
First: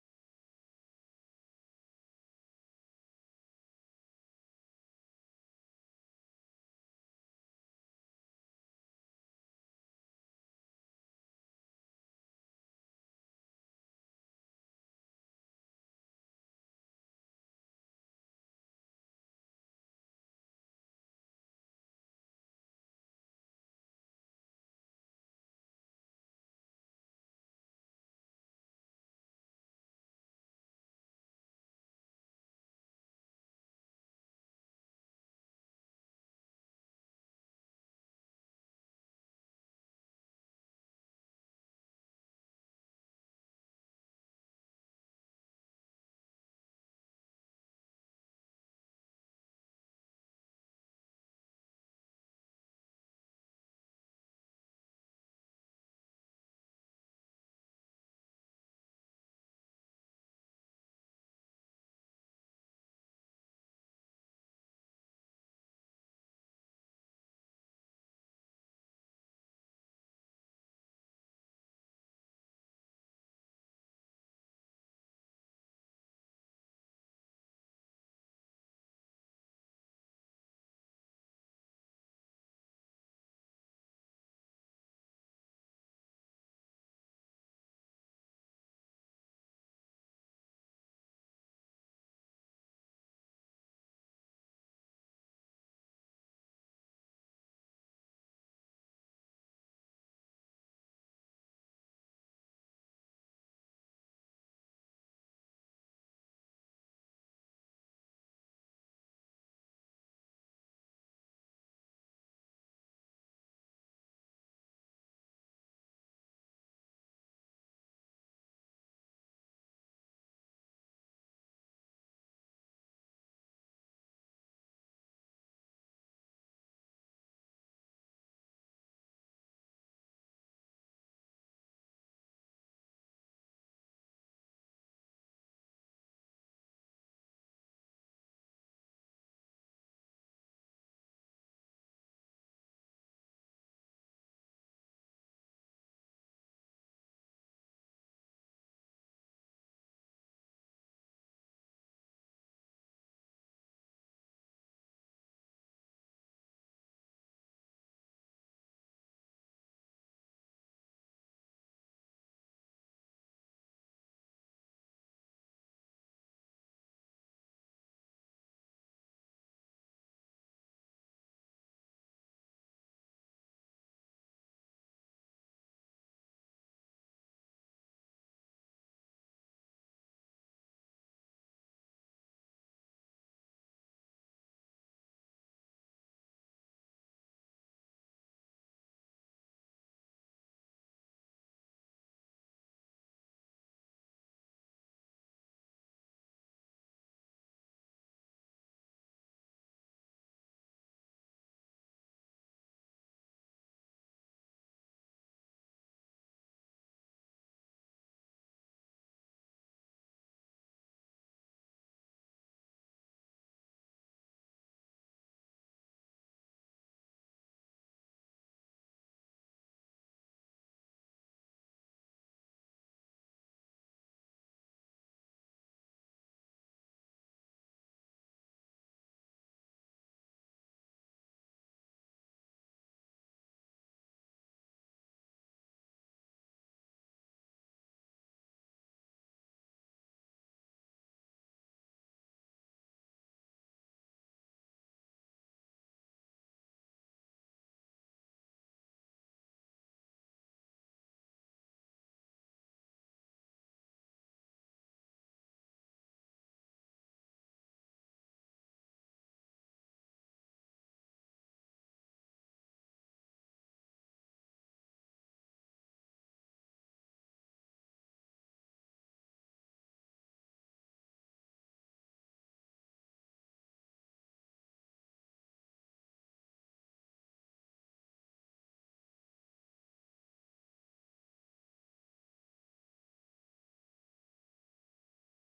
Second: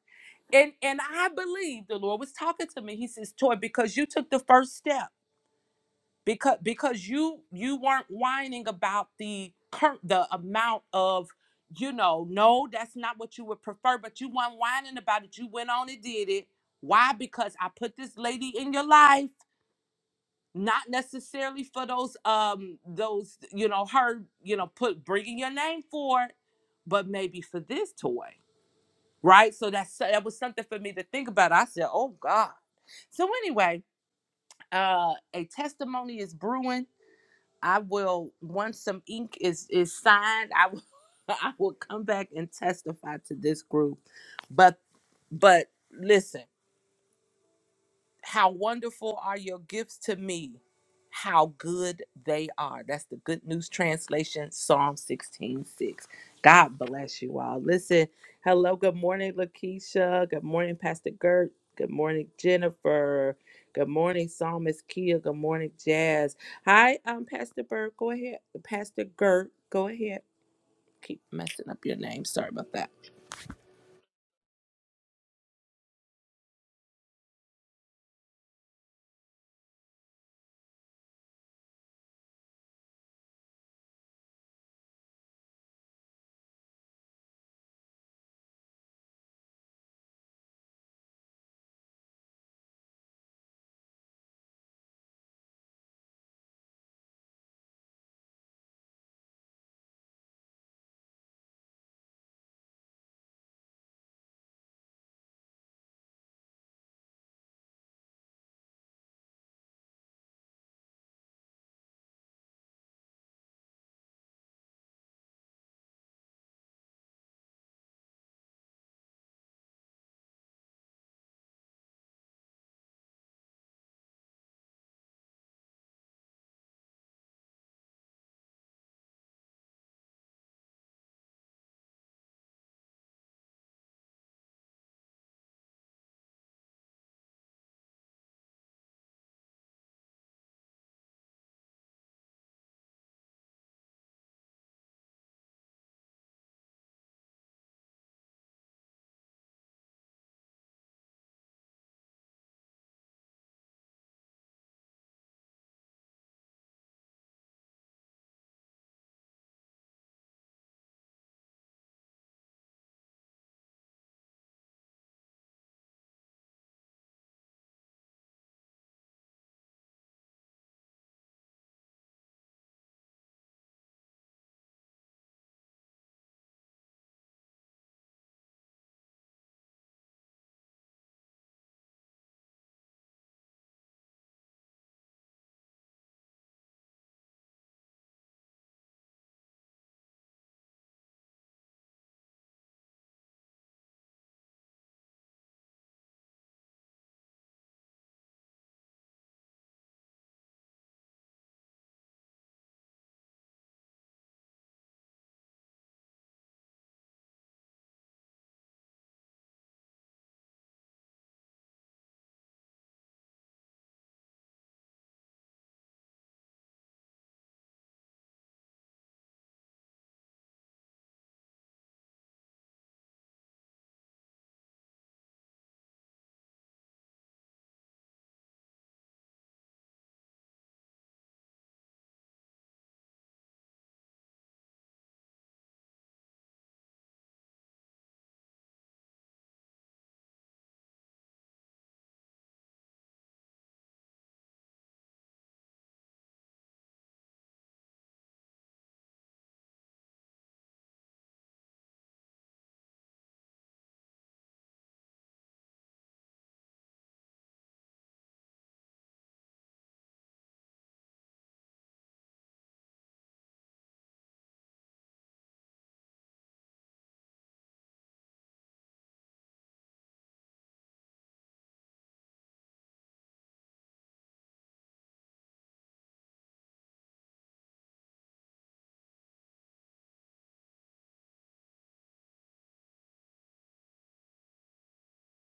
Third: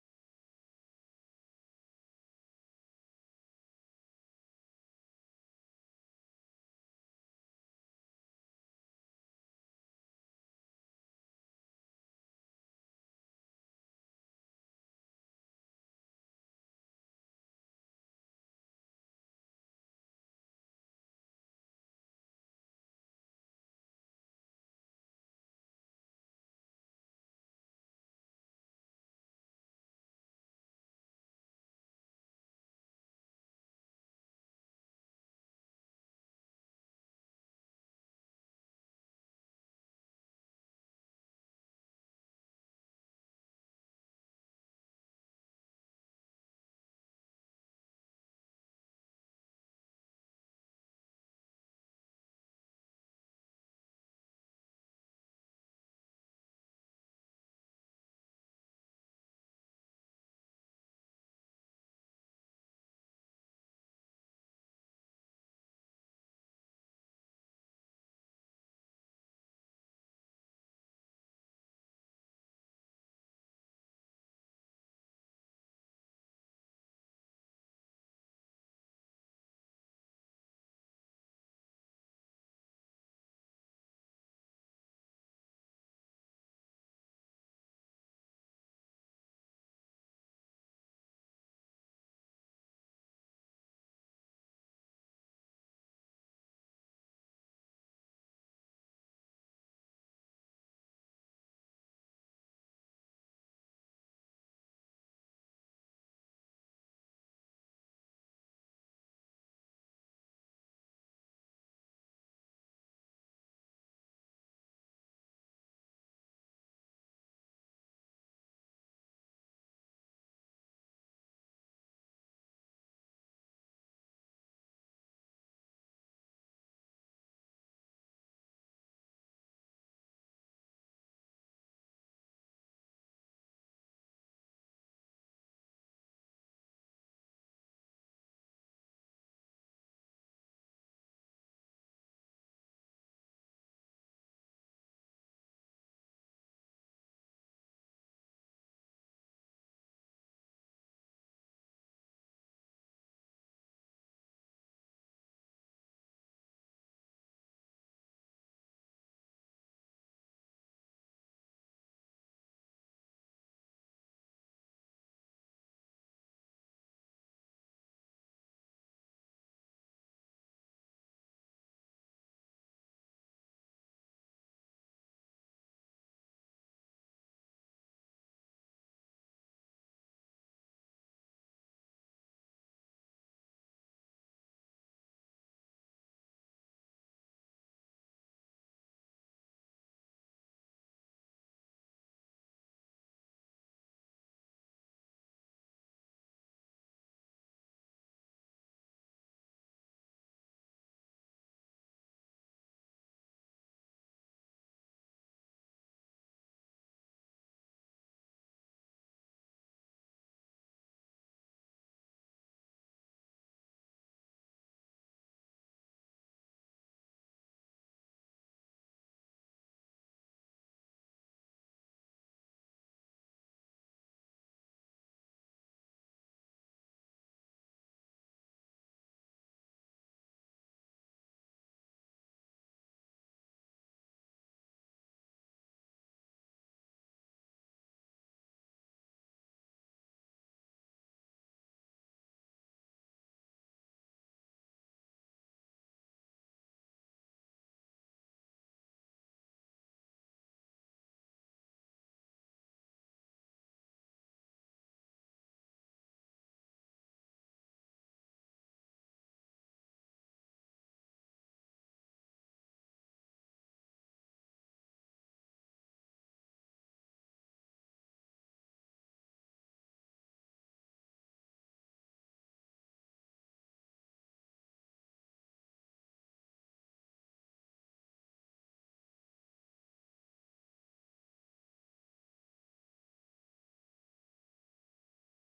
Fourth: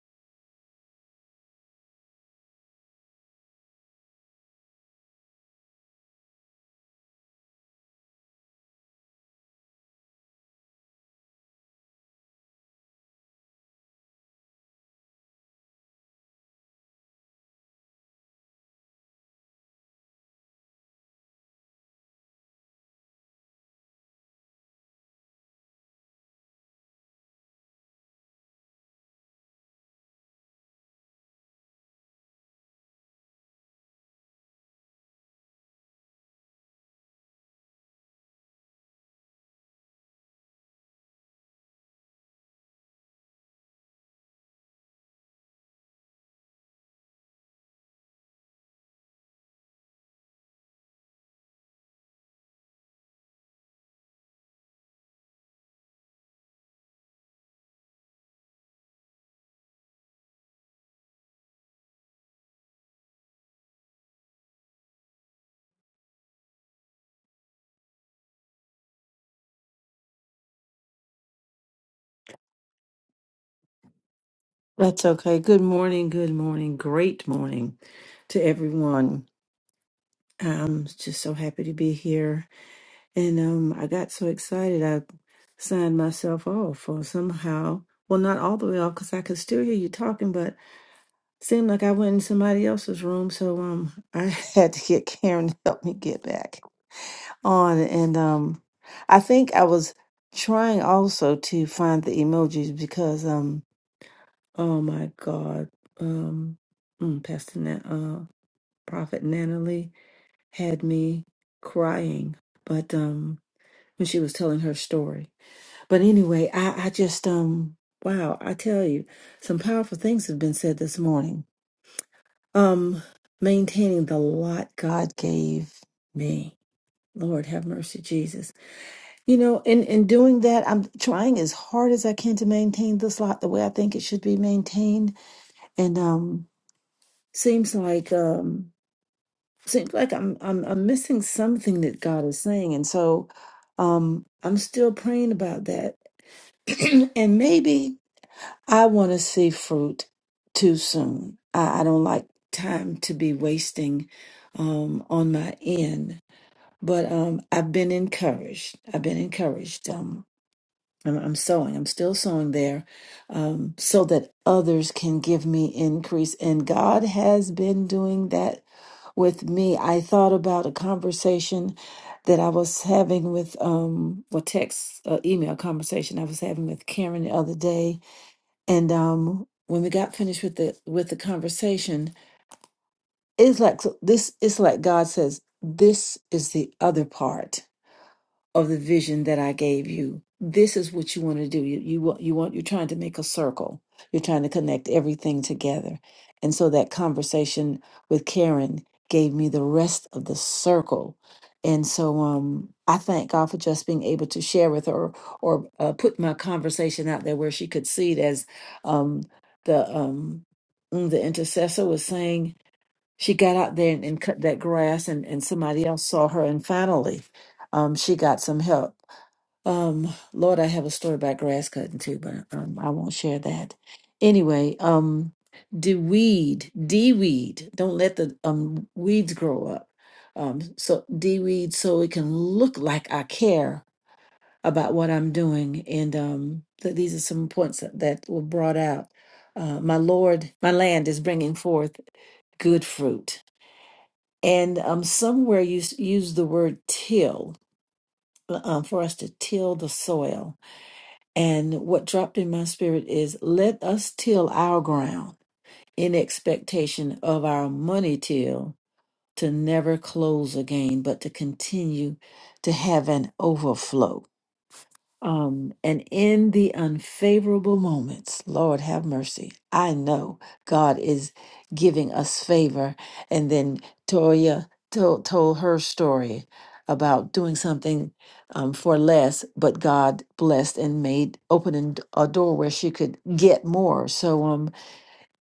[SPEAKER 1] And and I believe the Lord was talking to me. He says, Toy, because you took the first step because because you you weren't whining about the current the amount of you know no that's not what you would prefer but you weren't whining about it you went on and did it why because i put this lady in your life not necessarily for those um those you know her you know put bringing your name for it but maybe for this toy right so that's so, that was something for me to think about i said oh god so anyway uh a testimony is brewing I will once some ink is is signed, I will I will come back and testify to this group. But but listen. How wonderful are your gifts to me? How good they are. That's the Good News Translation, Psalm 16 6. God bless you all. Listen, hello. Good morning, Lakeisha. Good morning, Pastor Gert. Good morning, Jennifer. Good morning, Psalmist Kia. Good morning, Jazz. Hi, um, Pastor Bert. Go ahead. Pastor Gert, go ahead. Keep messing up your name. Sorry about that.
[SPEAKER 4] That's okay. Good morning. Good morning. Great morning to everyone. I'm just so happy to be here. And um, I got so excited, I signed myself off or somehow. Well, not all the way off because I could still hear you talking, but seemed like I went in somebody else's room. So um, I had to get Karen to help me get back on. And um, I think I was trying also to find the emojis because um, Oh my God. Um, mm, Pastor Na- uh, Prophet Natalie had me crying, but um, when she was telling her story. But anyway, I, I just um, wow, I tell you, some powerful things have been said this morning. Um, maintaining the lot God gave me. Lord have mercy, Jesus. You know, in, in doing that, I'm trying as hard as I can to maintain this lot the way I think it should be maintained. And um seems like um seems like I'm I'm I'm missing something that God is saying. And so um I'm still praying about that. and maybe I want to see fruit too soon. I, I don't like time to be wasting um on my end. But um I've been encouraged. I've been encouraged. Um I'm, I'm sowing. I'm still sowing there um, so that others can give me increase. And God has been doing that with me. I thought about a conversation that I was having with, um, well, text, uh, email conversation I was having with Karen the other day. And um, when we got finished with the with the conversation, it's like so this. It's like God says, "This is the other part." of the vision that I gave you. This is what you want to do. You you want you want you're trying to make a circle. You're trying to connect everything together. And so that conversation with Karen gave me the rest of the circle. And so um I thank God for just being able to share with her or uh, put my conversation out there where she could see it as um the um mm, the intercessor was saying she got out there and, and cut that grass and, and somebody else saw her and finally um, she got some help um, lord i have a story about grass cutting too but um, i won't share that anyway um, de-weed de-weed don't let the um, weeds grow up um, so de-weed so it can look like i care about what i'm doing and um, th- these are some points that, that were brought out uh, my lord my land is bringing forth good fruit and um, somewhere you s- use the word till uh, um, for us to till the soil. And what dropped in my spirit is let us till our ground in expectation of our money till to never close again, but to continue to have an overflow um, and in the unfavorable moments, Lord have mercy. I know God is giving us favor. And then Toya told, told her story about doing something um, for less, but God blessed and made opening a door where she could get more. So, um,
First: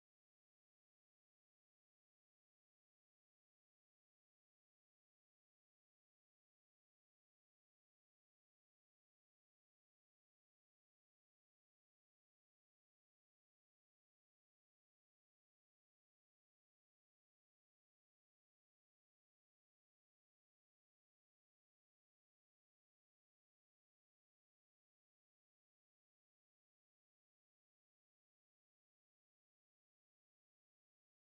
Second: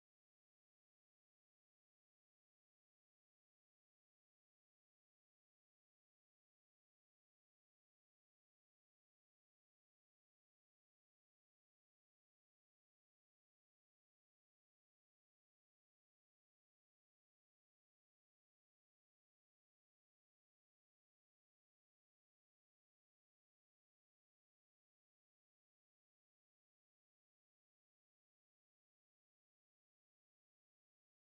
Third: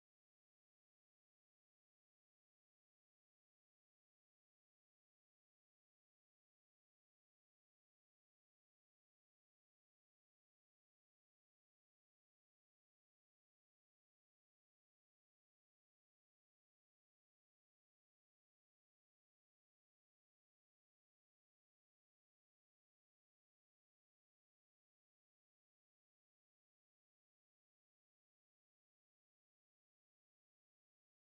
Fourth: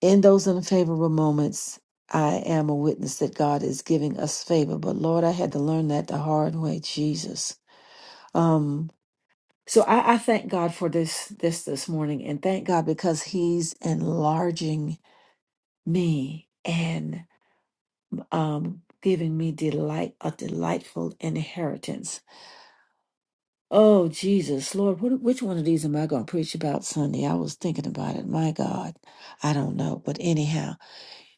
[SPEAKER 4] in those unfavorable moments, I am a witness that God is giving us favor. But Lord, I had to learn that the hard way, Jesus. Um, so I, I thank God for this this this morning, and thank God because He's enlarging me and um, giving me delight a delightful inheritance. Oh Jesus, Lord, what, which one of these am I going to preach about Sunday? I was thinking about it. My God, I don't know, but anyhow.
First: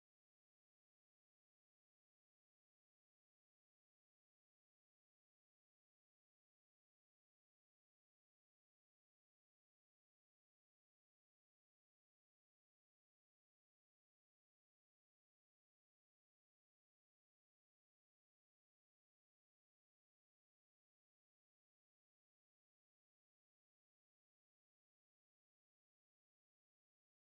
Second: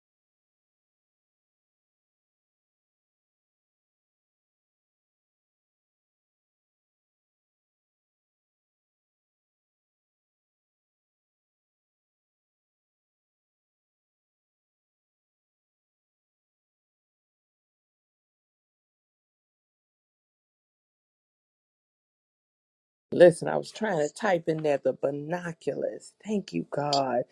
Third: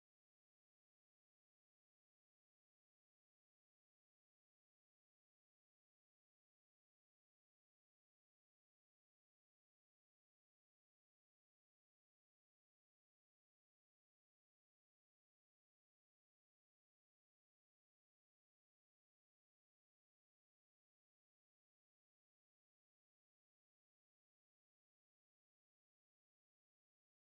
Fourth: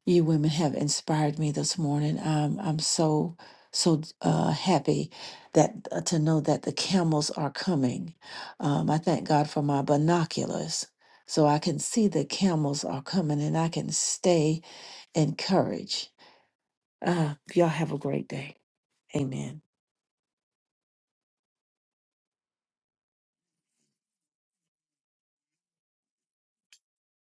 [SPEAKER 4] you women have inspired me this morning. Um, I'm so so uh, happy that uh, to know that the camels are coming. Um, I thank God for my binoculars, so I can see the camels are coming, and I can stay encouraged. Uh, y'all have a great day. Amen.
[SPEAKER 1] Listen, I was trying to type in there the binoculars. Thank you, God,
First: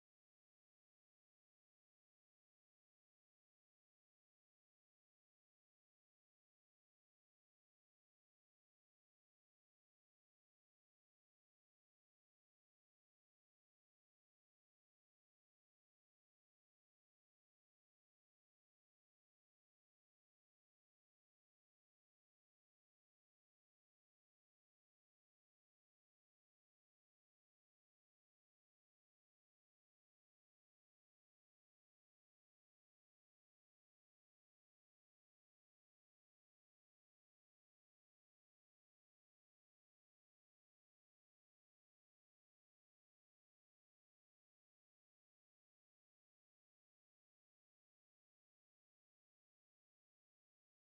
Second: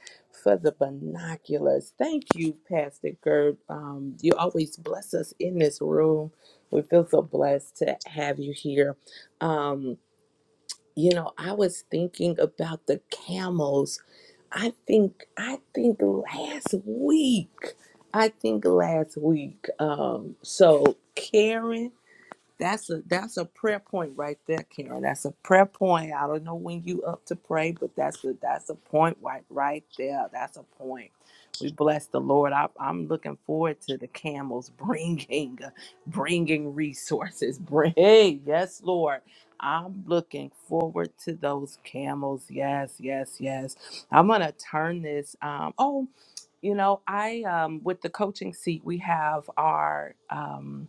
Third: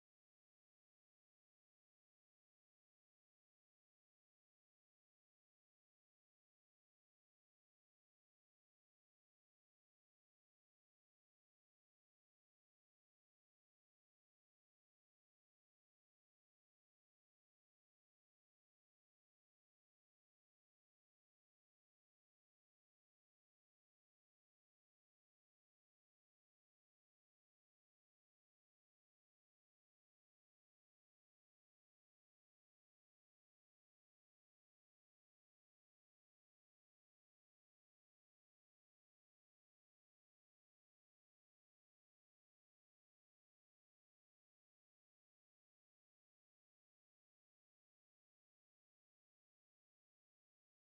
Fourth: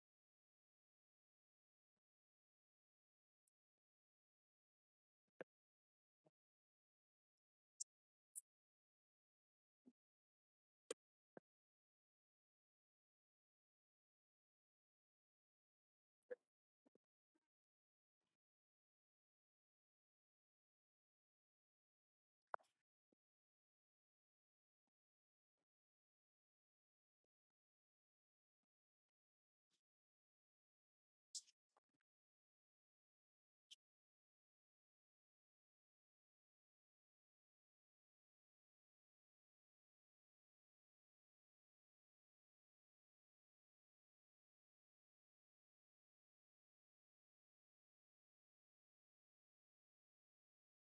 [SPEAKER 1] for the binoculars. Thank you, Pastor Gerd. Um, you always bless us in this room. We feel so blessed to have you here. Um, you know, I was thinking about the camels. I think, I think last week. I think last week. Um, so Karen that's a that's a prayer point right there, Karen. That's a prayer point. I don't know when you up to pray, but that's a that's a point right right there. That's a point. We bless the Lord. I, I'm looking forward to the camels bringing bringing resources. Bring, hey, yes, Lord. I'm looking forward to those camels. Yes, yes, yes. I'm gonna turn this. Um, oh, you know, I um, with the coaching seat, we have our. Um,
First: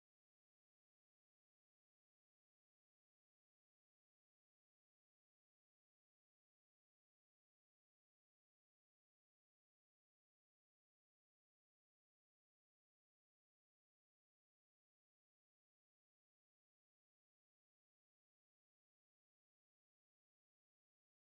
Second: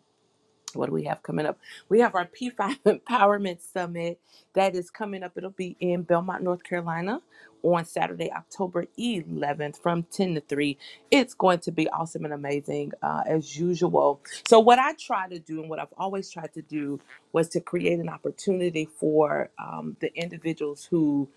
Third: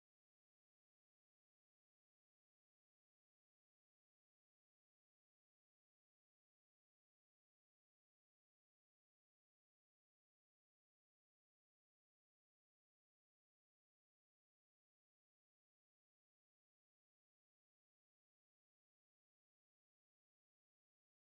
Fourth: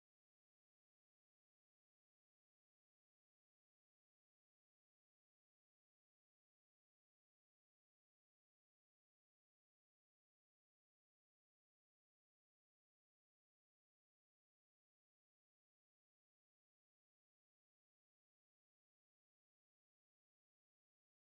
[SPEAKER 1] what do we have coming up? We have our P5 Empowerment Summit that is coming up. It'll be in Belmont, North Carolina on Saturday, October 11th from 10 to 3. It's going to be awesome and amazing uh, as usual. So, what I try to do and what I've always tried to do was to create an opportunity for um, the individuals who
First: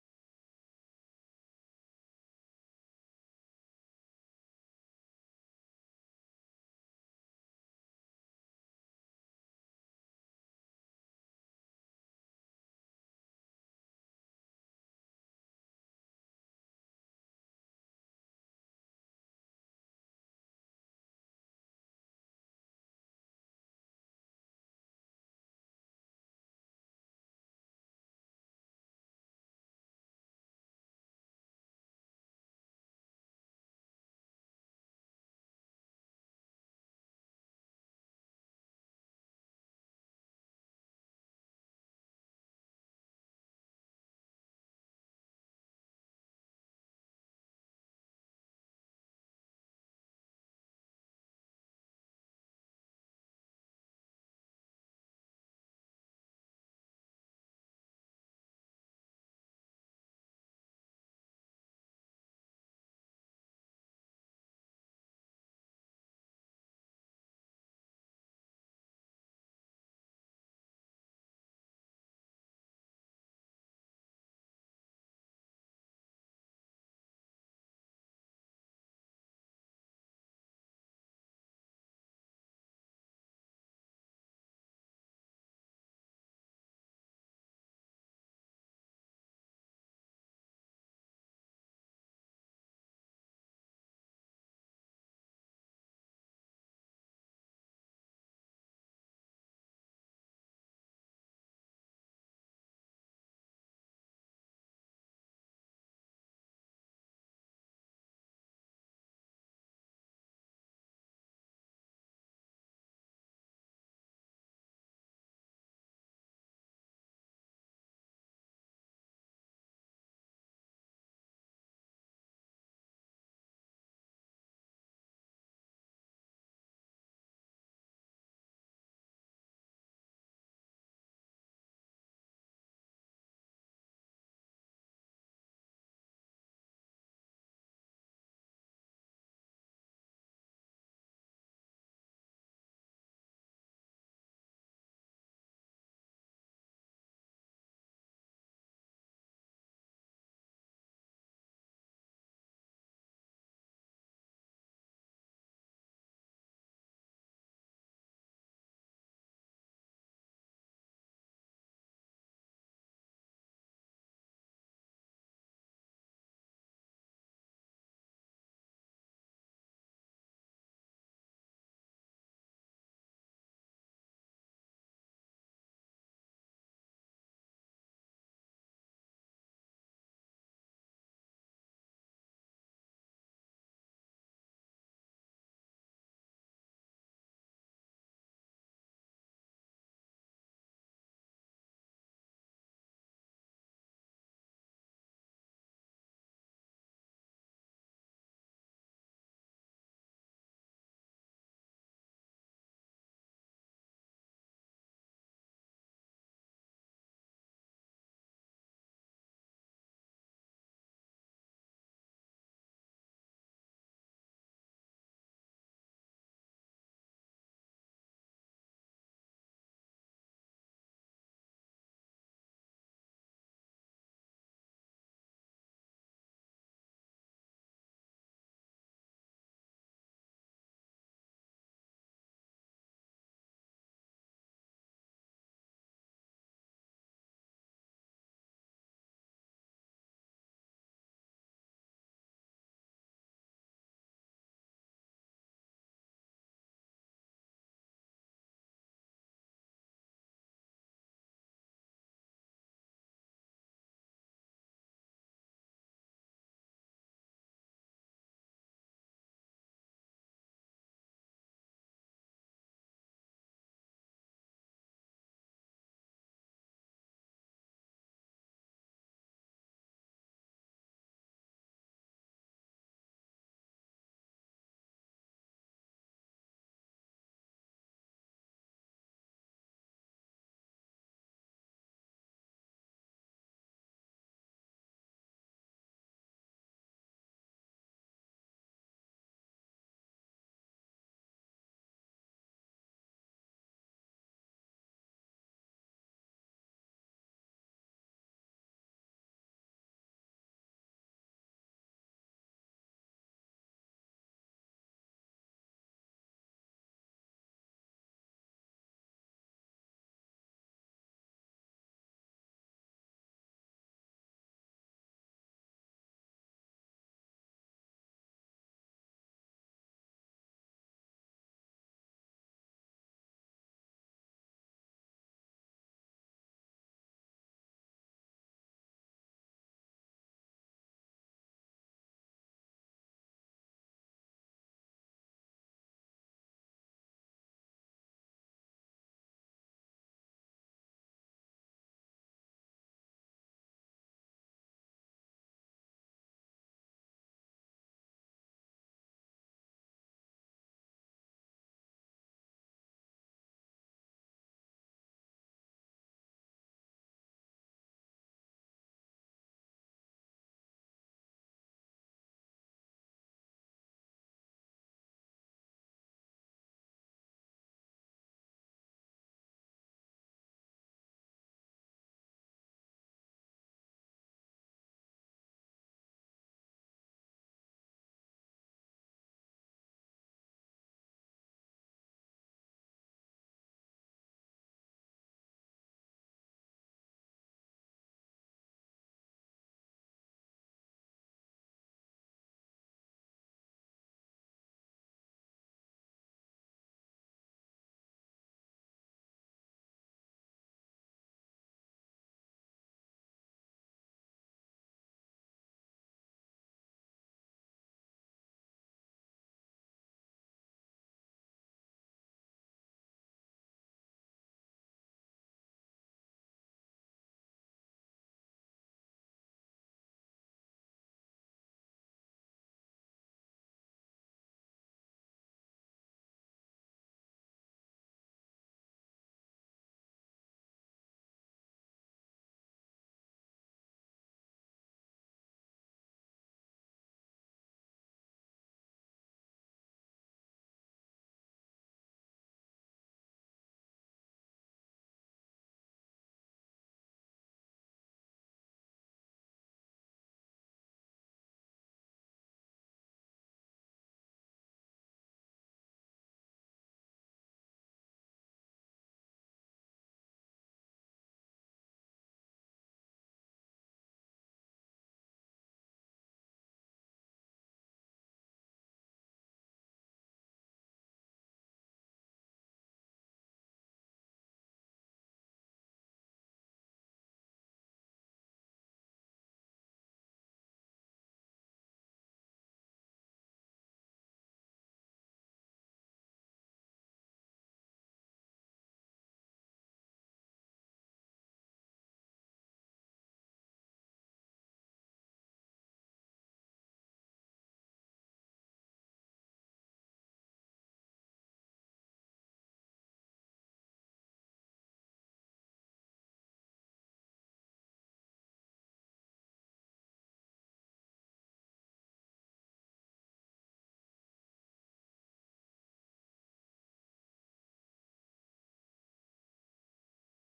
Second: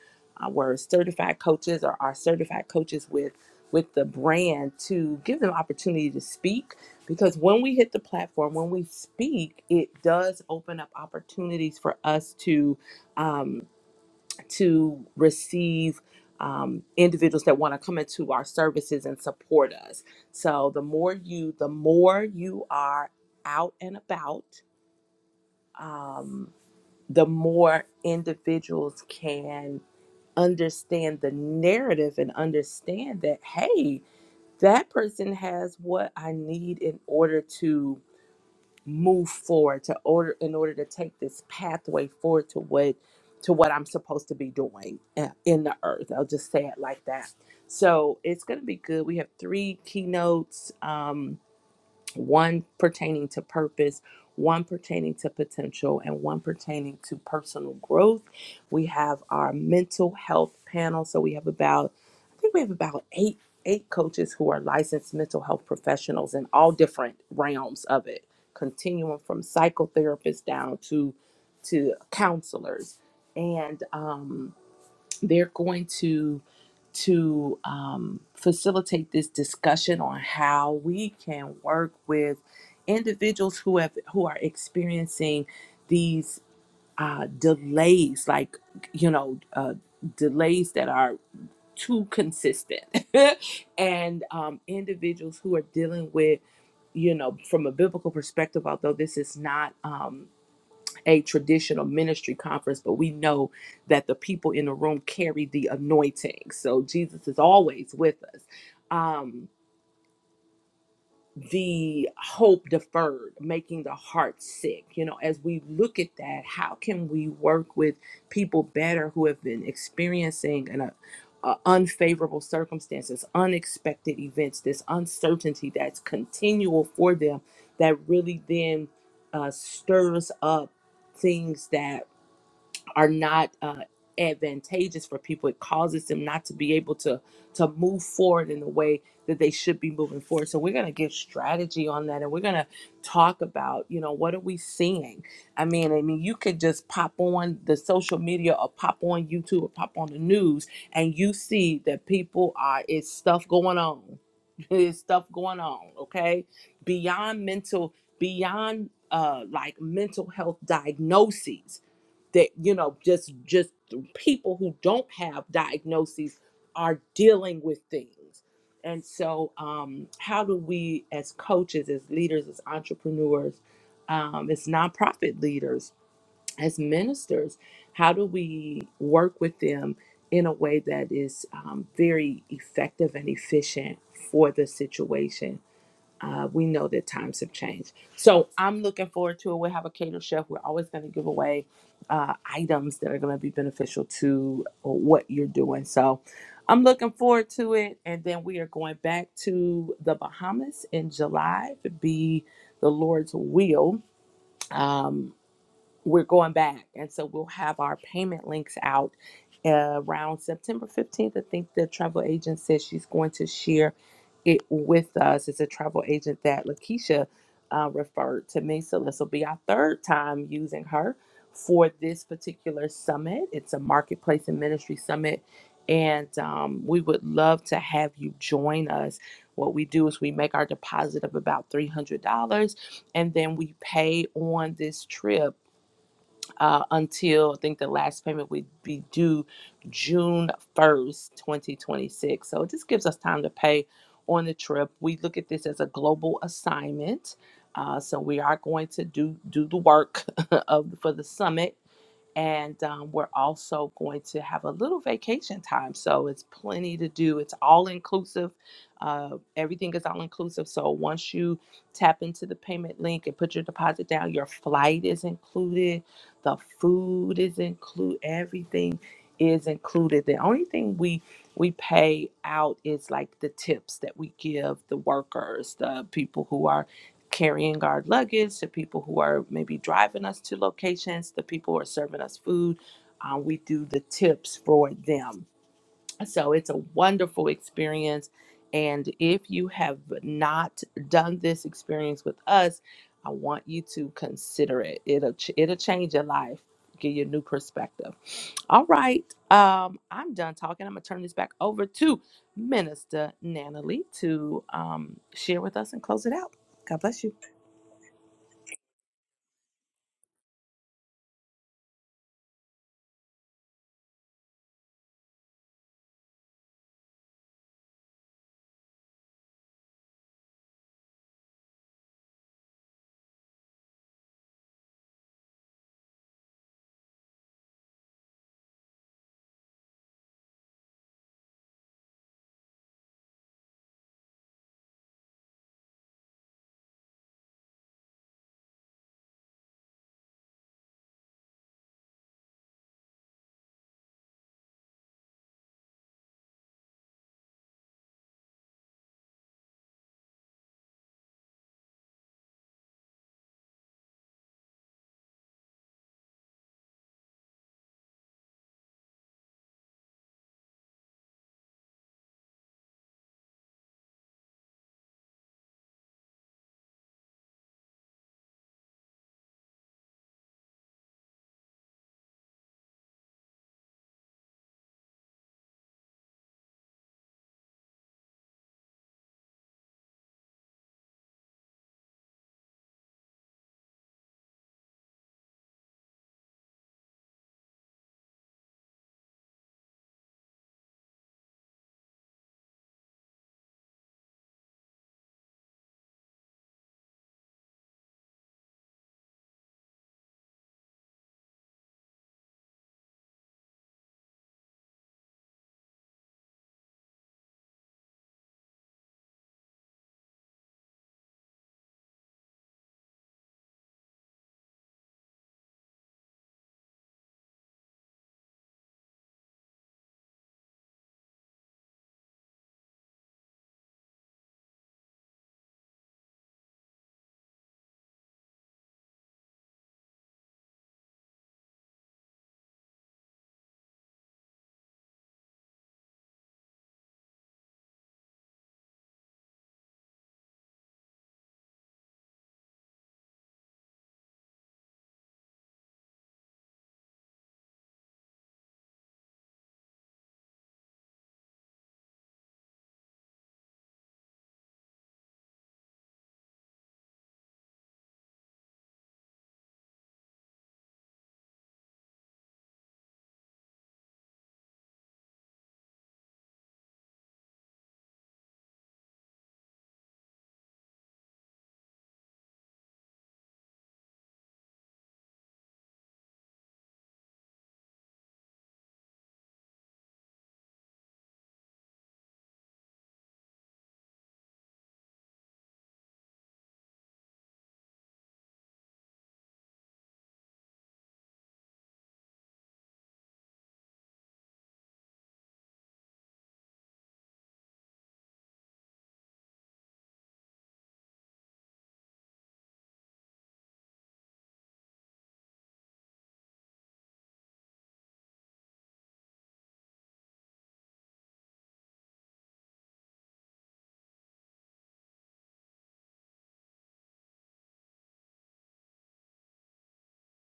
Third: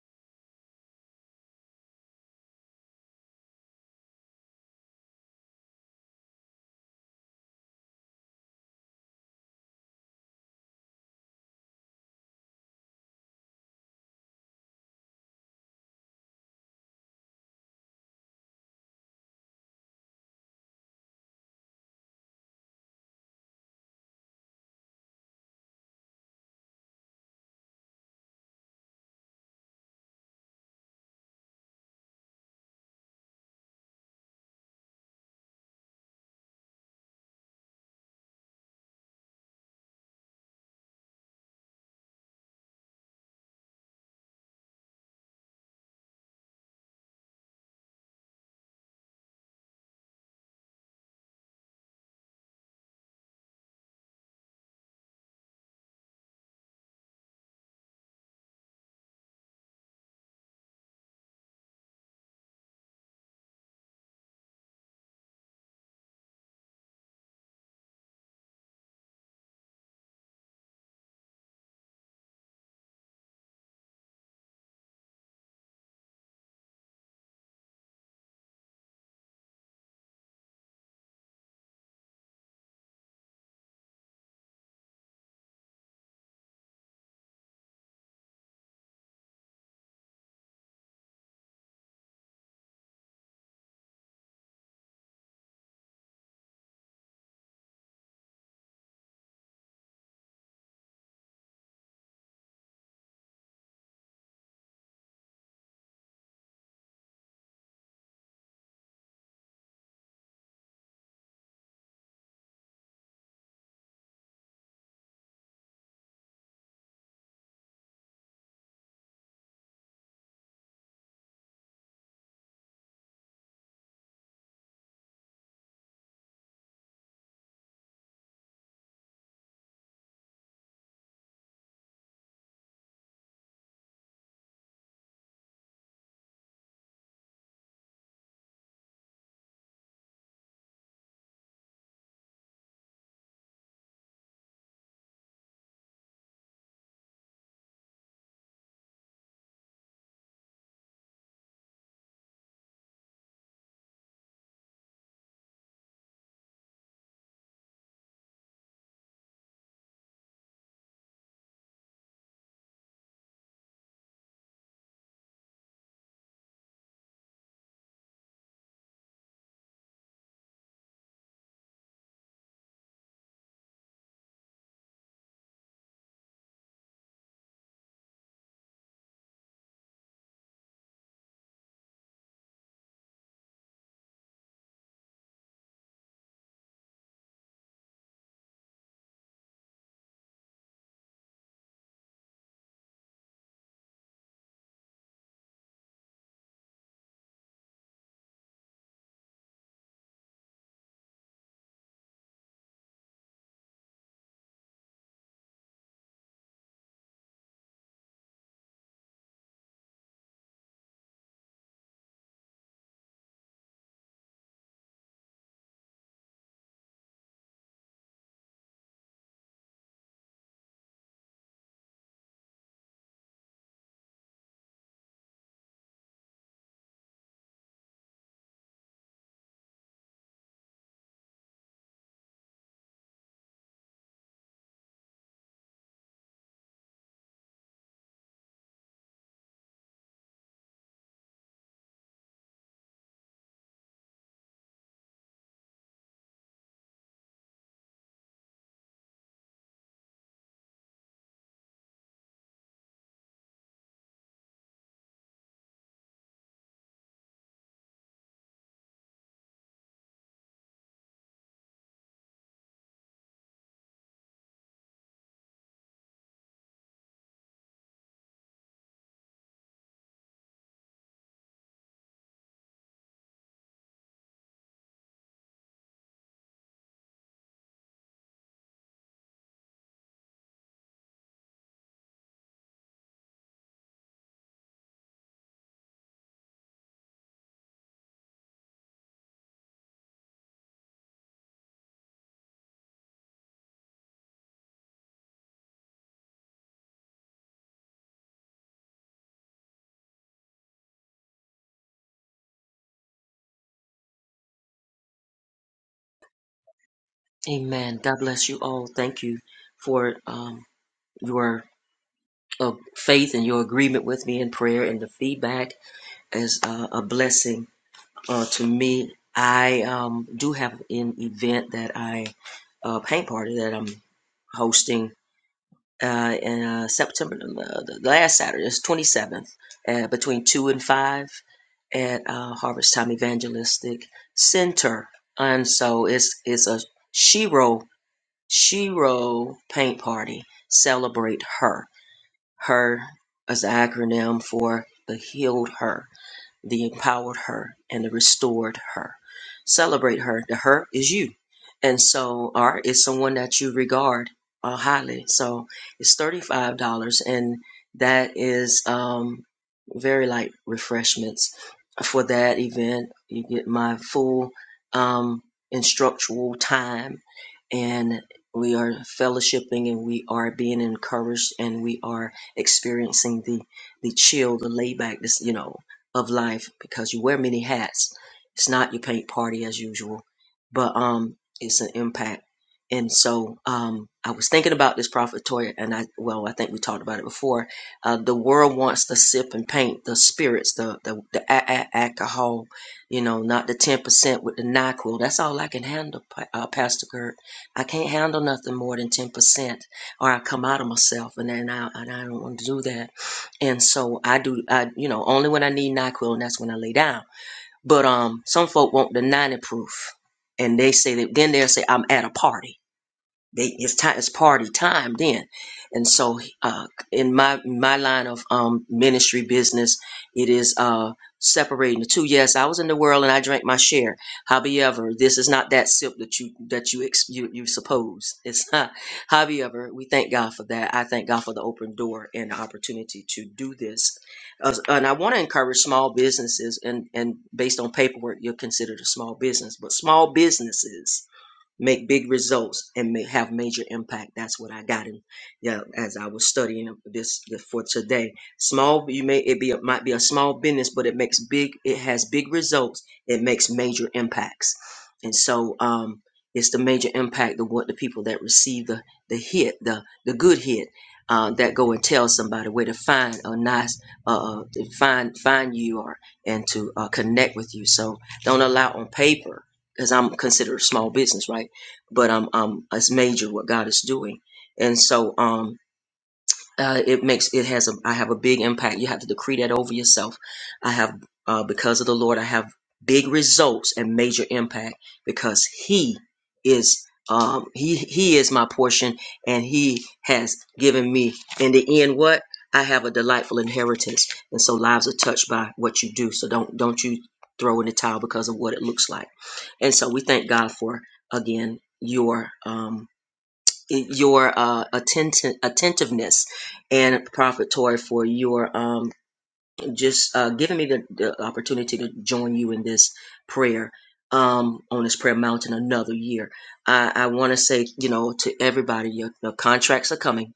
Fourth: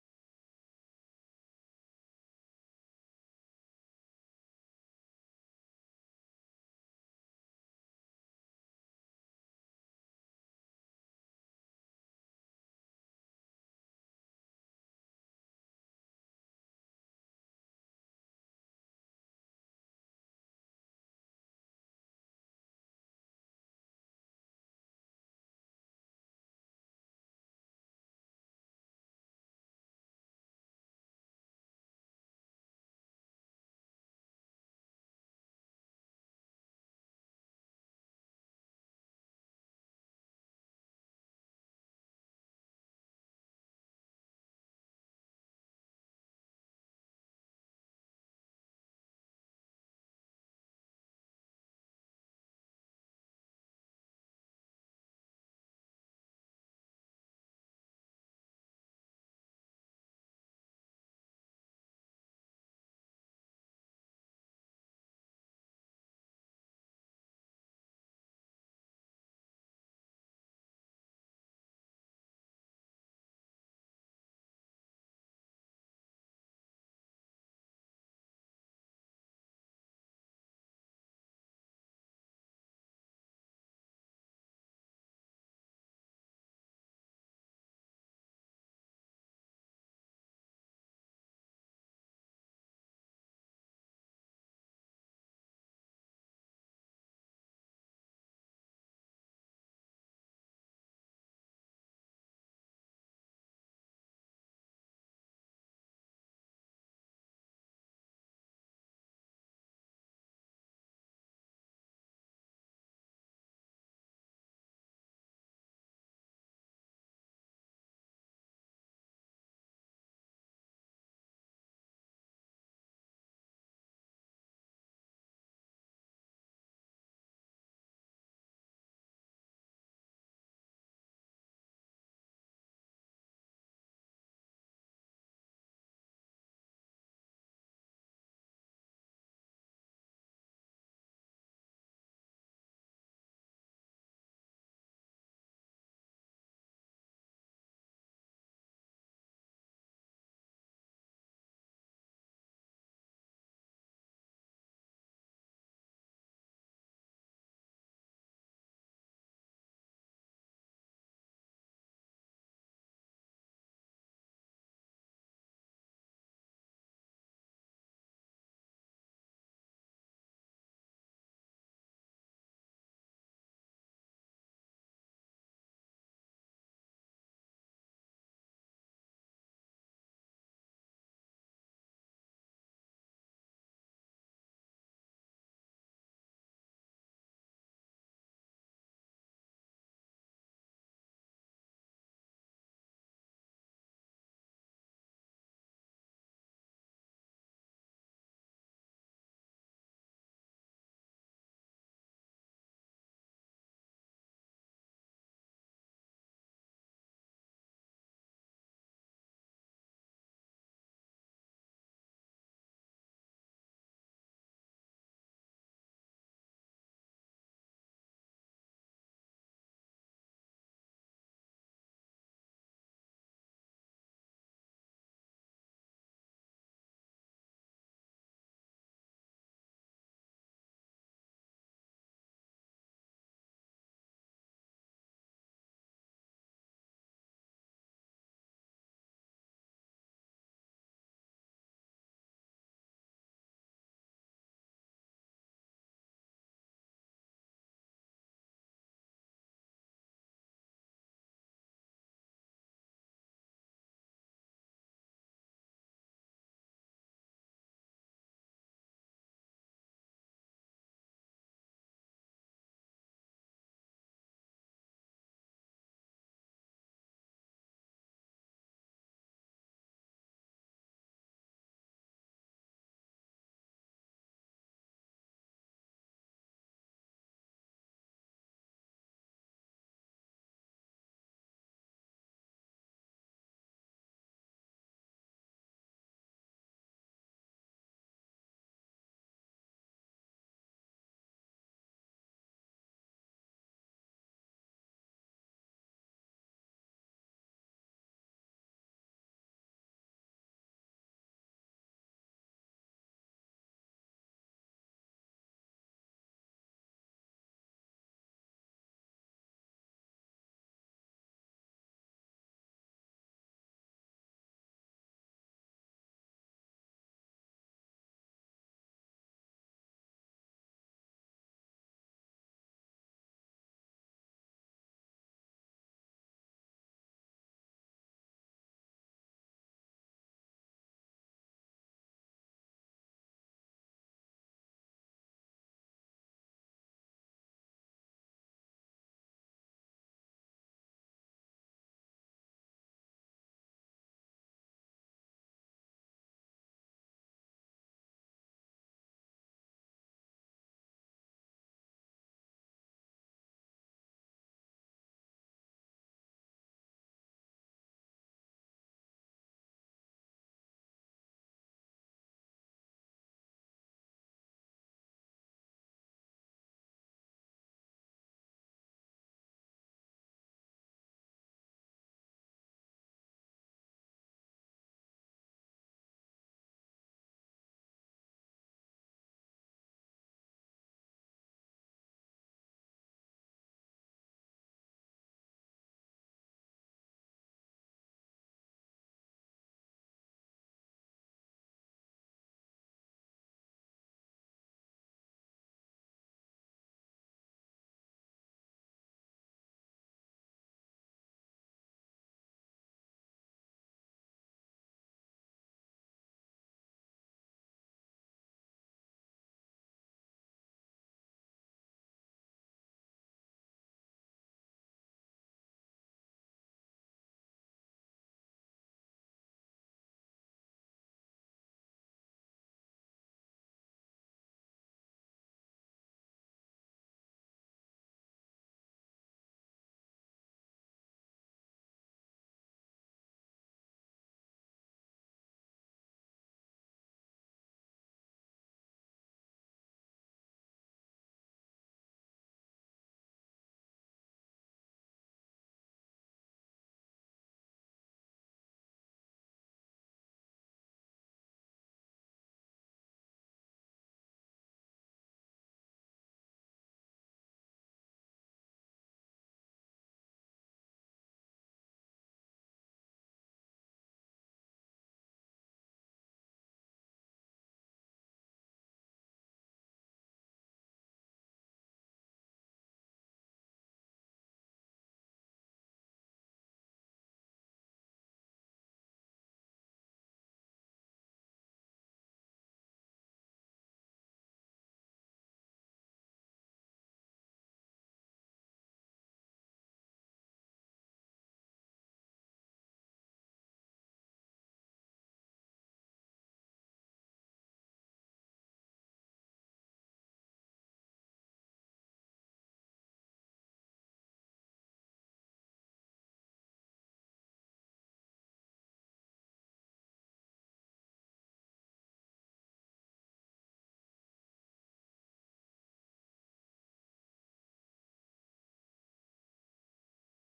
[SPEAKER 1] uh, were certified coaches or are certified coaches with with the brand to give them opportunity to speak because when we hit the platform when we speak it does open up opportunities for us to um, to receive um, individuals that want to come into our services and support us so the more you the more you are out and about um, the more individuals can understand the narrative and understand that hey that person has what i need in order to move forward to order in order to take this pathway forward to what to what I'm supposed to be doing uh, in the earth. I'll just say it like that. So it's gonna be good. We have three keynotes. Um, one pertaining to purpose, one pertaining to potential, and one pertaining to personal growth. We have our mental health panel. So we have about, I think we have about eight eight coaches who are licensed mental health professionals in all different realms of it, continuum from psychotherapists down to to counselors. And um, they're going to to um, facilitate this discussion on how we can work with individuals who have who are experiencing these uh, delays, like you know, uh, delays that are too consistent, and um, individuals who are dealing with you know, from a biblical perspective, although this is not. um, a traditional ministry conference, but we know that the people in the room carry the anointing. So Jesus is always with us. Um, the hope deferred, making the heart sick. You know, as we look at that, how can we work with people better who have been experiencing an, uh, uh, unfavorable circumstances, unexpected events, this uncertainty that's continual for them that really then uh, stirs up things that are not uh, advantageous for people. It causes them not to be able to to move forward in the way that they should be moving forward. So we're going to give strategy on that, and we're going to talk about you know what are we seeing. I mean, I mean, you could just pop on the social media or pop on YouTube or pop on the news, and you see that people are it's stuff going on. There's stuff going on, okay? Beyond mental, beyond uh like mental health diagnoses that you know just just people who don't have diagnoses are dealing with things and so um, how do we as coaches as leaders as entrepreneurs um, as nonprofit leaders as ministers how do we work with them in a way that is um, very effective and efficient for the situation uh, we know that times have changed. So I'm looking forward to it. We'll have a cater chef. We're always going to give away uh, items that are going to be beneficial to uh, what you're doing. So I'm looking forward to it. And then we are going back to the Bahamas in July, if it be the Lord's will. Um, we're going back. And so we'll have our payment links out uh, around September 15th. I think the travel agent says she's going to share it with us. It's a travel agent that Lakeisha uh, referred to me. So this will be our third time using her for this particular summit. It's a marketplace and ministry summit. And um, we would love to have you join us. What we do is we make our deposit of about $300 and then we pay on this trip uh, until I think the last payment would be due June 1st, 2026. So it just gives us time to pay on the trip. We look at this as a global assignment. Uh, so we are going to do do the work of for the summit and um, we're also going to have a little vacation time so it's plenty to do it's all inclusive uh, everything is all inclusive so once you tap into the payment link and put your deposit down your flight is included the food is included everything is included the only thing we we pay out is like the tips that we give the workers the people who are carrying our luggage, to people who are maybe driving us to locations, the people who are serving us food. Um, we do the tips for them. So it's a wonderful experience. And if you have not done this experience with us, I want you to consider it. It'll ch- it'll change your life, give you a new perspective. All right, um, I'm done talking. I'm gonna turn this back over to Minister Nana Lee to um, share with us and close it out. God bless you.
[SPEAKER 2] Amen. God bless you all. Thank you for um, your uh, faith and your agreement with me in prayer and the feedback is uh, a blessing uh, to me. I um, do have an event that I, a paint party that I'm hosting uh, in uh, September, uh, the last Saturday, it's 27th, uh, between 2 and 5 at uh, Harvest Time Evangelistic Center. And so it's, it's a Shiro, Shiro paint party. Celebrate her. Her is the acronym for the healed her the empowered her and the restored her. Celebrate her. The her is you. And so or is someone that you regard uh, highly. So it's $35 and that is um, very light refreshments for that event. You get my full um, instructional time and we are fellowshipping and we are being encouraged and we are experiencing the the chill, the layback, this you know, of life because you wear many hats. It's not your paint party as usual, but um, it's an impact. And so um, I was thinking about this prophet Toya, and I well, I think we talked about it before. Uh, the world wants to sip and paint the spirits, the the, the a- a- alcohol, you know, not the ten percent with the Nyquil. That's all I can handle, Pa- uh, Pastor Gert. I can't handle nothing more than ten percent, or I come out of myself, and then I and I don't want to do that and so I do. I you know only when I need Nyquil, and that's when I lay down. But um, some folk want the ninety proof, and they say that then they'll say I'm at a party. They, it's time. It's party time then, and so uh, in my my line of um, ministry business, it is uh, separating the two. Yes, I was in the world and I drank my share. However, this is not that sip that you that you ex- you, you suppose. It's not. However, we thank God for that. I thank God for the open door and the opportunity to do this. As- and I want to encourage small businesses, and and based on paperwork, you're considered a small business, but small businesses make big results and may have major impact. That's what I got in. Yeah, as I was studying this for today, small you may it be a, might be a small business, but it makes big. It has big results. It makes major impacts, and so um, it's the major impact of what the people that receive the the hit, the the good hit. Uh, that go and tell somebody where to find a nice uh, uh, to find find you or and to uh, connect with you. So don't allow on paper because I'm considered a small business, right? but I'm I'm it's major what God is doing, and so um uh, it makes it has a I have a big impact. You have to decree that over yourself. I have uh, because of the Lord, I have big results and major impact because He is um He He is my portion, and He has given me in the end what. I have a delightful inheritance, and so lives are touched by what you do. So don't don't you throw in the towel because of what it looks like. And so we thank God for again your um your uh attent- attentiveness and prophet Tori for your um just uh giving me the, the opportunity to join you in this prayer um on this prayer mountain another year. I, I want to say, you know, to everybody, your, your contracts are coming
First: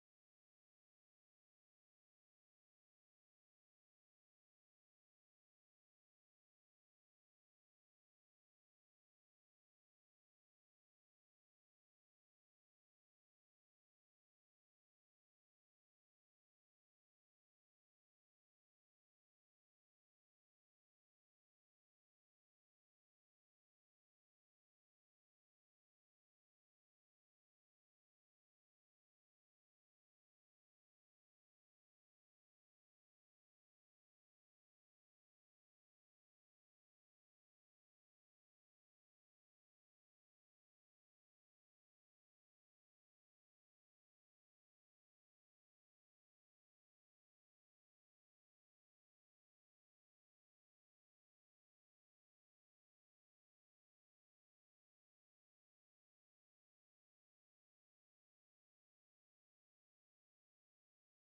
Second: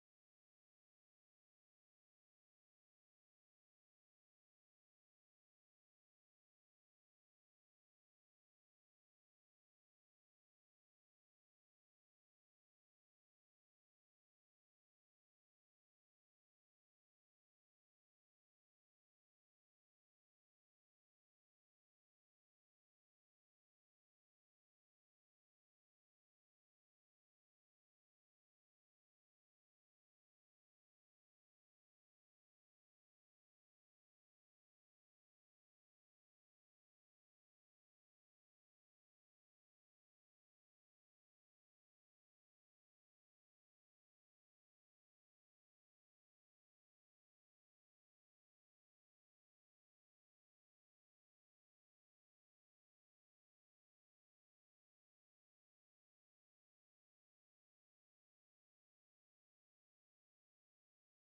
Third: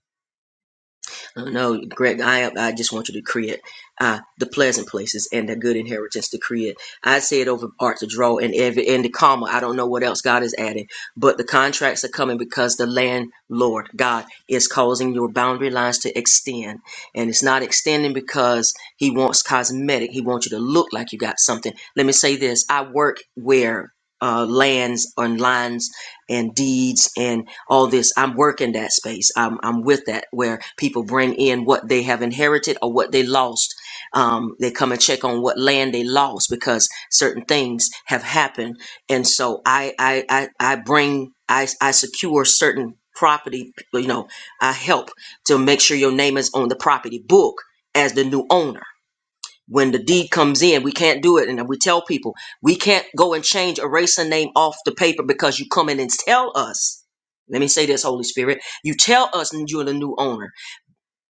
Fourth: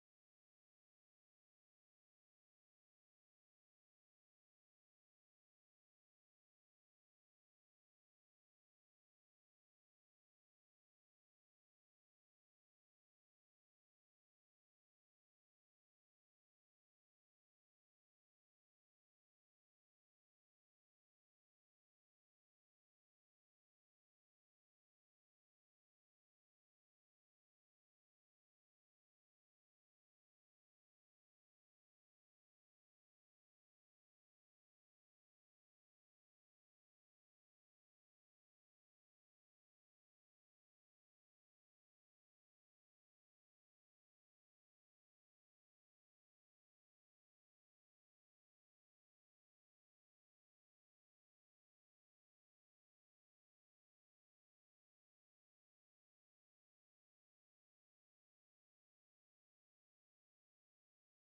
[SPEAKER 2] uh, No, Greg, I I just want you to create uh, the pleasant places and the good inheritance to create. I say it over art to draw and every and the comma. I don't know what else God is adding, but the contracts are coming because the landlord God is causing your boundary lines to extend, and it's not extending because He wants cosmetic. He wants you to look like you got something. Let me say this: I work where. Uh, lands and lines and deeds and all this. I'm working that space. I'm, I'm with that where people bring in what they have inherited or what they lost. Um, they come and check on what land they lost because certain things have happened. And so I, I, I, I bring, I, I secure certain property, you know, I help to make sure your name is on the property book as the new owner when the deed comes in, we can't do it. And we tell people, we can't go and change, erase a name off the paper because you come in and tell us. Let me say this, Holy Spirit. You tell us you're the new owner.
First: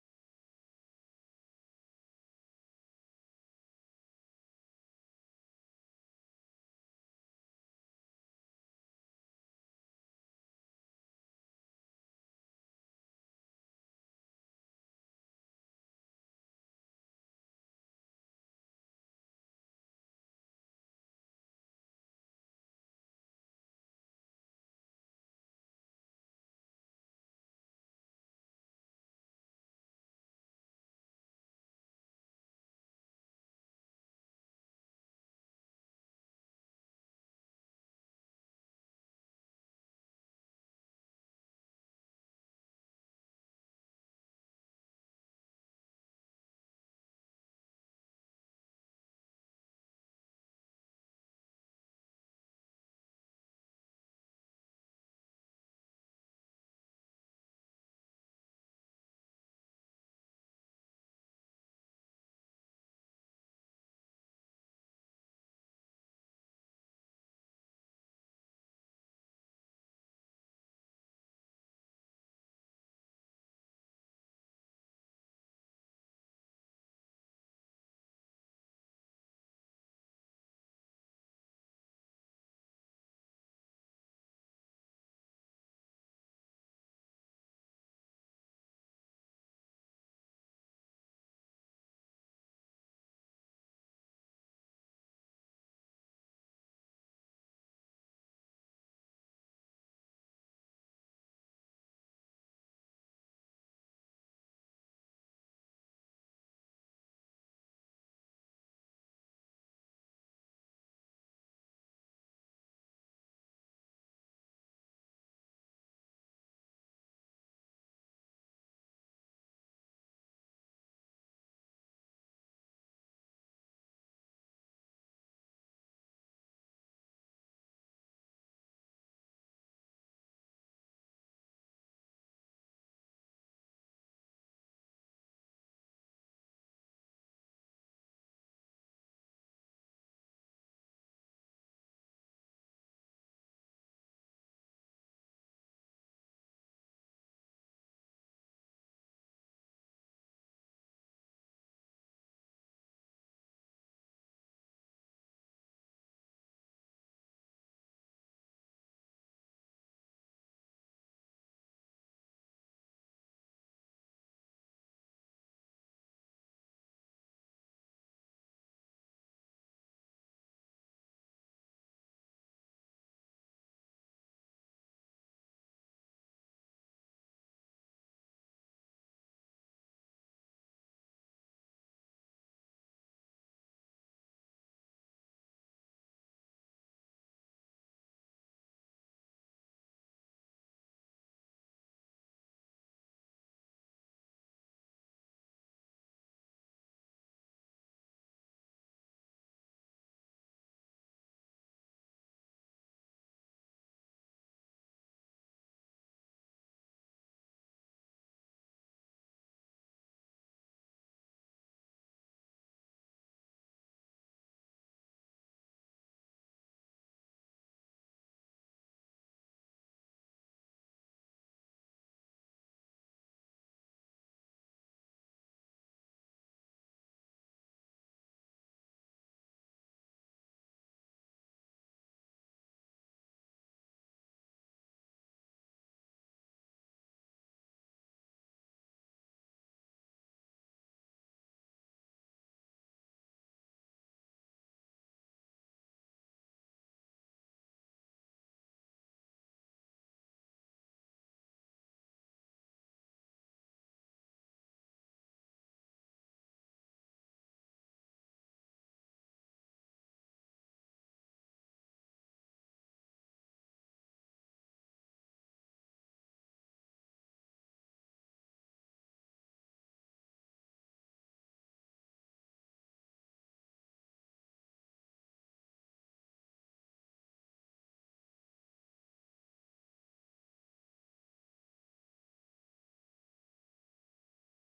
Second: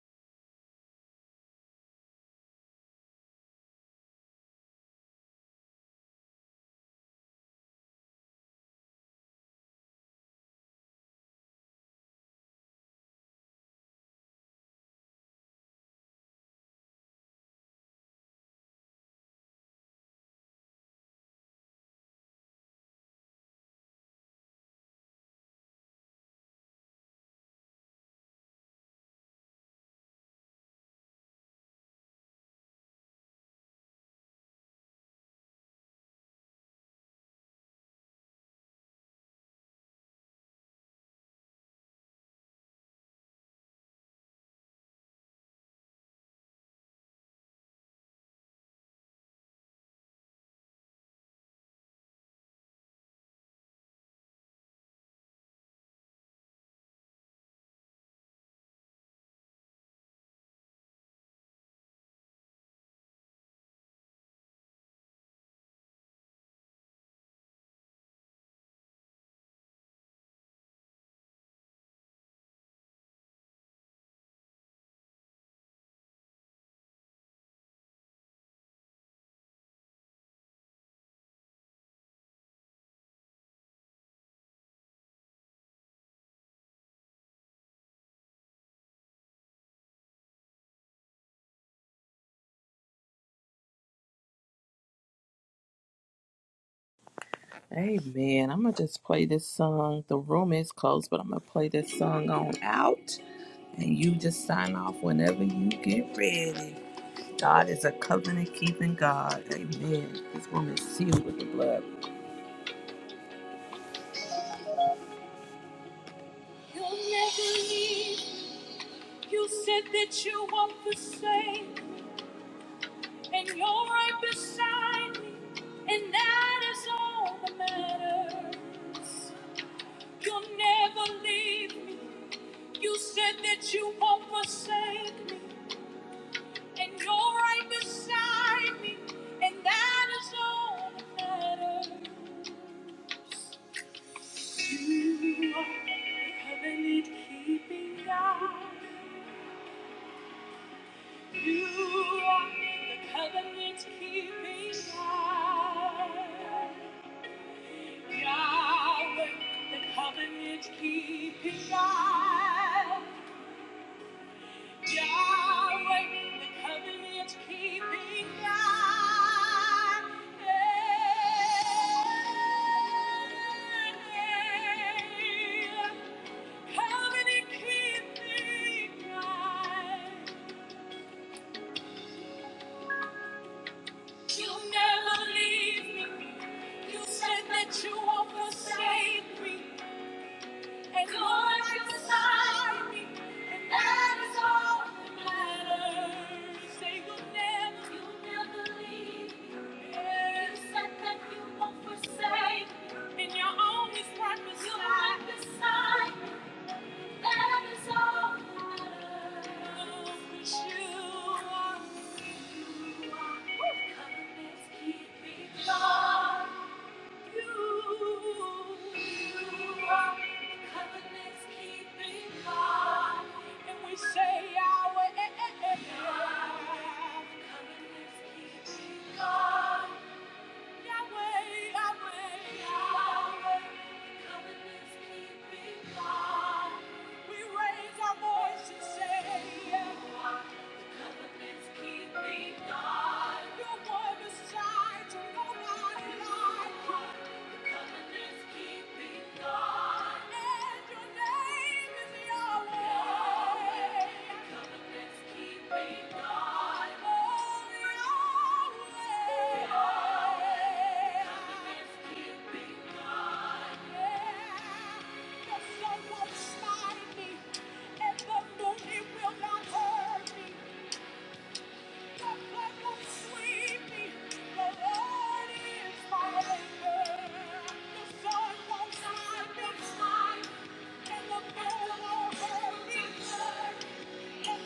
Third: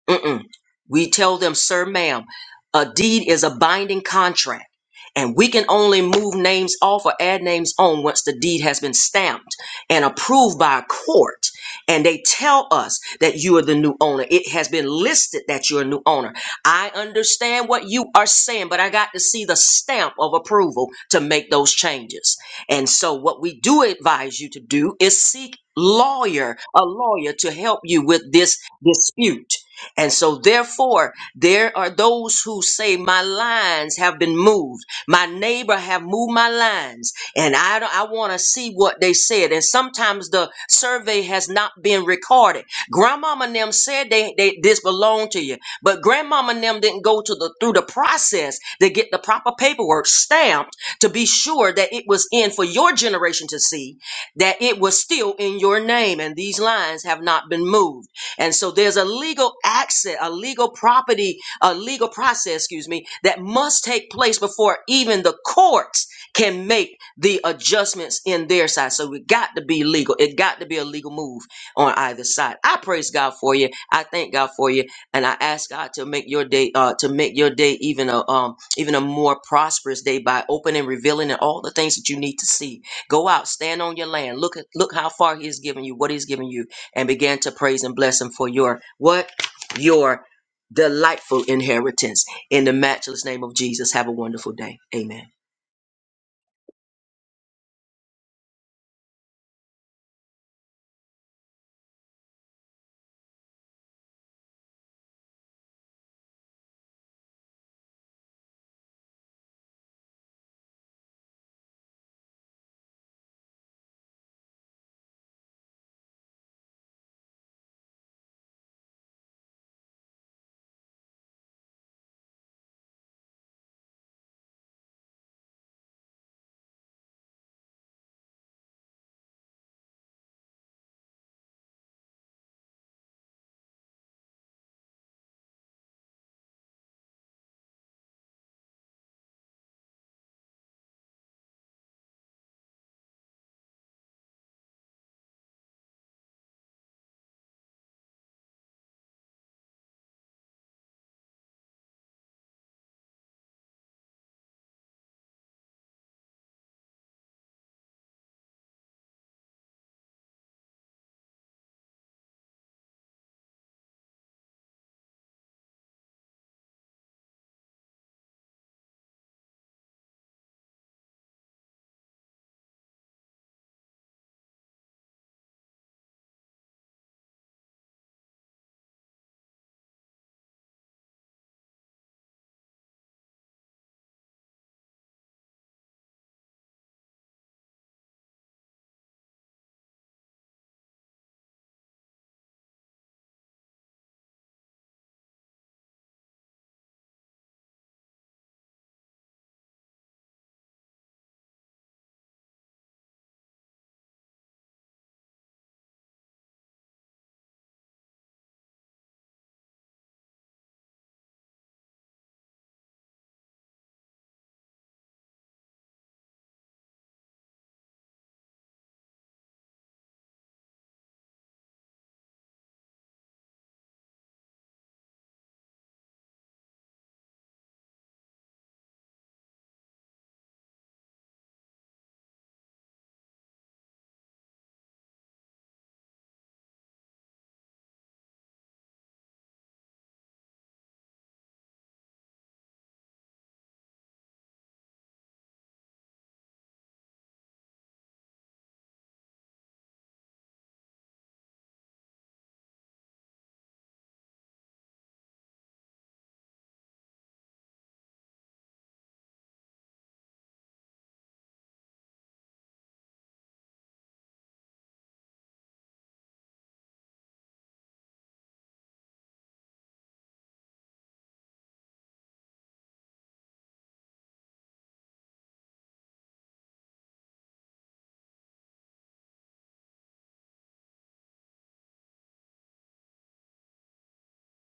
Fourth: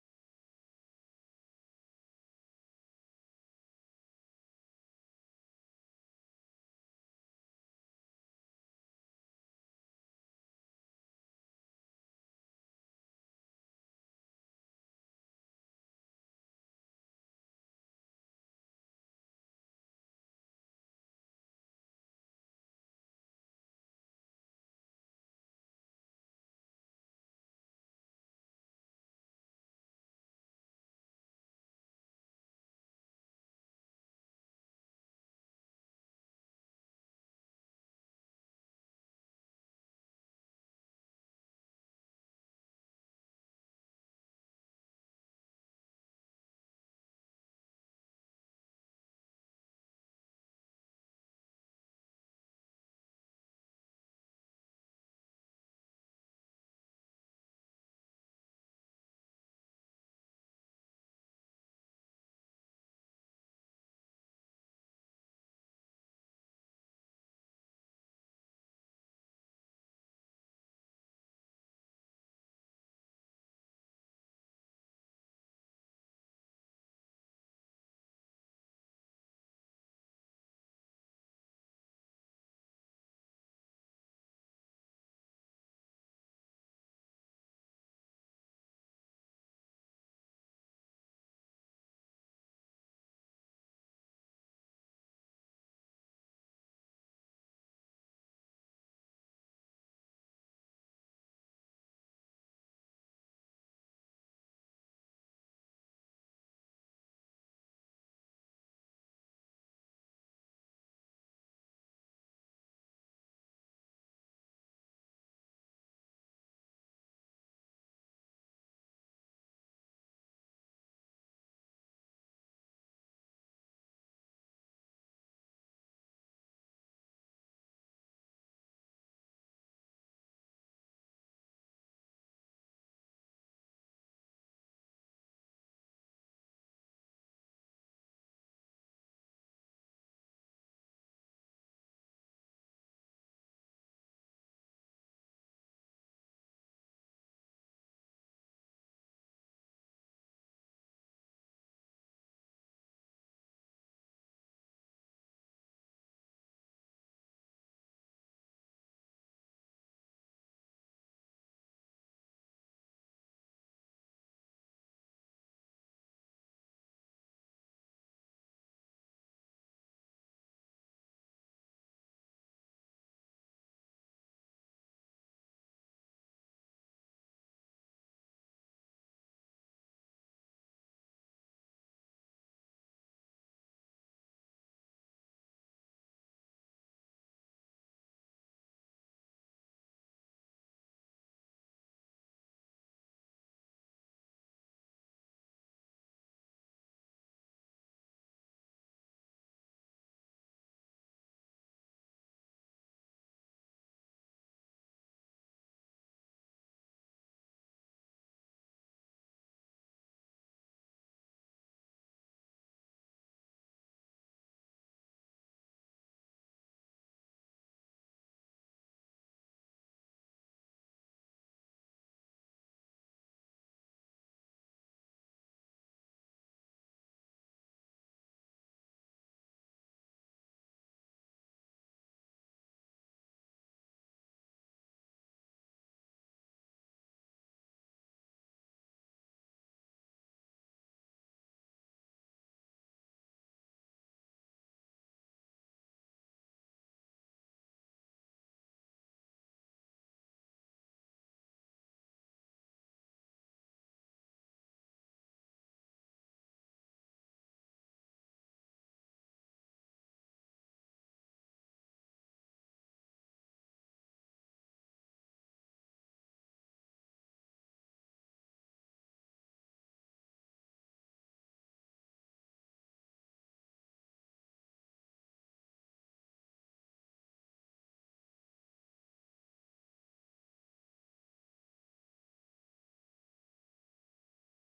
[SPEAKER 2] Mm-mm. We tell them, sir, ma'am, a deed is a binding contract, and we can only move names off or add names on once the deed has been stamped and approved by a court. And they tell us that you are the new owner. It has been listed that you're a new owner. I understand what you are saying, but I got to see the stamp of approval to make those changes. And so, what we do advise you to do is seek lawyer, a lawyer to help you with this dispute and so, therefore, there are those who say, My lines have been moved. My neighbor have moved my lines. And I, don't- I want to see what they said. And sometimes the survey has not been recorded. Grandmama and them said they, they this belonged to you, but grandmama and them didn't go to the through the process to get the proper paperwork stamped to be sure that it was in for your generation to see that it was still in your name and these lines have not been moved. And so there's a legal access, a legal property, a legal process, excuse me, that must take place before even the courts can make the adjustments in their side. So we got to be legal. It got to be a legal move on either side. I praise God for you. I thank God for you. And I ask God to make your day, uh, to make your day even a um even a more prosperous day by opening, revealing and all the things that you need to see. Go out, stand on your land, look at look how far He has given you, what He's given you and began to praise and bless him for your what? Your delightful inheritance. In the matchless name of Jesus, have a wonderful day. Amen.
[SPEAKER 1] Amen. I'm going to just play this song. The room is closed, but I'm going to play this song on out. And you just sign off whenever you get ready. God is a covenant keeping God. Amen. This room is sealed with the blood. You'll never leave. You said that you won't forsake. And you're right beside me. And that is all that matters. You'll never leave me. You said that you won't forsake me. and you're right beside me, and that is all that matters. You are the covenant keeping God. You are the covenant keeping God. Yahweh, the covenant keeping God. Yahweh, the covenant keeping God. Yeah. Covenant keeping God. You'll never leave me. You said that you won't forsake me. And God is beside me, and that is all that matters. Say you'll never, you'll never leave me. You said that you won't forsake me. And you're always right beside You're right beside me. That is all that matters. 'Cause you are, you are covenant keeping God. Keep me God. You're one besides, nobody like you. Covenants keeping God. And your name is Yahweh. Covenants keeping God. Oh, Yahweh. Yahweh. Covenants keeping God. Yeah. The sun won't smite me, and the moon it will not hurt me. The flood won't sweep me. The Lord is my anchor. The sun won't blind me tonight, and the moon won't hurt me. Thank you.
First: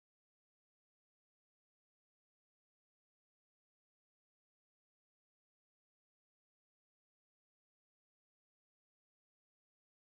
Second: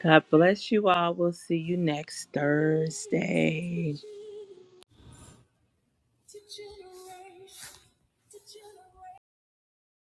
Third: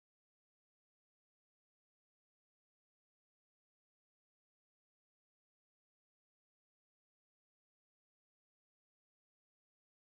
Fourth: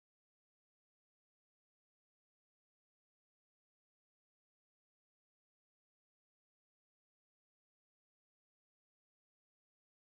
[SPEAKER 1] God bless you all. We'll see you next Thursday.